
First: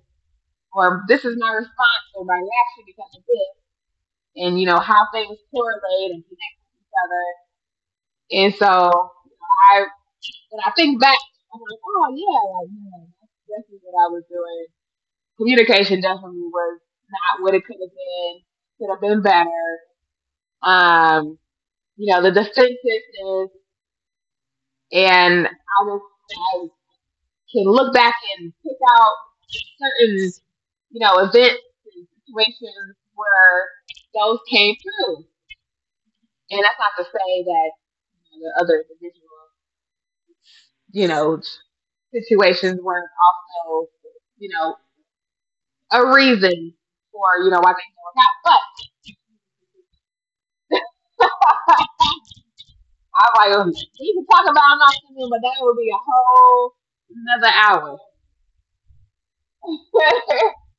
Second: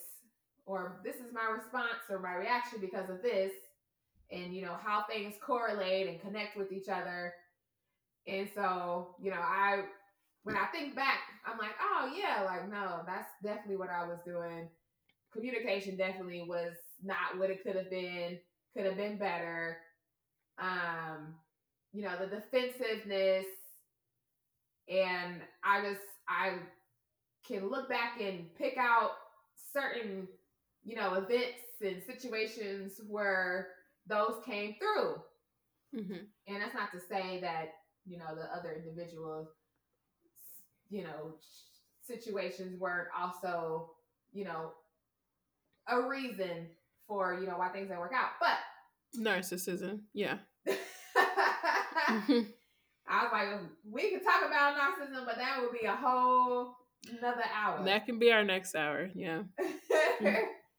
Speaker 2: or
Speaker 1: or
Speaker 2: this
Speaker 1: this
Speaker 2: is
Speaker 1: is
Speaker 2: my
Speaker 1: my
Speaker 2: response
Speaker 1: response
Speaker 2: or
Speaker 1: or
Speaker 2: my
Speaker 1: my
Speaker 2: reaction
Speaker 1: reaction
Speaker 2: because
Speaker 1: because
Speaker 2: of
Speaker 1: of
Speaker 2: this,
Speaker 1: this,
Speaker 2: and
Speaker 1: and
Speaker 2: you
Speaker 1: you
Speaker 2: know
Speaker 1: know
Speaker 2: how
Speaker 1: how
Speaker 2: things
Speaker 1: things
Speaker 2: correlate
Speaker 1: correlate
Speaker 2: and
Speaker 1: and
Speaker 2: connect
Speaker 1: connect
Speaker 2: with each
Speaker 1: each other.
Speaker 2: other. And
Speaker 1: And so
Speaker 2: so, you know, I,
Speaker 1: I
Speaker 2: when
Speaker 1: when
Speaker 2: I
Speaker 1: I
Speaker 2: think
Speaker 1: think
Speaker 2: back,
Speaker 1: back,
Speaker 2: I'm
Speaker 1: I'm
Speaker 2: like,
Speaker 1: like,
Speaker 2: oh
Speaker 1: oh
Speaker 2: yeah,
Speaker 1: yeah,
Speaker 2: like
Speaker 1: like you
Speaker 2: no, that's
Speaker 1: that's
Speaker 2: definitely
Speaker 1: definitely
Speaker 2: what
Speaker 1: what
Speaker 2: I
Speaker 1: I
Speaker 2: was
Speaker 1: was doing.
Speaker 2: doing. Communication
Speaker 1: Communication
Speaker 2: definitely
Speaker 1: definitely
Speaker 2: was
Speaker 1: was
Speaker 2: not
Speaker 1: not
Speaker 2: what
Speaker 1: what
Speaker 2: it
Speaker 1: it
Speaker 2: could
Speaker 1: could
Speaker 2: have
Speaker 1: have
Speaker 2: been.
Speaker 1: been.
Speaker 2: Could
Speaker 1: Could
Speaker 2: have
Speaker 1: have
Speaker 2: been
Speaker 1: been better.
Speaker 2: better. Um,
Speaker 1: Um,
Speaker 2: you
Speaker 1: you
Speaker 2: know,
Speaker 1: know,
Speaker 2: the
Speaker 1: the
Speaker 2: defensiveness,
Speaker 1: defensiveness,
Speaker 2: and
Speaker 1: and
Speaker 2: I
Speaker 1: I
Speaker 2: just,
Speaker 1: was
Speaker 2: I
Speaker 1: I can
Speaker 2: can look
Speaker 1: look back
Speaker 2: back
Speaker 1: and
Speaker 2: and pick
Speaker 1: pick
Speaker 2: out
Speaker 1: out
Speaker 2: certain,
Speaker 1: certain,
Speaker 2: you
Speaker 1: you
Speaker 2: know,
Speaker 1: know,
Speaker 2: events
Speaker 1: events
Speaker 2: and
Speaker 1: and situations
Speaker 2: situations
Speaker 1: where
Speaker 2: where those
Speaker 1: those came
Speaker 2: came through.
Speaker 1: through.
Speaker 2: Mm-hmm. And
Speaker 1: And
Speaker 2: that's
Speaker 1: that's
Speaker 2: not
Speaker 1: not
Speaker 2: to
Speaker 1: to say
Speaker 2: say that,
Speaker 1: that,
Speaker 2: you know,
Speaker 1: you
Speaker 2: the
Speaker 1: know, the
Speaker 2: other
Speaker 1: other individual,
Speaker 2: individual, you
Speaker 1: you
Speaker 2: know,
Speaker 1: know,
Speaker 2: situations
Speaker 1: situations
Speaker 2: weren't
Speaker 1: weren't also,
Speaker 2: also, you
Speaker 1: you
Speaker 2: know,
Speaker 1: know,
Speaker 2: a
Speaker 1: a
Speaker 2: reason
Speaker 1: reason
Speaker 2: for,
Speaker 1: for,
Speaker 2: you
Speaker 1: you
Speaker 2: know,
Speaker 1: know,
Speaker 2: why
Speaker 1: why
Speaker 2: things
Speaker 1: they
Speaker 2: didn't work
Speaker 1: going
Speaker 2: out.
Speaker 1: out.
Speaker 2: But
Speaker 1: But
Speaker 2: narcissism. Yeah. I
Speaker 1: I
Speaker 2: was
Speaker 1: was
Speaker 2: like,
Speaker 1: like, oh,
Speaker 2: we
Speaker 1: we
Speaker 2: could
Speaker 1: can
Speaker 2: talk
Speaker 1: talk
Speaker 2: about
Speaker 1: about
Speaker 2: narcissism,
Speaker 1: Nocturnal,
Speaker 2: but
Speaker 1: but that
Speaker 2: that would
Speaker 1: would
Speaker 2: be
Speaker 1: be
Speaker 2: a
Speaker 1: a whole
Speaker 2: whole another
Speaker 1: another
Speaker 2: hour.
Speaker 1: hour.
Speaker 2: That can be our next hour. Yeah. Mm.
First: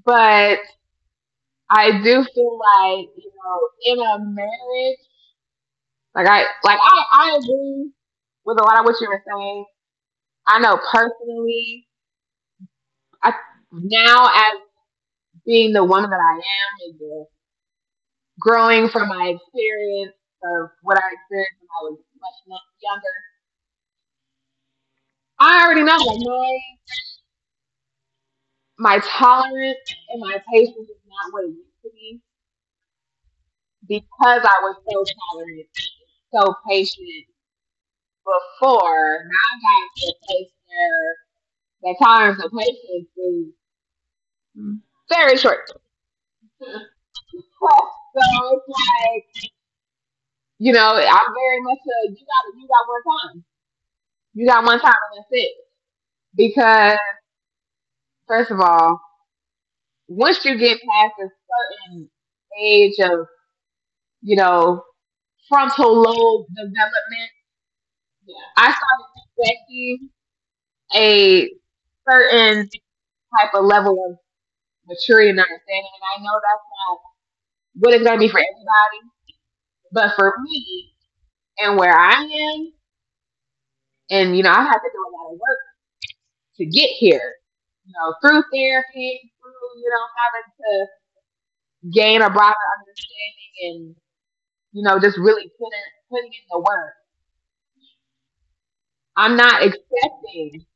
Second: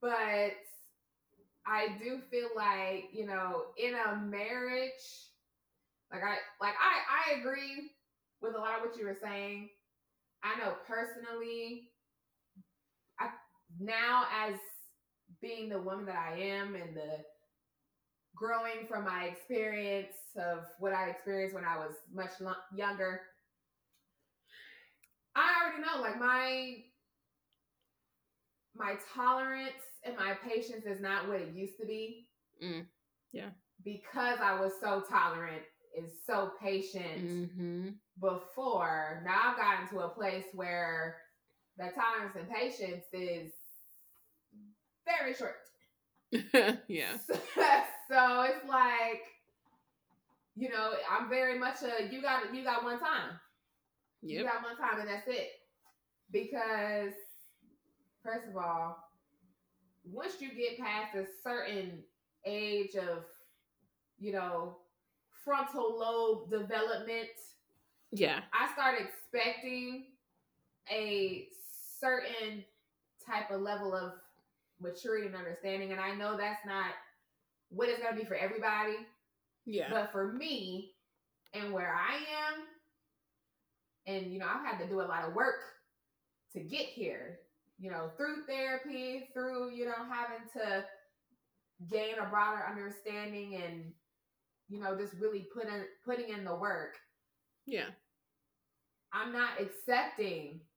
Speaker 2: But
Speaker 1: But
Speaker 2: I
Speaker 1: I
Speaker 2: do
Speaker 1: do
Speaker 2: feel
Speaker 1: feel
Speaker 2: like,
Speaker 1: like,
Speaker 2: you
Speaker 1: you
Speaker 2: know,
Speaker 1: know,
Speaker 2: in
Speaker 1: in
Speaker 2: a
Speaker 1: a marriage,
Speaker 2: marriage, like
Speaker 1: like
Speaker 2: I
Speaker 1: I
Speaker 2: like
Speaker 1: like I,
Speaker 2: I
Speaker 1: I
Speaker 2: I
Speaker 1: agree
Speaker 2: agree with a
Speaker 1: with a
Speaker 2: lot
Speaker 1: lot
Speaker 2: of
Speaker 1: of what
Speaker 2: what you
Speaker 1: you
Speaker 2: were
Speaker 1: were saying.
Speaker 2: saying. I
Speaker 1: I
Speaker 2: know
Speaker 1: know personally,
Speaker 2: personally, I
Speaker 1: I
Speaker 2: now
Speaker 1: now
Speaker 2: as
Speaker 1: as
Speaker 2: being
Speaker 1: being
Speaker 2: the
Speaker 1: the
Speaker 2: woman
Speaker 1: woman
Speaker 2: that
Speaker 1: that
Speaker 2: I
Speaker 1: I
Speaker 2: am
Speaker 1: am
Speaker 2: and the
Speaker 1: and
Speaker 2: growing
Speaker 1: growing
Speaker 2: from
Speaker 1: from
Speaker 2: my
Speaker 1: my
Speaker 2: experience
Speaker 1: experience
Speaker 2: of
Speaker 1: of
Speaker 2: what
Speaker 1: what I
Speaker 2: I experienced
Speaker 1: experienced
Speaker 2: when
Speaker 1: when
Speaker 2: I
Speaker 1: I
Speaker 2: was
Speaker 1: was
Speaker 2: much
Speaker 1: much younger,
Speaker 2: younger, I
Speaker 1: I
Speaker 2: already
Speaker 1: already know
Speaker 2: know, like
Speaker 1: that marriage
Speaker 2: my
Speaker 1: my
Speaker 2: tolerance
Speaker 1: tolerance
Speaker 2: and
Speaker 1: and
Speaker 2: my
Speaker 1: my
Speaker 2: patience
Speaker 1: patience
Speaker 2: is
Speaker 1: is
Speaker 2: not
Speaker 1: not
Speaker 2: what
Speaker 1: what it
Speaker 2: it used
Speaker 1: used
Speaker 2: to
Speaker 1: to be
Speaker 2: be. Mm. Yeah.
Speaker 1: because
Speaker 2: Because I
Speaker 1: I
Speaker 2: was
Speaker 1: was
Speaker 2: so
Speaker 1: so
Speaker 2: tolerant
Speaker 1: tolerant,
Speaker 2: and so
Speaker 1: so
Speaker 2: patient,
Speaker 1: patient
Speaker 2: mm-hmm, before.
Speaker 1: before. Now
Speaker 2: Now I've
Speaker 1: I
Speaker 2: gotten
Speaker 1: got
Speaker 2: to
Speaker 1: to
Speaker 2: a
Speaker 1: a
Speaker 2: place
Speaker 1: place
Speaker 2: where
Speaker 1: where
Speaker 2: the
Speaker 1: the
Speaker 2: tolerance
Speaker 1: tolerance
Speaker 2: and
Speaker 1: and
Speaker 2: patience
Speaker 1: patience
Speaker 2: is
Speaker 1: is
Speaker 2: very
Speaker 1: very
Speaker 2: short.
Speaker 1: short. So
Speaker 2: Yeah. So it's
Speaker 1: it's
Speaker 2: like,
Speaker 1: like,
Speaker 2: you
Speaker 1: you
Speaker 2: know,
Speaker 1: know,
Speaker 2: I'm
Speaker 1: I'm
Speaker 2: very
Speaker 1: very
Speaker 2: much
Speaker 1: much a
Speaker 2: a you got, you
Speaker 1: you
Speaker 2: got
Speaker 1: got
Speaker 2: one
Speaker 1: one
Speaker 2: time.
Speaker 1: time.
Speaker 2: Yep. You,
Speaker 1: You
Speaker 2: yep, got
Speaker 1: got
Speaker 2: one
Speaker 1: one time
Speaker 2: time and
Speaker 1: and
Speaker 2: that's
Speaker 1: that's
Speaker 2: it.
Speaker 1: it. Because
Speaker 2: Because first
Speaker 1: first
Speaker 2: of
Speaker 1: of all,
Speaker 2: all, once
Speaker 1: once
Speaker 2: you
Speaker 1: you
Speaker 2: get
Speaker 1: get
Speaker 2: past
Speaker 1: past
Speaker 2: a
Speaker 1: a
Speaker 2: certain
Speaker 1: certain age
Speaker 2: age of,
Speaker 1: of,
Speaker 2: you
Speaker 1: you
Speaker 2: know,
Speaker 1: know, frontal
Speaker 2: frontal
Speaker 1: lobe
Speaker 2: lobe development,
Speaker 1: development, yeah,
Speaker 2: yeah,
Speaker 1: I
Speaker 2: I start
Speaker 1: started
Speaker 2: expecting
Speaker 1: expecting
Speaker 2: a
Speaker 1: a
Speaker 2: certain
Speaker 1: certain
Speaker 2: type
Speaker 1: type
Speaker 2: of
Speaker 1: of
Speaker 2: level
Speaker 1: level
Speaker 2: of
Speaker 1: of
Speaker 2: maturity
Speaker 1: maturity
Speaker 2: and
Speaker 1: and
Speaker 2: understanding.
Speaker 1: understanding,
Speaker 2: And
Speaker 1: and
Speaker 2: I
Speaker 1: I
Speaker 2: know
Speaker 1: know
Speaker 2: that's
Speaker 1: that's
Speaker 2: not
Speaker 1: not
Speaker 2: what
Speaker 1: what
Speaker 2: it's
Speaker 1: it's
Speaker 2: going
Speaker 1: going
Speaker 2: to
Speaker 1: to
Speaker 2: be
Speaker 1: be
Speaker 2: for
Speaker 1: for
Speaker 2: everybody.
Speaker 1: everybody,
Speaker 2: Yeah. But
Speaker 1: but
Speaker 2: for
Speaker 1: for
Speaker 2: me
Speaker 1: me
Speaker 2: and
Speaker 1: and
Speaker 2: where
Speaker 1: where
Speaker 2: I
Speaker 1: I
Speaker 2: am,
Speaker 1: am,
Speaker 2: and
Speaker 1: and
Speaker 2: you
Speaker 1: you
Speaker 2: know,
Speaker 1: know,
Speaker 2: I've
Speaker 1: I've
Speaker 2: had
Speaker 1: had
Speaker 2: to
Speaker 1: to
Speaker 2: do
Speaker 1: do
Speaker 2: a
Speaker 1: a
Speaker 2: lot
Speaker 1: lot
Speaker 2: of
Speaker 1: of
Speaker 2: work
Speaker 1: work
Speaker 2: to
Speaker 1: to
Speaker 2: get
Speaker 1: get here,
Speaker 2: here, you
Speaker 1: you
Speaker 2: know,
Speaker 1: know, through
Speaker 2: through
Speaker 1: therapy,
Speaker 2: therapy, through,
Speaker 1: through,
Speaker 2: you
Speaker 1: you
Speaker 2: know,
Speaker 1: know,
Speaker 2: having
Speaker 1: having
Speaker 2: to
Speaker 1: to
Speaker 2: gain
Speaker 1: gain
Speaker 2: a
Speaker 1: a
Speaker 2: broader
Speaker 1: broader understanding,
Speaker 2: understanding, and
Speaker 1: and
Speaker 2: you
Speaker 1: you
Speaker 2: know,
Speaker 1: know,
Speaker 2: just
Speaker 1: just
Speaker 2: really
Speaker 1: really
Speaker 2: putting
Speaker 1: putting
Speaker 2: in
Speaker 1: in
Speaker 2: the
Speaker 1: the
Speaker 2: work.
Speaker 1: work.
Speaker 2: Yeah. I'm
Speaker 1: I'm
Speaker 2: not
Speaker 1: not
Speaker 2: accepting
Speaker 1: expecting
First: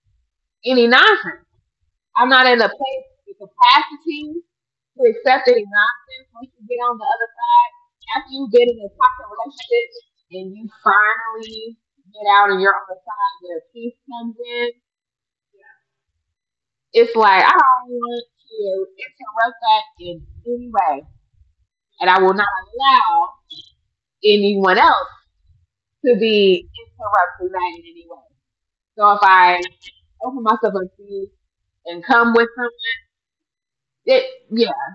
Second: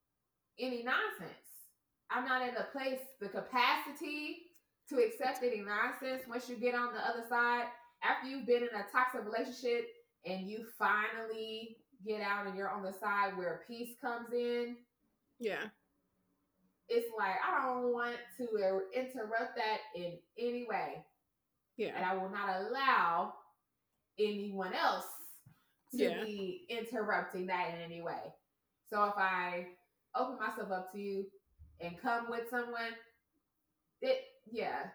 Speaker 2: any
Speaker 1: any
Speaker 2: nonsense.
Speaker 1: nonsense.
Speaker 2: I'm
Speaker 1: I'm
Speaker 2: not
Speaker 1: not
Speaker 2: in
Speaker 1: in
Speaker 2: the
Speaker 1: a
Speaker 2: place,
Speaker 1: place,
Speaker 2: the
Speaker 1: the
Speaker 2: capacity
Speaker 1: capacity
Speaker 2: to
Speaker 1: to
Speaker 2: accept
Speaker 1: accept
Speaker 2: any
Speaker 1: any
Speaker 2: nonsense
Speaker 1: nonsense
Speaker 2: once
Speaker 1: once
Speaker 2: you
Speaker 1: you
Speaker 2: get
Speaker 1: get
Speaker 2: on
Speaker 1: on
Speaker 2: the
Speaker 1: the
Speaker 2: other
Speaker 1: other
Speaker 2: side.
Speaker 1: side.
Speaker 2: After
Speaker 1: After
Speaker 2: you've
Speaker 1: you
Speaker 2: been
Speaker 1: get
Speaker 2: in
Speaker 1: in
Speaker 2: a
Speaker 1: a
Speaker 2: toxic
Speaker 1: toxic relationship
Speaker 2: relationship
Speaker 1: and
Speaker 2: and
Speaker 1: you
Speaker 2: you
Speaker 1: finally
Speaker 2: finally get
Speaker 1: get
Speaker 2: out
Speaker 1: out
Speaker 2: and
Speaker 1: and
Speaker 2: you're
Speaker 1: you're
Speaker 2: on
Speaker 1: on
Speaker 2: the
Speaker 1: the side
Speaker 2: side
Speaker 1: where
Speaker 2: where
Speaker 1: peace
Speaker 2: peace comes
Speaker 1: comes in,
Speaker 2: in, yeah, it's
Speaker 1: it's
Speaker 2: like,
Speaker 1: like I
Speaker 2: I
Speaker 1: don't
Speaker 2: don't want
Speaker 1: want
Speaker 2: to
Speaker 1: to
Speaker 2: interrupt
Speaker 1: interrupt
Speaker 2: that
Speaker 1: that
Speaker 2: in
Speaker 1: in
Speaker 2: any
Speaker 1: any way,
Speaker 2: way. Yeah. And
Speaker 1: and
Speaker 2: I
Speaker 1: I
Speaker 2: will
Speaker 1: will not
Speaker 2: not
Speaker 1: allow
Speaker 2: allow anyone
Speaker 1: anyone
Speaker 2: else
Speaker 1: else
Speaker 2: to,
Speaker 1: to
Speaker 2: yeah, be
Speaker 1: be
Speaker 2: interrupting
Speaker 1: interrupting that
Speaker 2: that in
Speaker 1: in
Speaker 2: any
Speaker 1: any way.
Speaker 2: way. So
Speaker 1: So
Speaker 2: if
Speaker 1: if I
Speaker 2: I open
Speaker 1: open
Speaker 2: myself
Speaker 1: myself
Speaker 2: up
Speaker 1: up
Speaker 2: to
Speaker 1: to
Speaker 2: you
Speaker 1: you
Speaker 2: and
Speaker 1: and
Speaker 2: come
Speaker 1: come with
Speaker 2: with
Speaker 1: them,
Speaker 2: someone, it,
Speaker 1: it, yeah,
Speaker 2: yeah,